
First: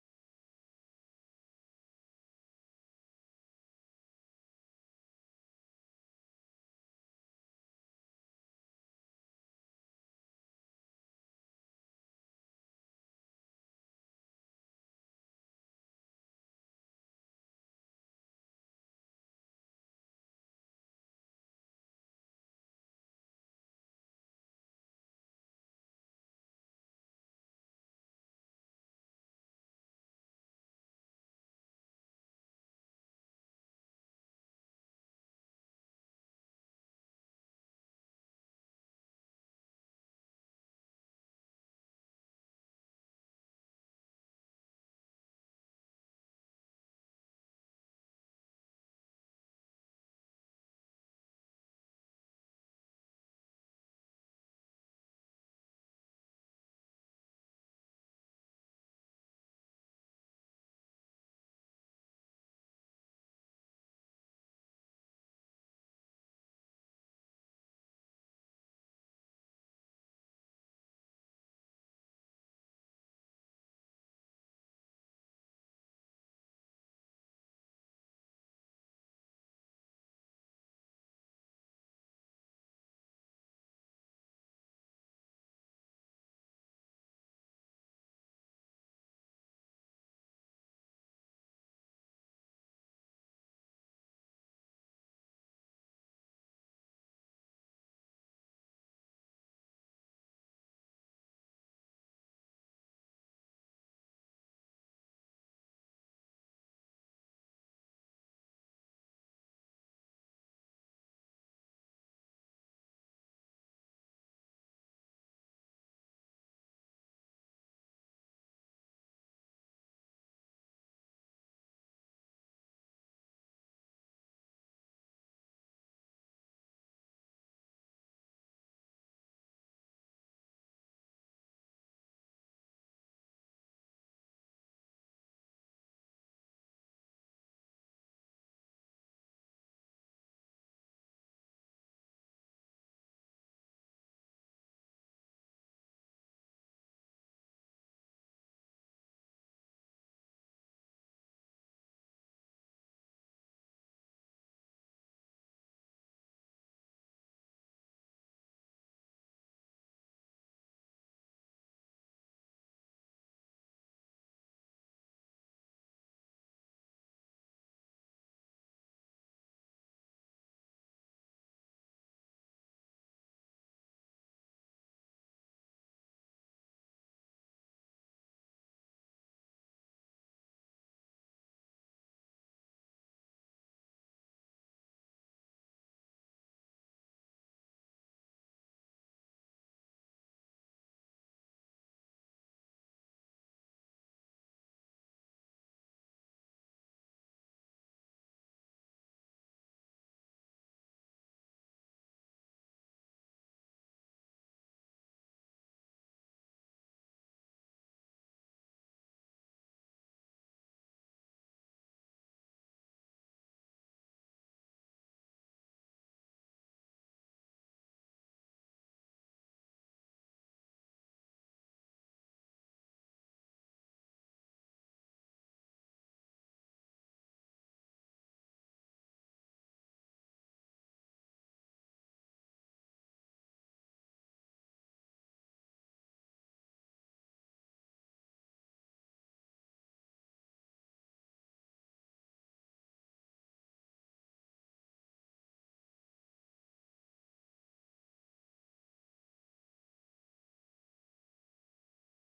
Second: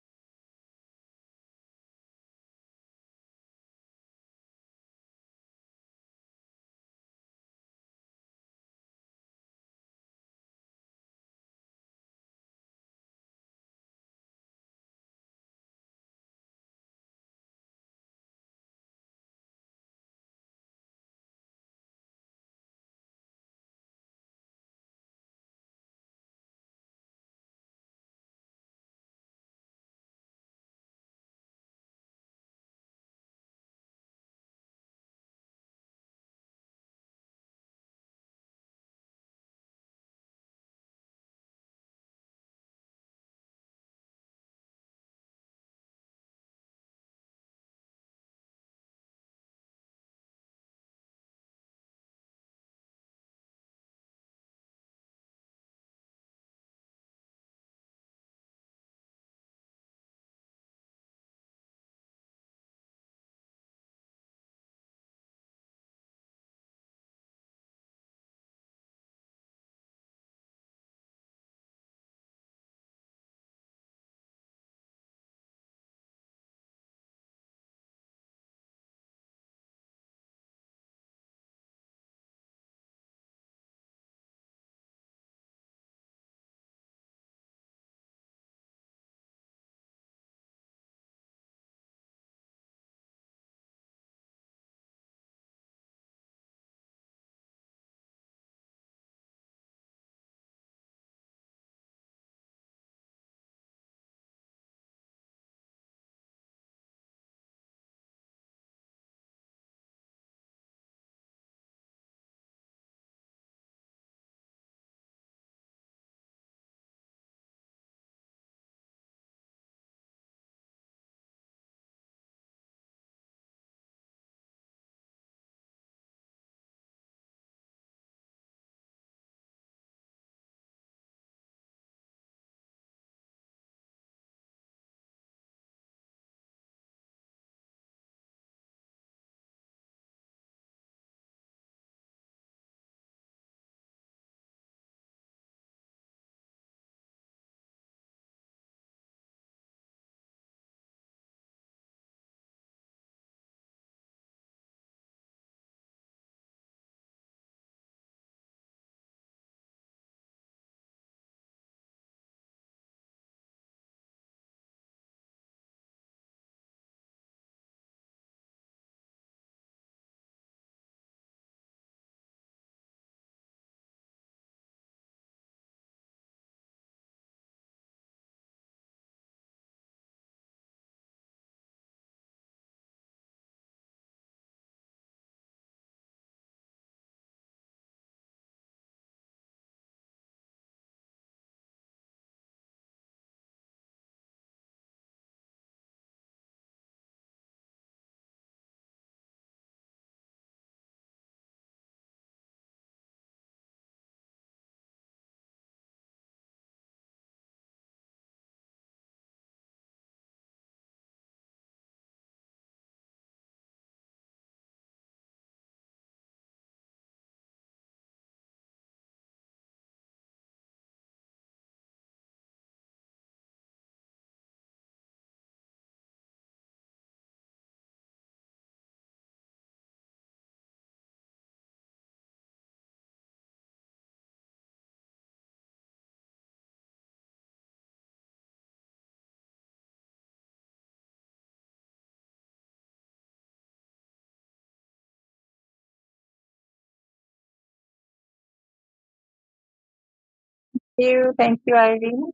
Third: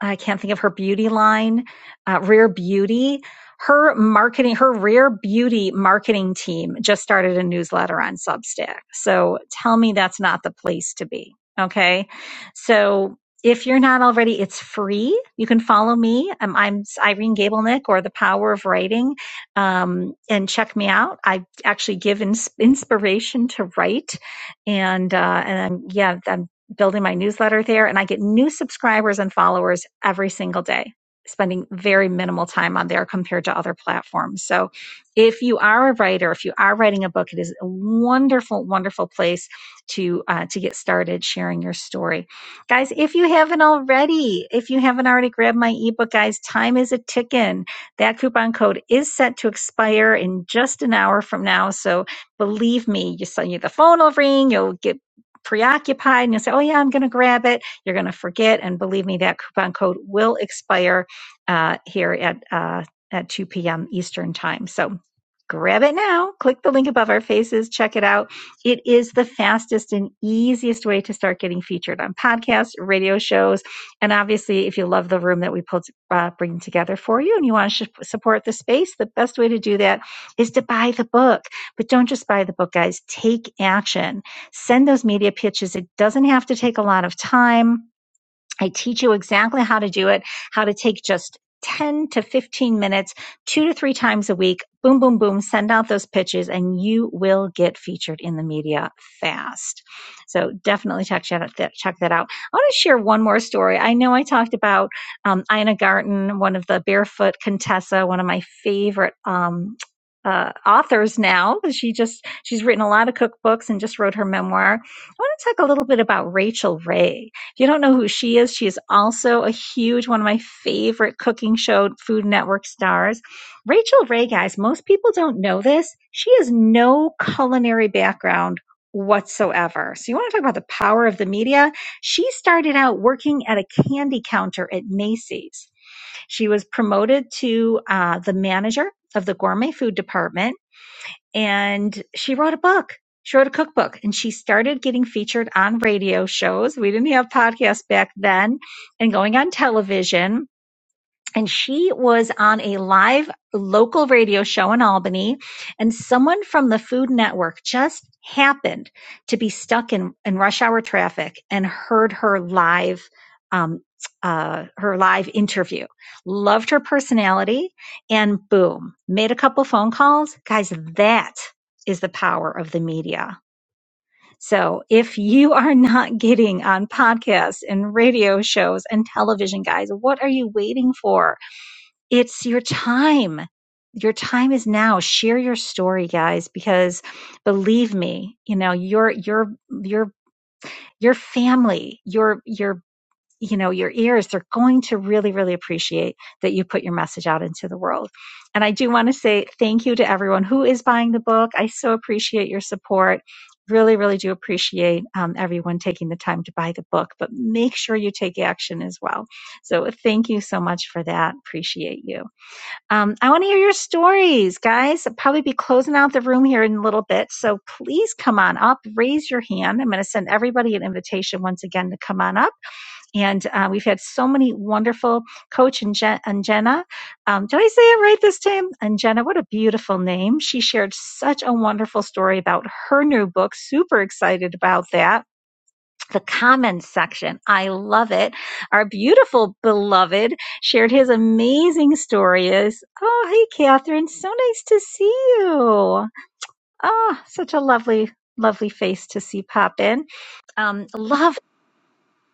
Speaker 1: i can't think of her beauty line uh, rare beauty her marketing her rare beauty marketing team just started a newsletter on substack so tell me that's not the place to be okay so if you're not already, it's free. You can follow me. Um, I'm Irene Gablenick or The Power of Writing um, and check me out. I actually give ins- inspiration to write, and uh, and I'm, yeah, I'm building my newsletter there, and I get new subscribers and followers every single day. Spending very minimal time on there compared to other platforms. So, if you are a writer, if you are writing a book, it is a wonderful, wonderful place to uh, to get started sharing your story guys if you haven't already if you haven't already grabbed my ebook guys time is a ticking that coupon code is set to expire in just an hour from now. So believe me, you so you the phone will ring, you'll get preoccupied and you'll say, Oh yeah, I'm gonna grab it. You're gonna forget. And believe me, that coupon code will expire uh, here at uh, at 2 p.m. Eastern time. So grab it now. Click the link above our faces. Check it out. It is the fastest and easiest way to start getting featured on podcasts, radio shows, and obviously, if you love the room that we pulled uh, bring together for you and you want to sh- support the space, the best way to do that is to buy the book. But don't just buy the book, guys. Take action. Send those media pitches. It doesn't have to take a lot of time I teach you exactly how to do it, how to take just 10 to 15 minutes, two to three times a week. Boom, boom, boom. Send out those pitches and you will get featured in the media fast. So definitely check that, check that out. I want to share one more story. I know I talked about um, Ina Garten, one of the barefoot Contessa, one of my favorite um, uh, authors now. She just, she's written a lot of cookbooks and just wrote her memoir. I want to talk a little bit about Rachel Ray. If you don't know who she is, she is also a huge one of my favorite cooking show Food Network stars. Rachel Ray, guys, most people don't know this. She has no culinary background whatsoever. So you want to talk about the power of the media? She started out working at a candy counter at Macy's. She was promoted to uh, the manager of the gourmet food department and she wrote a book. She wrote a cookbook and she started getting featured on radio shows. We didn't have podcasts back then and going on television and she was on a live local radio show in Albany and someone from the Food Network just happened to be stuck in, in rush hour traffic and heard her live um, uh, her live interview. Loved her personality and boom, made a couple phone calls. Guys, that is the power of the media. So if you are not getting on podcasts and radio shows and television, guys, what are you waiting for? It's your time. Your time is now. Share your story, guys, because believe me, you know, your your your your family, your your you know, your ears, they're going to really, really appreciate that you put your message out into the world. And I do want to say thank you to everyone who is buying the book. I so appreciate your support. Really, really do appreciate um, everyone taking the time to buy the book, but make sure you take action as well. So thank you so much for that. Appreciate you. Um, I want to hear your stories, guys. I'll probably be closing out the room here in a little bit. So please come on up, raise your hand. I'm going to send everybody an invitation once again to come on up. And uh, we've had so many wonderful coach and, Jen- and Jenna. Um, did I say it right this time? And Jenna, what a beautiful name. She shared such a wonderful story about her new book. Super excited about that the comments section. I love it. Our beautiful beloved shared his amazing stories. Oh, hey, Catherine. So nice to see you. Oh, such a lovely, lovely face to see pop in. Um,
Speaker 2: Thank you.
Speaker 1: love.
Speaker 2: Thank you, Irene.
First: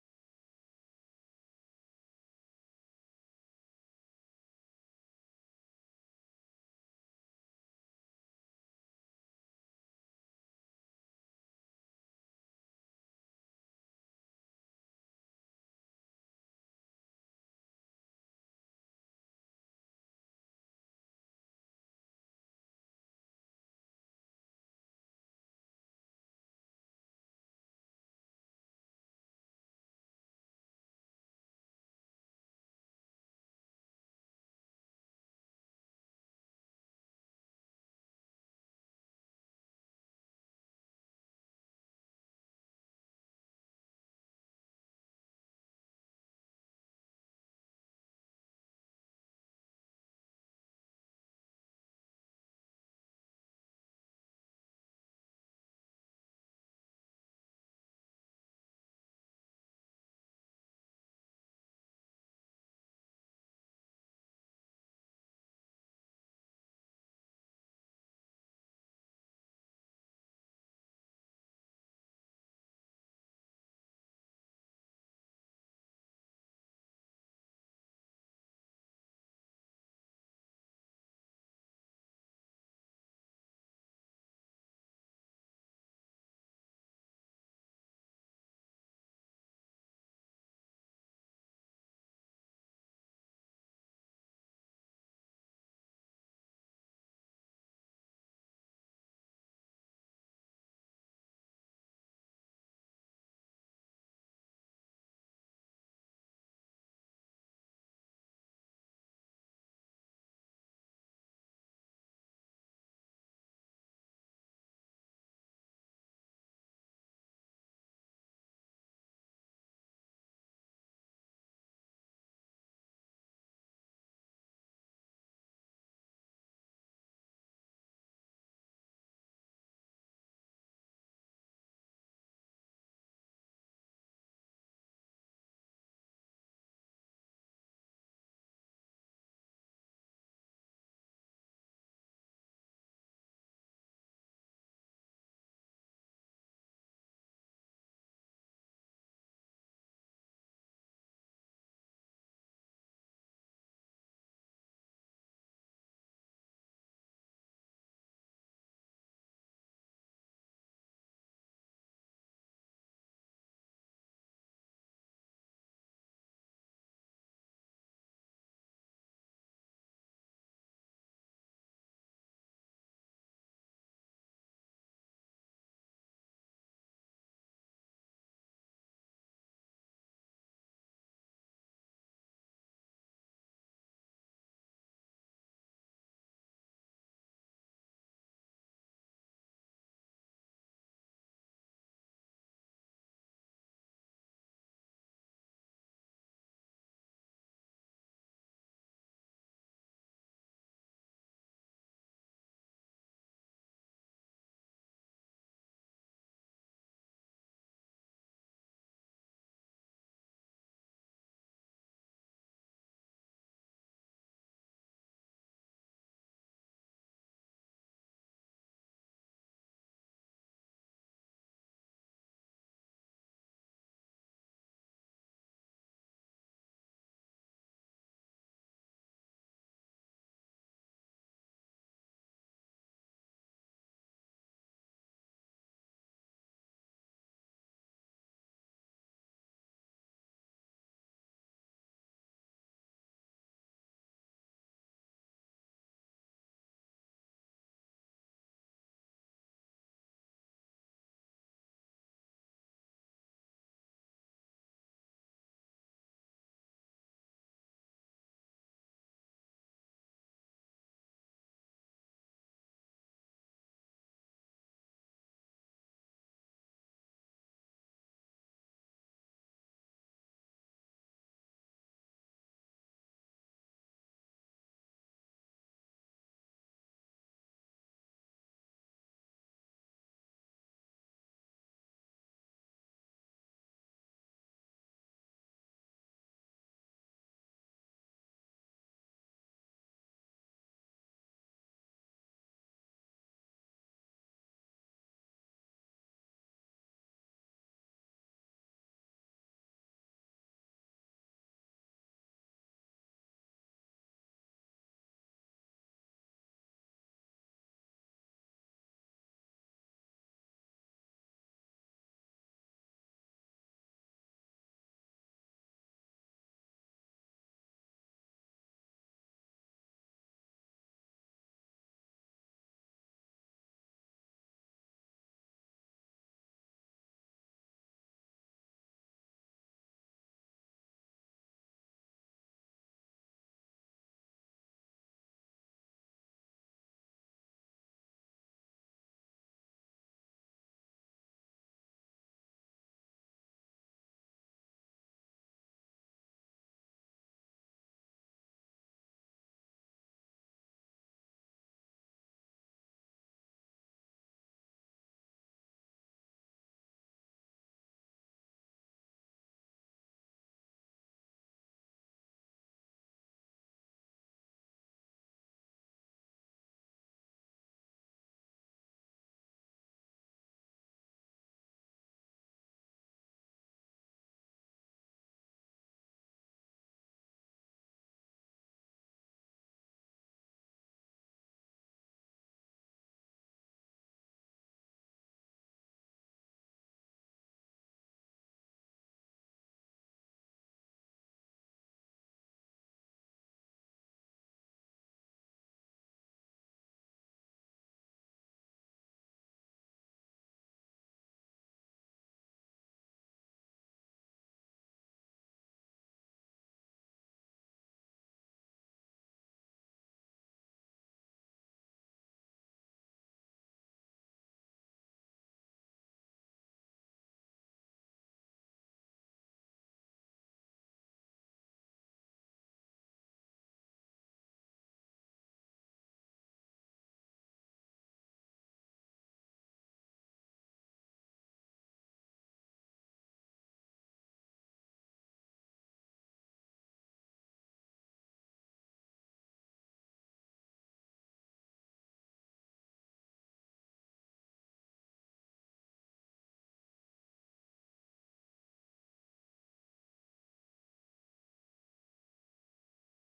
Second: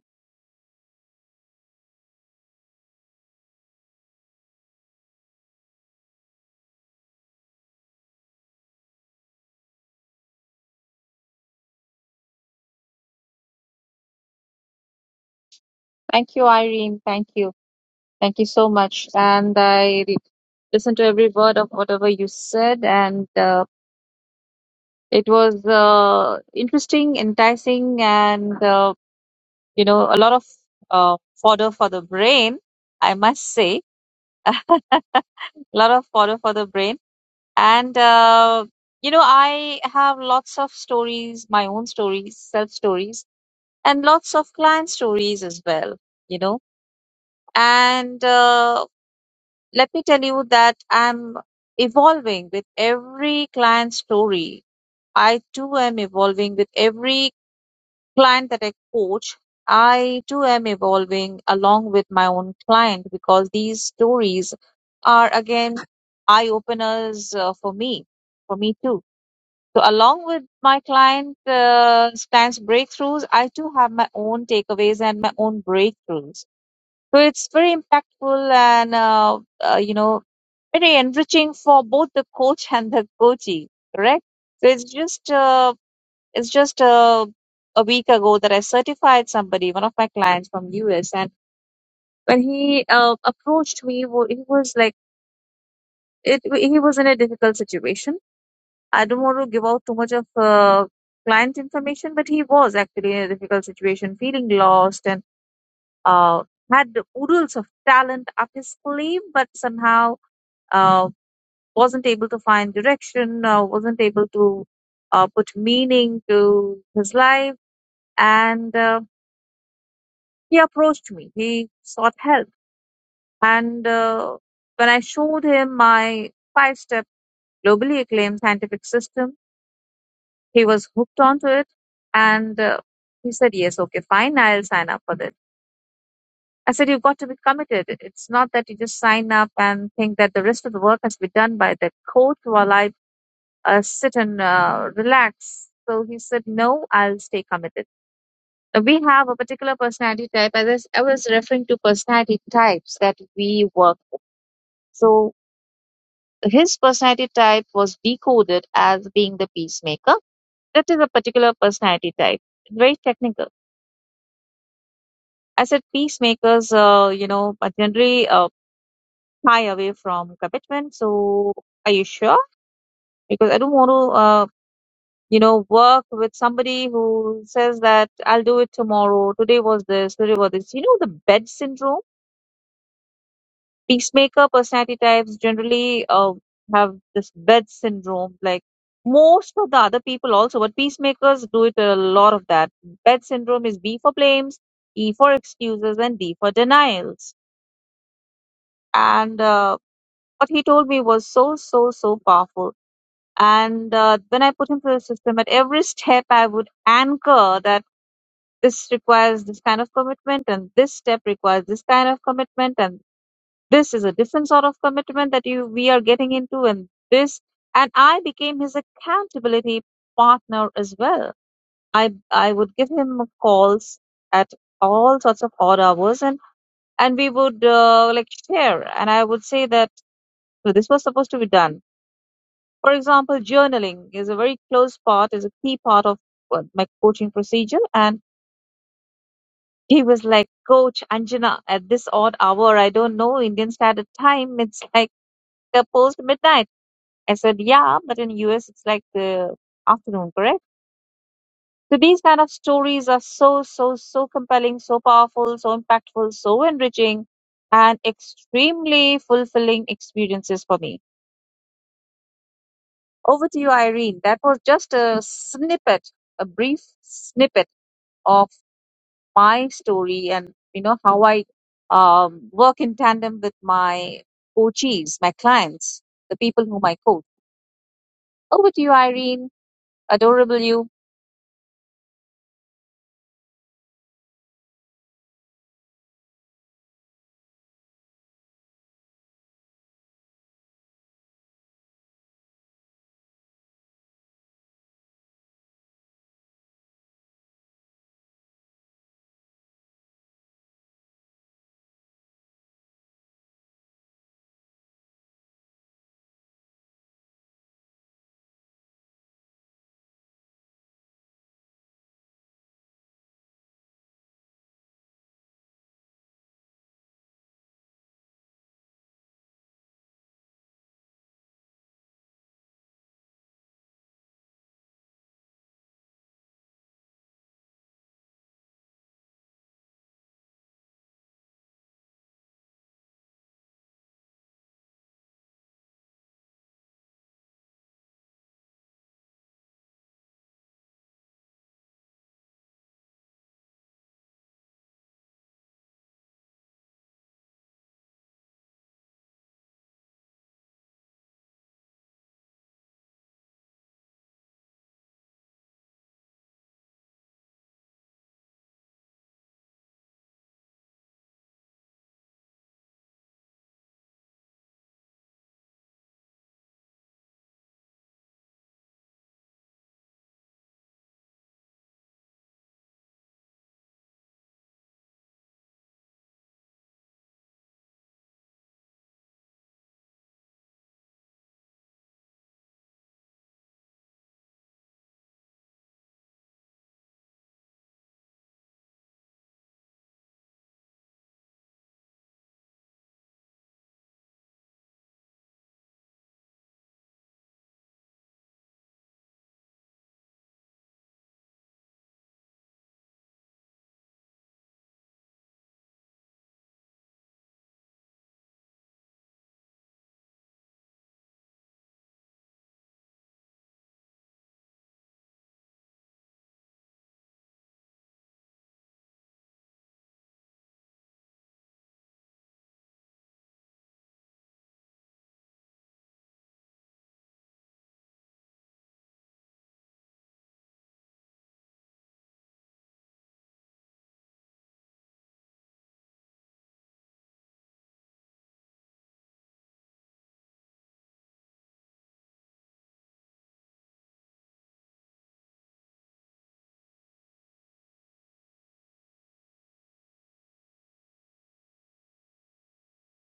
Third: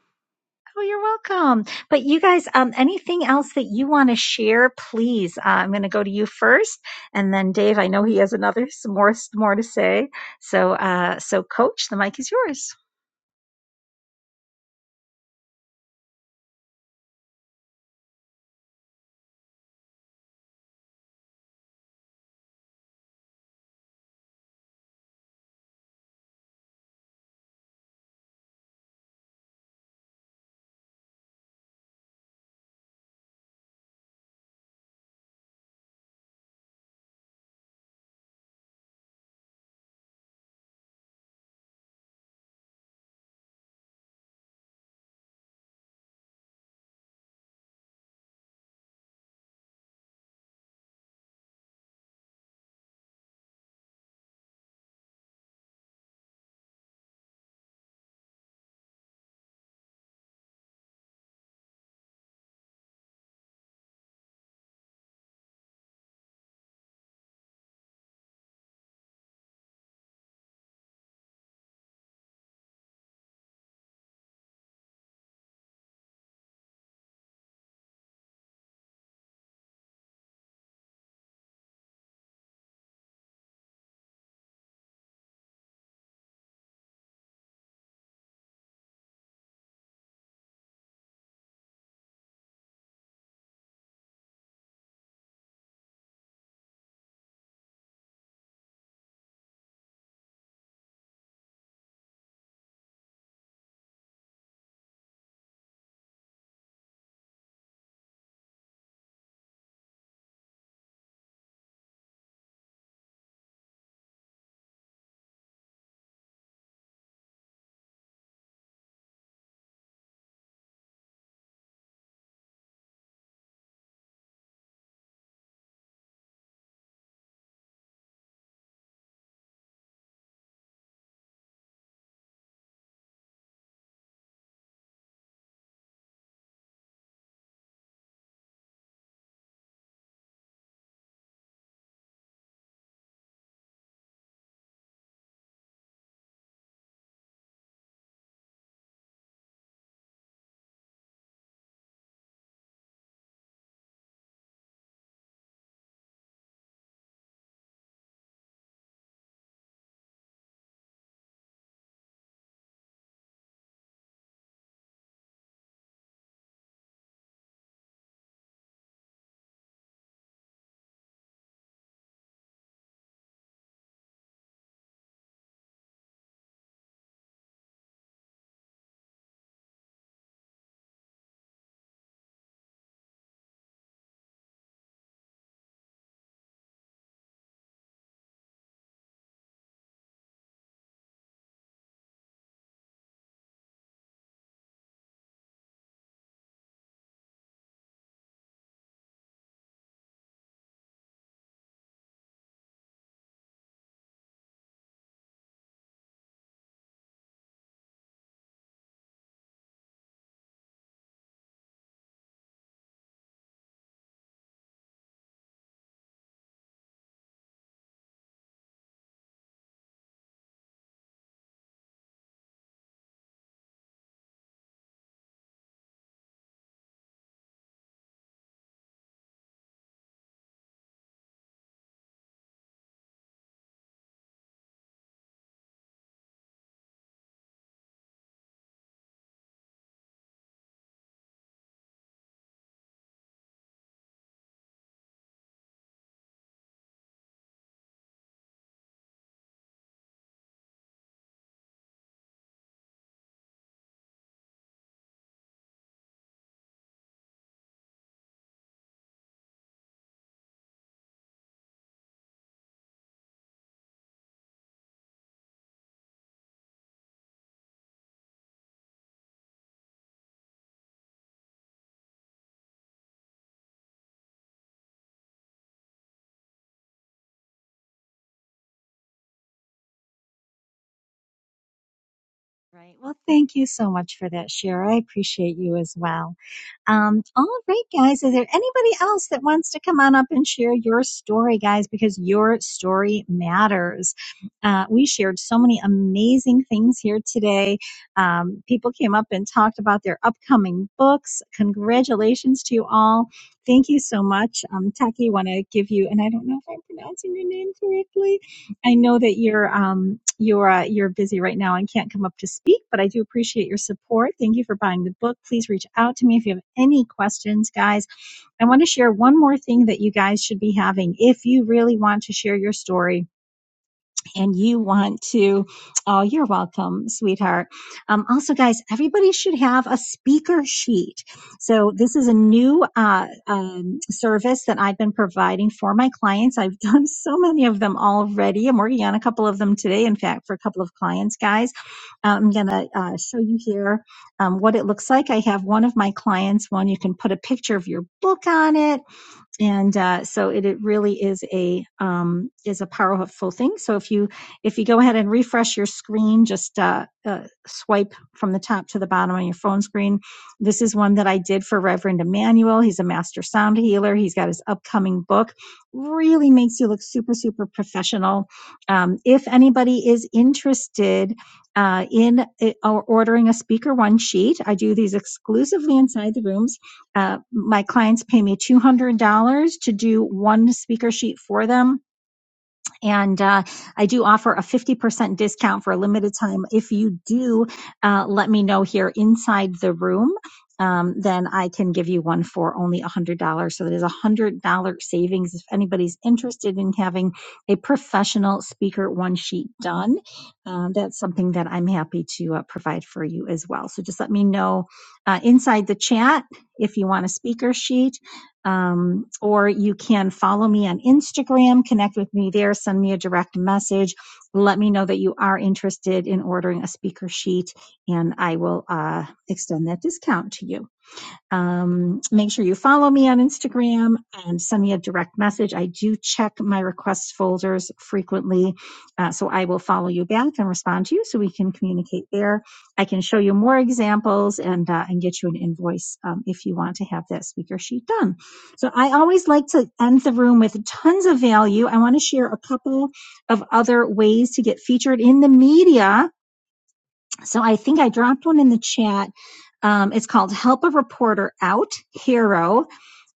Speaker 1: Oh, you're welcome. But you guys, um, anything else that you want to share, please. Uh, I'm going to go to you first, and then Dave. I know he has another some more some more to say. So, uh, so Coach, the mic is yours.
Speaker 2: Thank you, Irene. Thank you. Thank you so much. And I listened to every word of whatever you said, and uh, it was uh, interesting, enticing, and uh, you know, a lot of uh, fodder for the brain, I must say. <laughs> a lot of fodder for the brain. And, uh, you know, I have lots of stories, my own stories, self stories, and lots of client stories as well, you know. and uh, let me tell you that i'm evolving with every client story i too am evolving with every client that i coach i too am evolving along with my own client because these stories are again eye openers uh, for me for me too so along with my client uh, clients breakthroughs i too have my own takeaways and my own breakthroughs so it's very impactful and uh, uh, you know very enriching for both the coach and the coachee, correct? So it's just uh, it's just uh, a week ago that I certified somebody, one of my clients from US, and when he uh, approached me, wa- he was like it. He was in a difficult situation. I don't want to give out too much of uh, client information, but he was actually in a difficult situation, feeling lost and uh, had oodles of talent up his sleeve, but somehow uh, wasn't able to find direction, uh, wasn't able to uh, put meaning to his life, and uh, he approached me. He sought help, and uh, when I showed him my five-step globally acclaimed scientific system, he was hooked onto it, and uh, he said, "Yes, okay, fine, I'll sign up for this." I said, "You've got to be committed. It's not that you just sign up and think that the rest of the work has to be done by the coach while I uh, sit and uh, relax. So he said, No, I'll stay committed. Uh, We have a particular personality type. As I s- I was referring to personality types that we work with. So his personality type was decoded as being the peacemaker. That is a particular personality type, very technical. I said peacemakers, uh, you know, are generally uh, shy away from commitment. So, are you sure? Because I don't want to. uh, you know, work with somebody who says that I'll do it tomorrow, today was this, today was this. You know, the bed syndrome, peacemaker personality types generally uh, have this bed syndrome, like most of the other people also, but peacemakers do it a lot of that. Bed syndrome is B for blames, E for excuses, and D for denials. And uh, what he told me was so, so, so powerful. And uh, when I put him through the system, at every step I would anchor that this requires this kind of commitment and this step requires this kind of commitment and this is a different sort of commitment that you we are getting into and this and i became his accountability partner as well i i would give him calls at all sorts of odd hours and and we would uh, like share and i would say that "No, this was supposed to be done for example journaling is a very close part is a key part of uh, my coaching procedure and He was like, Coach Anjana, at this odd hour, I don't know Indian standard time. It's like uh, post midnight. I said, Yeah, but in US it's like the afternoon, correct? So these kind of stories are so, so, so compelling, so powerful, so impactful, so enriching, and extremely fulfilling experiences for me. Over to you, Irene. That was just a snippet, a brief snippet. of. my story and you know how I um, work in tandem with my coachees, my clients, the people whom I coach. Over to you, Irene. Adorable you.
Speaker 1: Right. Well, thank you so much for that share. I appreciate you as well. Um, all right, guys. Is there anybody else that wants to come on up and share your story, guys? Because your story matters. Uh, we shared so many amazing things here today. Um, people came up and talked about their upcoming books. Congratulations to you all. Thank you so much. Um, Taki, want to give you, and I don't know if I'm pronouncing your name correctly. I know that you're um, you're uh, you're busy right now and can't come up to speak, but I do appreciate your support. Thank you for buying the book. Please reach out to me if you have any questions, guys. I want to share one more thing that you guys should be having if you really want to share your story and you want to, oh, you're welcome, sweetheart. Um, also, guys, everybody should have a speaker sheet. So this is a new uh, um, service that I've been providing for my clients. I've <laughs> done so many of them already. I'm working on a couple of them today. In fact, for a couple of clients, guys, I'm gonna uh, show you here um, what it looks like. I have one of my clients one you can put a picture of your book on it and uh, so it, it really is a um, is a powerful thing. So if you if you go ahead and refresh your screen, just uh, uh, swipe from the top to the bottom on your phone screen. This is one that I did for Reverend Emmanuel. He's a master sound healer. He's got his upcoming book. Really makes you look super super professional. Um, if anybody is interested. Uh, in uh, ordering a speaker one sheet. I do these exclusively inside the rooms uh, my clients pay me $200 to do one speaker sheet for them and uh, I do offer a 50% discount for a limited time. If you do uh, let me know here inside the room, um, then I can give you one for only $100. So that is a $100 savings if anybody's interested in having a professional speaker one sheet done. Um, that's something that I'm happy to uh, provide for you as well. So just let me know uh, inside the chat if you want a speaker sheet um, or you can follow me on Instagram, connect with me there, send me a direct message. Let me know that you are interested in ordering a speaker sheet, and I will uh, extend that discount to you. Um, make sure you follow me on Instagram and send me a direct message. I do check my request folders frequently, uh, so I will follow you back and respond to you so we can communicate there. I can show you more examples and uh, and get you an invoice um, if you want to have that speaker sheet done. So I always like to end the room with tons of value. I want to share a couple of other ways to get featured in the media so I think I dropped one in the chat. Um, it's called Help a Reporter Out Hero,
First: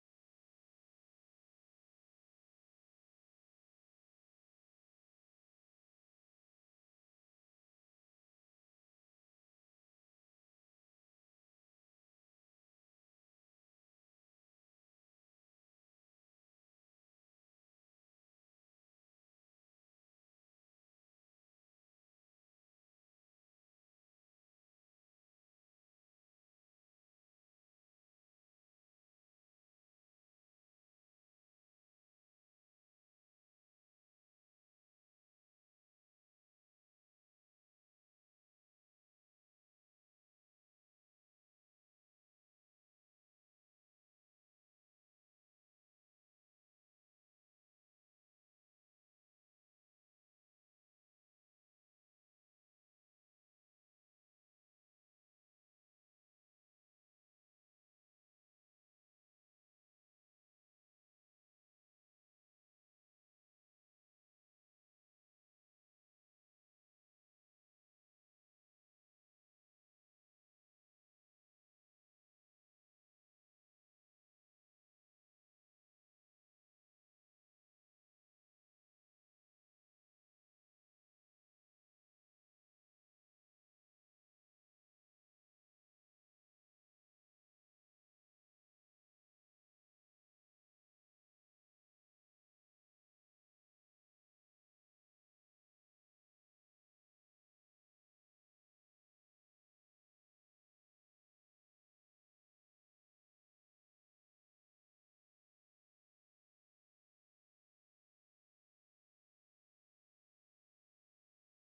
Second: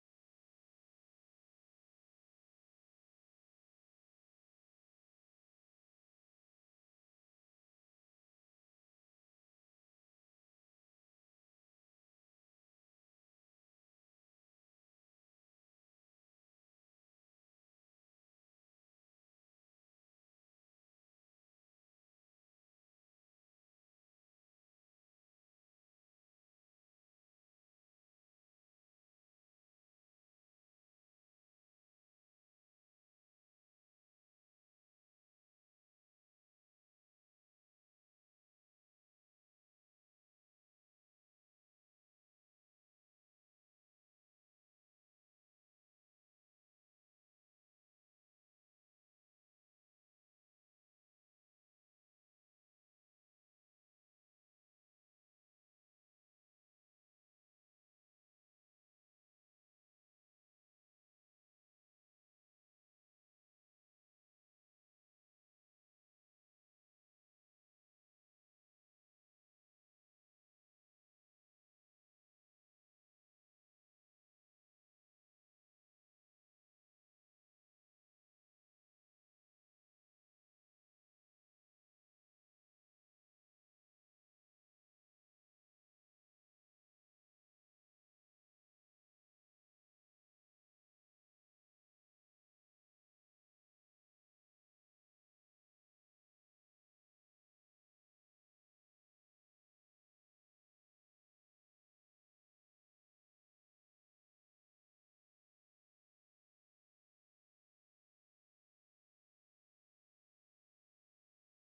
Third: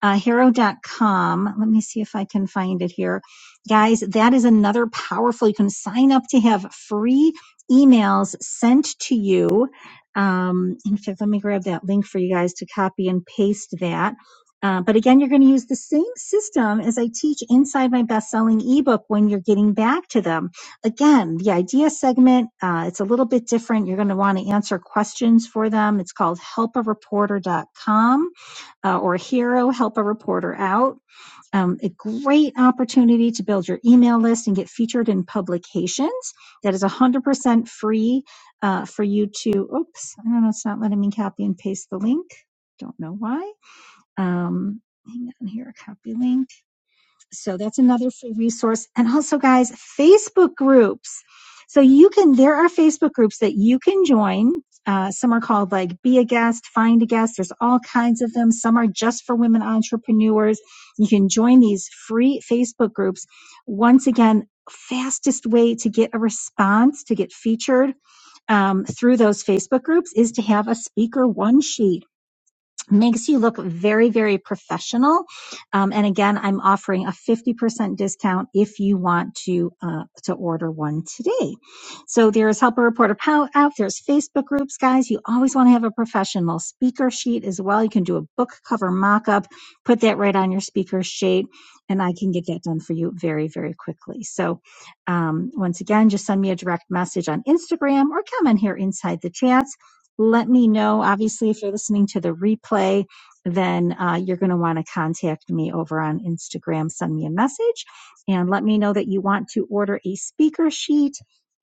Speaker 1: uh, hero dot com. Let me see if I can find it here. Guys, that is another powerful. You can sign up to have free emails sent to you. Um, in fact, let me grab that link for you guys to copy and paste that. Uh, but again, you're going to use the same system as I teach inside my best selling ebook when you're getting back to them again, the idea segment, uh, it's a little bit different. You're going to want to answer questions for them. It's called helpareporter.com uh, or Hero Help a Reporter Out. Um, a great opportunity to build your email list and get featured in publications. That is 100% free uh, for you to. Oops, I don't know. It's not letting me copy and paste the link. Don't know why. Um, hang on here, copy link. So that's another free resource. And also, guys, Facebook groups. So you can, there are Facebook groups that you can join. Uh, some are called like Be a Guest, Find a Guest. There's all kinds of them. Some are just for women entrepreneurs. You can join these free Facebook groups. Once again, fastest way to get a response to get featured um, through those Facebook groups is to have a speaker one sheet makes you look very, very professional. Um, and again, I'm offering a 50% discount if you want to, uh, to order one today. So there's Helper Reporter Pow- out. There's Facebook groups, guys. You always want to have a professional speaker sheet as well. You can do a book cover mock-up, put that right on your speaker sheet, and I can get that done for you very, very quickly. So, um, once again, just send me a direct message on Instagram or come in here inside the chat let me know. Obviously, if you're listening to the replay, then uh, you're going to want to contact me over on Instagram. Send me a message and let me know that you want to order a speaker sheet.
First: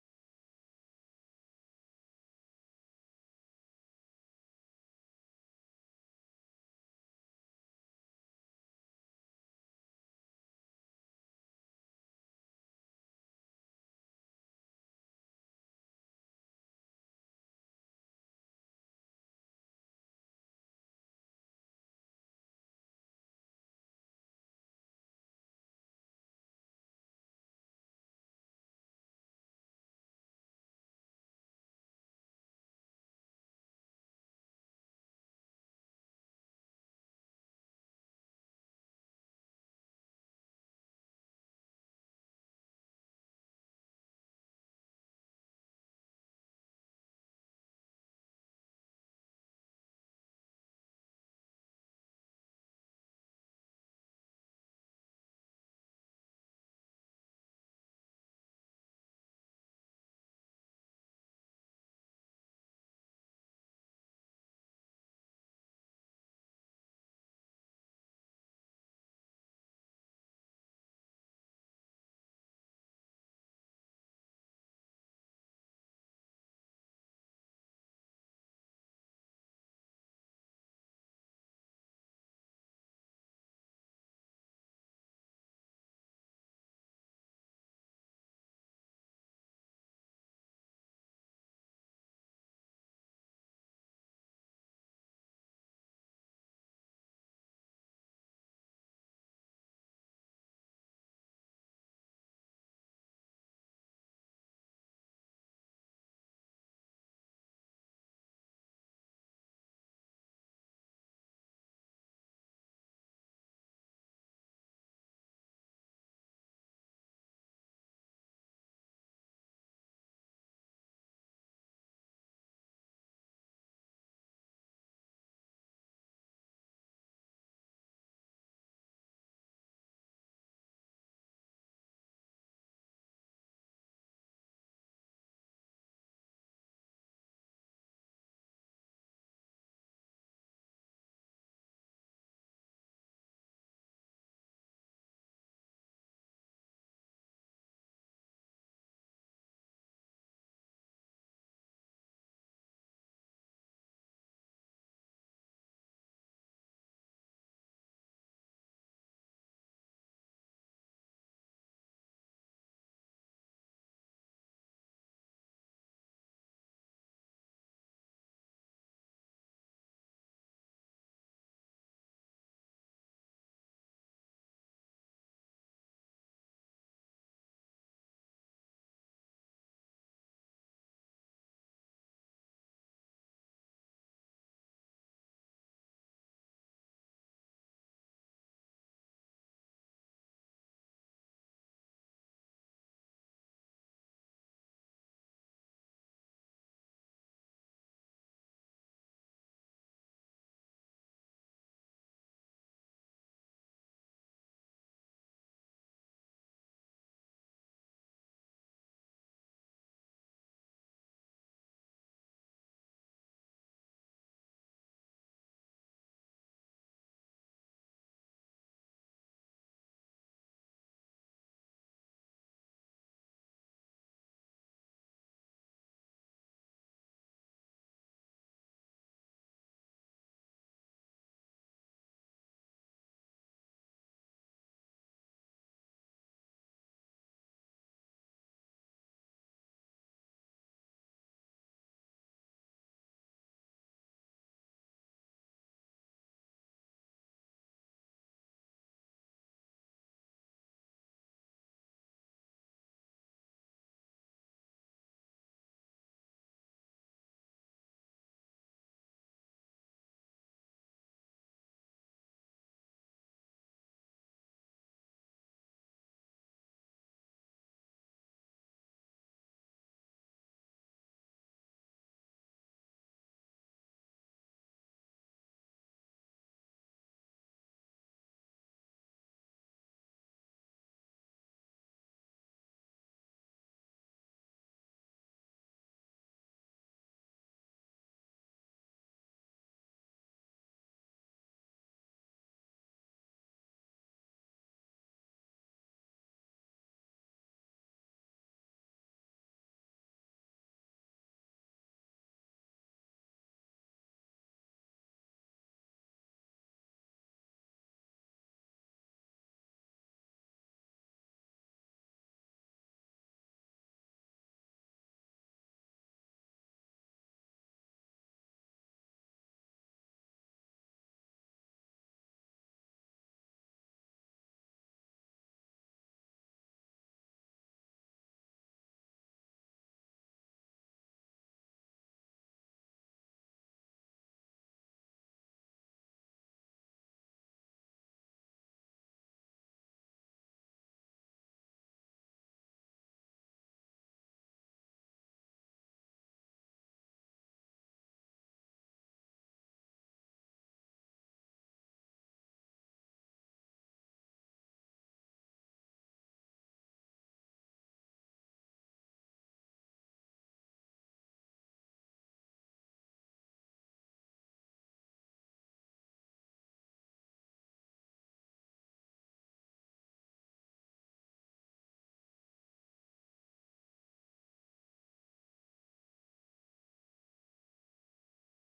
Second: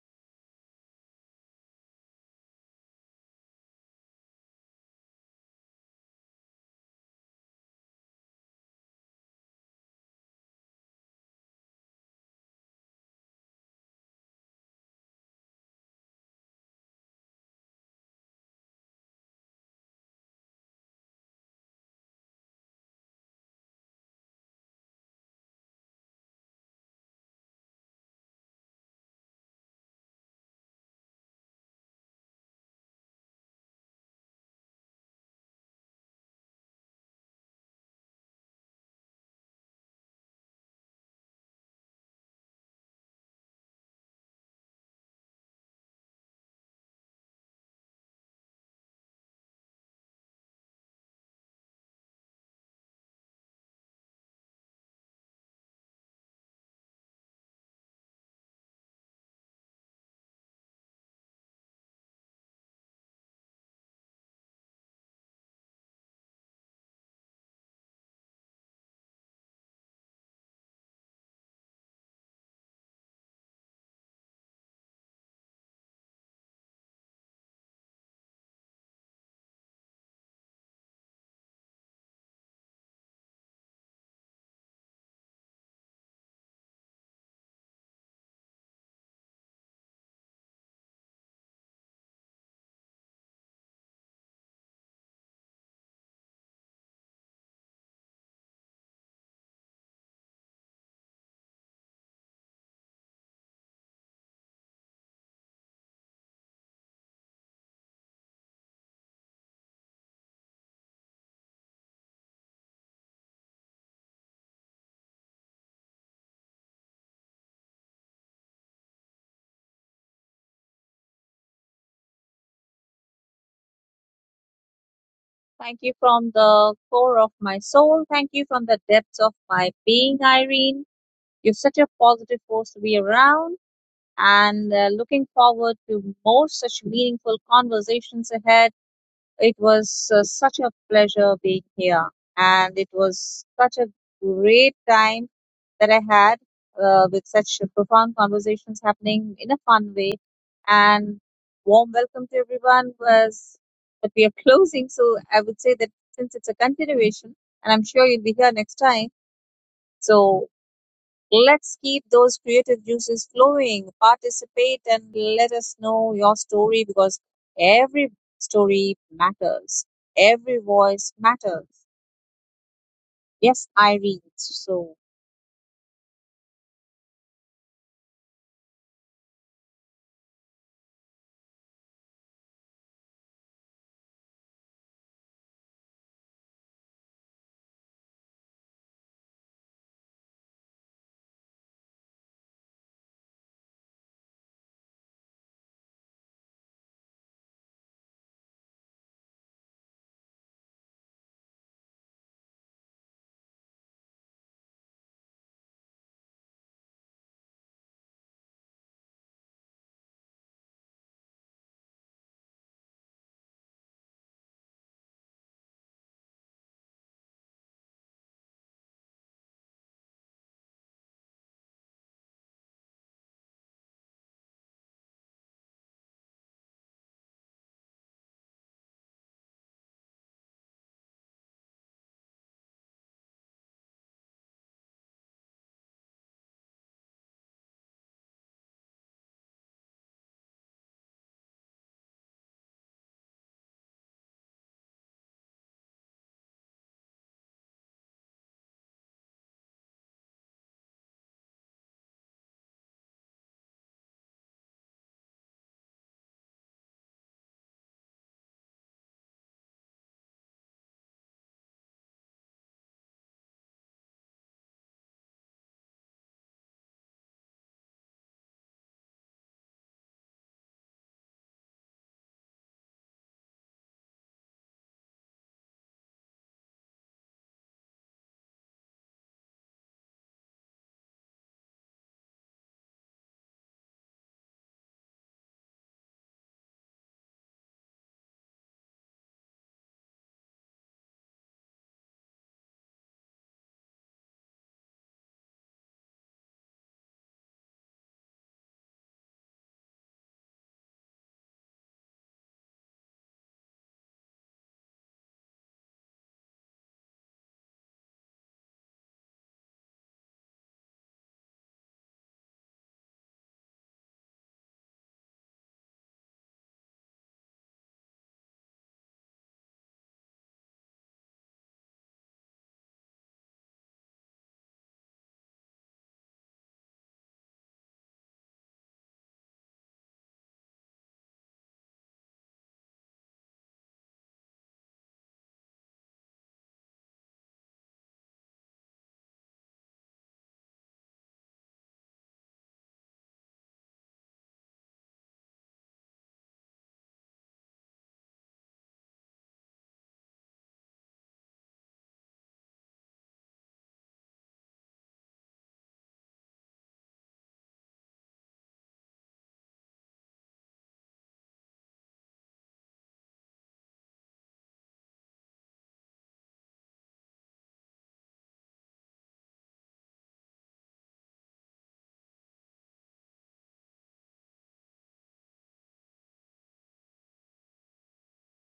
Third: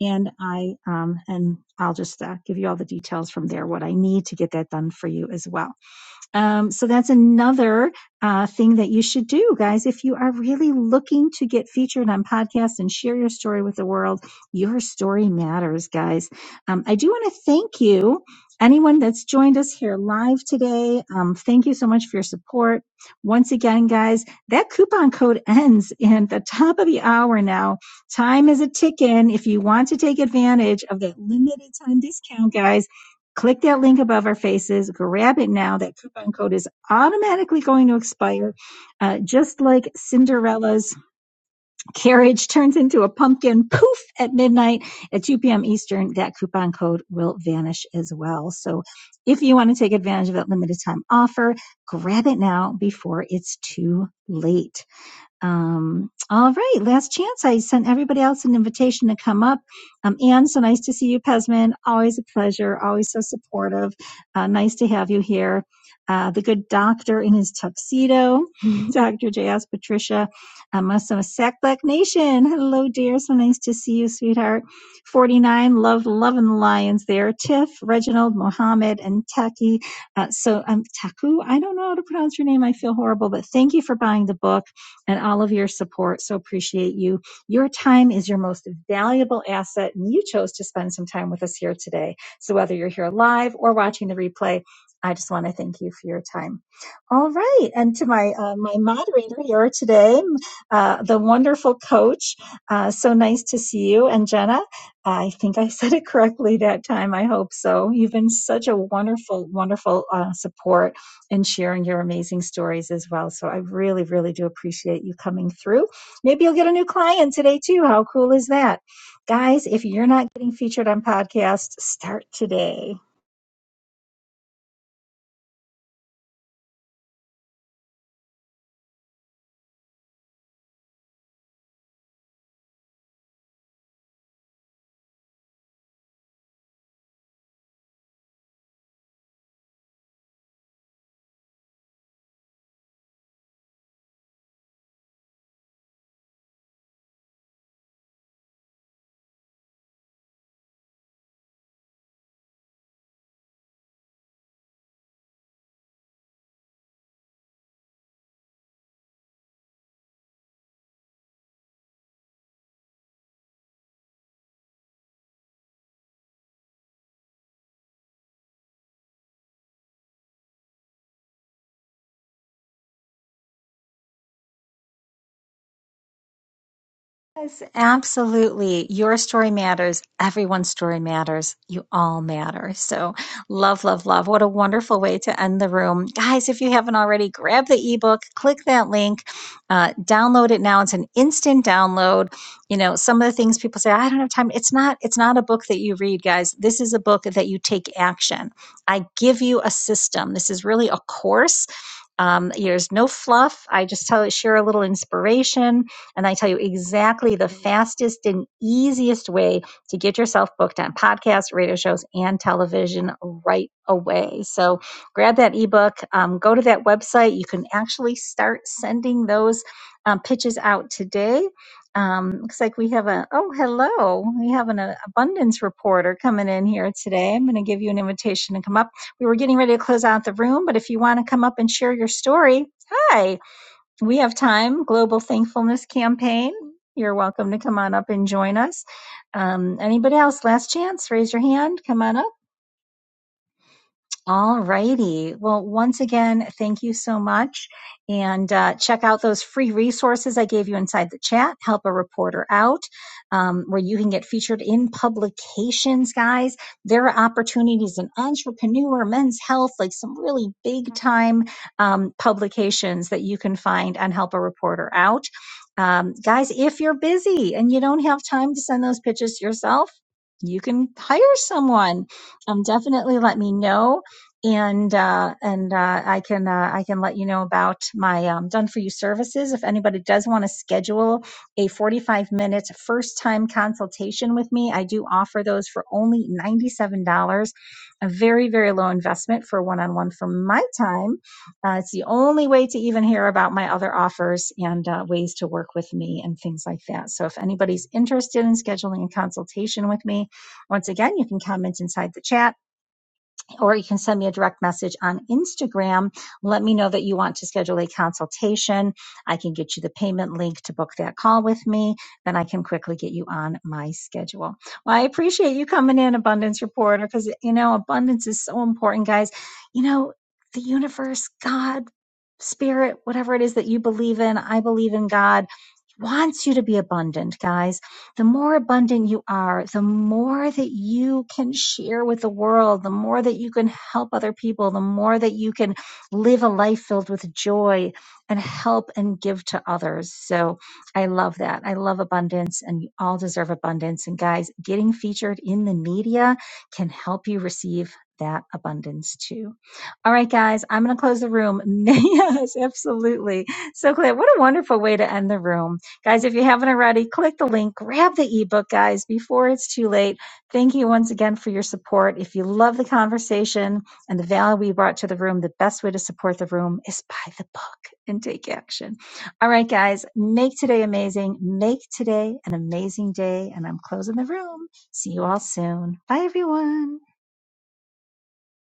Speaker 1: And I um, and I'll just uh, give you all the details from there. What I need to get that done for you as well. Um, so that's another uh, thing that you should do, guys. If you are really looking to get featured on podcasts and share your story with the world, your story matters, guys. Um, I do want to thank you, anyone that's joined us here live today. Um, thank you so much for your support. Once again, guys, that coupon code ends in the top of the hour now. Time is a ticking. If you want to take advantage of that limited time discount, guys, Click that link above our faces. Grab it now. That coupon code is automatically going to expire. Uh, just like Cinderella's carriage turns into a pumpkin poof at midnight at 2 p.m. Eastern, that coupon code will vanish as well. So if you want to take advantage of that limited time offer, grab it now before it's too late. Um, all right, last chance. I sent everybody else an invitation to come up. Um, Anne, so nice to see you, Pesman. Always a pleasure. Always so supportive. Uh, nice to have you here. Uh, the good doctor in his tuxedo, <laughs> Dr. J.S. Patricia, uh, Muslim Sack Black Nation. Hello, dear. So nice to see you, sweetheart. 49, love, loving the lions there. Tiff, Reginald, Mohammed, and Taki. Uh, so, um, Taku, I don't know how to pronounce your name. I feel horrible, but thank you for buying the book and all of your support. So appreciate you. Your time is your most valuable asset, and you chose to spend some time with us here today. So whether you're here live or watching the replay, I just want to thank you for your time. All right, and to my uh, my moderator here today, uh, the wonderful coach. Uh, so nice to see you, and Jenna. I think I <laughs> said it correctly that time. I hope so. You've been such a wonderful, wonderful uh, support and sharing your amazing stories as well. So I really, really do appreciate you coming through. Maybe you'll get a new client today too. How cool is that? Guys, if you're not getting featured on podcasts, start today.
Speaker 2: Thank you from the core of my soul. Thank you from the depths of my being, Irene. You're such a positive force to be around, and uh, looking forward to more such meaningful conversations ahead It was uh, such a pleasure being here, and it was such a great time that I had uh, with such profound conversations happening in a fun way. And warm welcome to everyone was But we are closing. So I would say that since it's a continuation, and I'm sure you'll be here next time. So Let's keep those creative juices flowing. Participate and let us know your story because every story matters. Every voice matters. Yes, Irene. So
Speaker 1: Yes, absolutely. Your story matters. Everyone's story matters. You all matter. So, love, love, love. What a wonderful way to end the room. Guys, if you haven't already, grab the ebook, click that link, uh, download it now. It's an instant download. You know, some of the things people say, I don't have time. It's not, it's not a book that you read, guys. This is a book that you take action. I give you a system. This is really a course um, there's no fluff. I just tell share a little inspiration, and I tell you exactly the fastest and easiest way to get yourself booked on podcasts, radio shows, and television right away. So grab that ebook. Um, go to that website. You can actually start sending those um, pitches out today. Um, looks like we have a oh hello we have an uh, abundance reporter coming in here today. I'm going to give you an invitation to come up we were getting ready to close out the room, but if you want to come up and share your story, hi, we have time. Global Thankfulness Campaign. You're welcome to come on up and join us. Um, anybody else? Last chance. Raise your hand. Come on up. All righty. Well, once again, thank you so much. And uh, check out those free resources I gave you inside the chat. Help a reporter out, um, where you can get featured in publications, guys. There are opportunities in entrepreneur, men's health, like some really big time um, publications that you can find on Help a Reporter Out. Um, guys, if you're busy and you don't have time to send those pitches yourself, you can hire someone um, definitely let me know and uh, and uh, I can uh, I can let you know about my um, done for you services. If anybody does want to schedule a 45 minute first time consultation with me, I do offer those for only $97. A very very low investment for one on one for my time. Uh, it's the only way to even hear about my other offers and uh, ways to work with me and things like that. So if anybody's interested in scheduling a consultation with me, once again you can comment inside the chat or you can send me a direct message on Instagram. Let me know that you want to schedule a consultation. I can get you the payment link to book that call with me. Then I can quickly get you on my schedule. Well, I appreciate you coming in, Abundance Reporter, because, you know, abundance is so important, guys. You know, the universe, God, spirit, whatever it is that you believe in, I believe in God, wants you to be abundant, guys the more abundant you are, the more that you can share with the world, the more that you can help other people, the more that you can live a life filled with joy and help and give to others. So I love that. I love abundance and you all deserve abundance. And guys, getting featured in the media can help you receive that abundance too. All right, guys, I'm going to close the room. <laughs> yes, absolutely. So, Claire, what a wonderful way to end the room. Guys, if you haven't already, click the link, grab the ebook, guys, before it's too late. Thank you once again for your support. If you love the conversation and the value we brought to the room, the best way to support the room is buy the book and take action. All right, guys, make today amazing. Make today an amazing day. And I'm closing the room. See you all soon. Bye, everyone.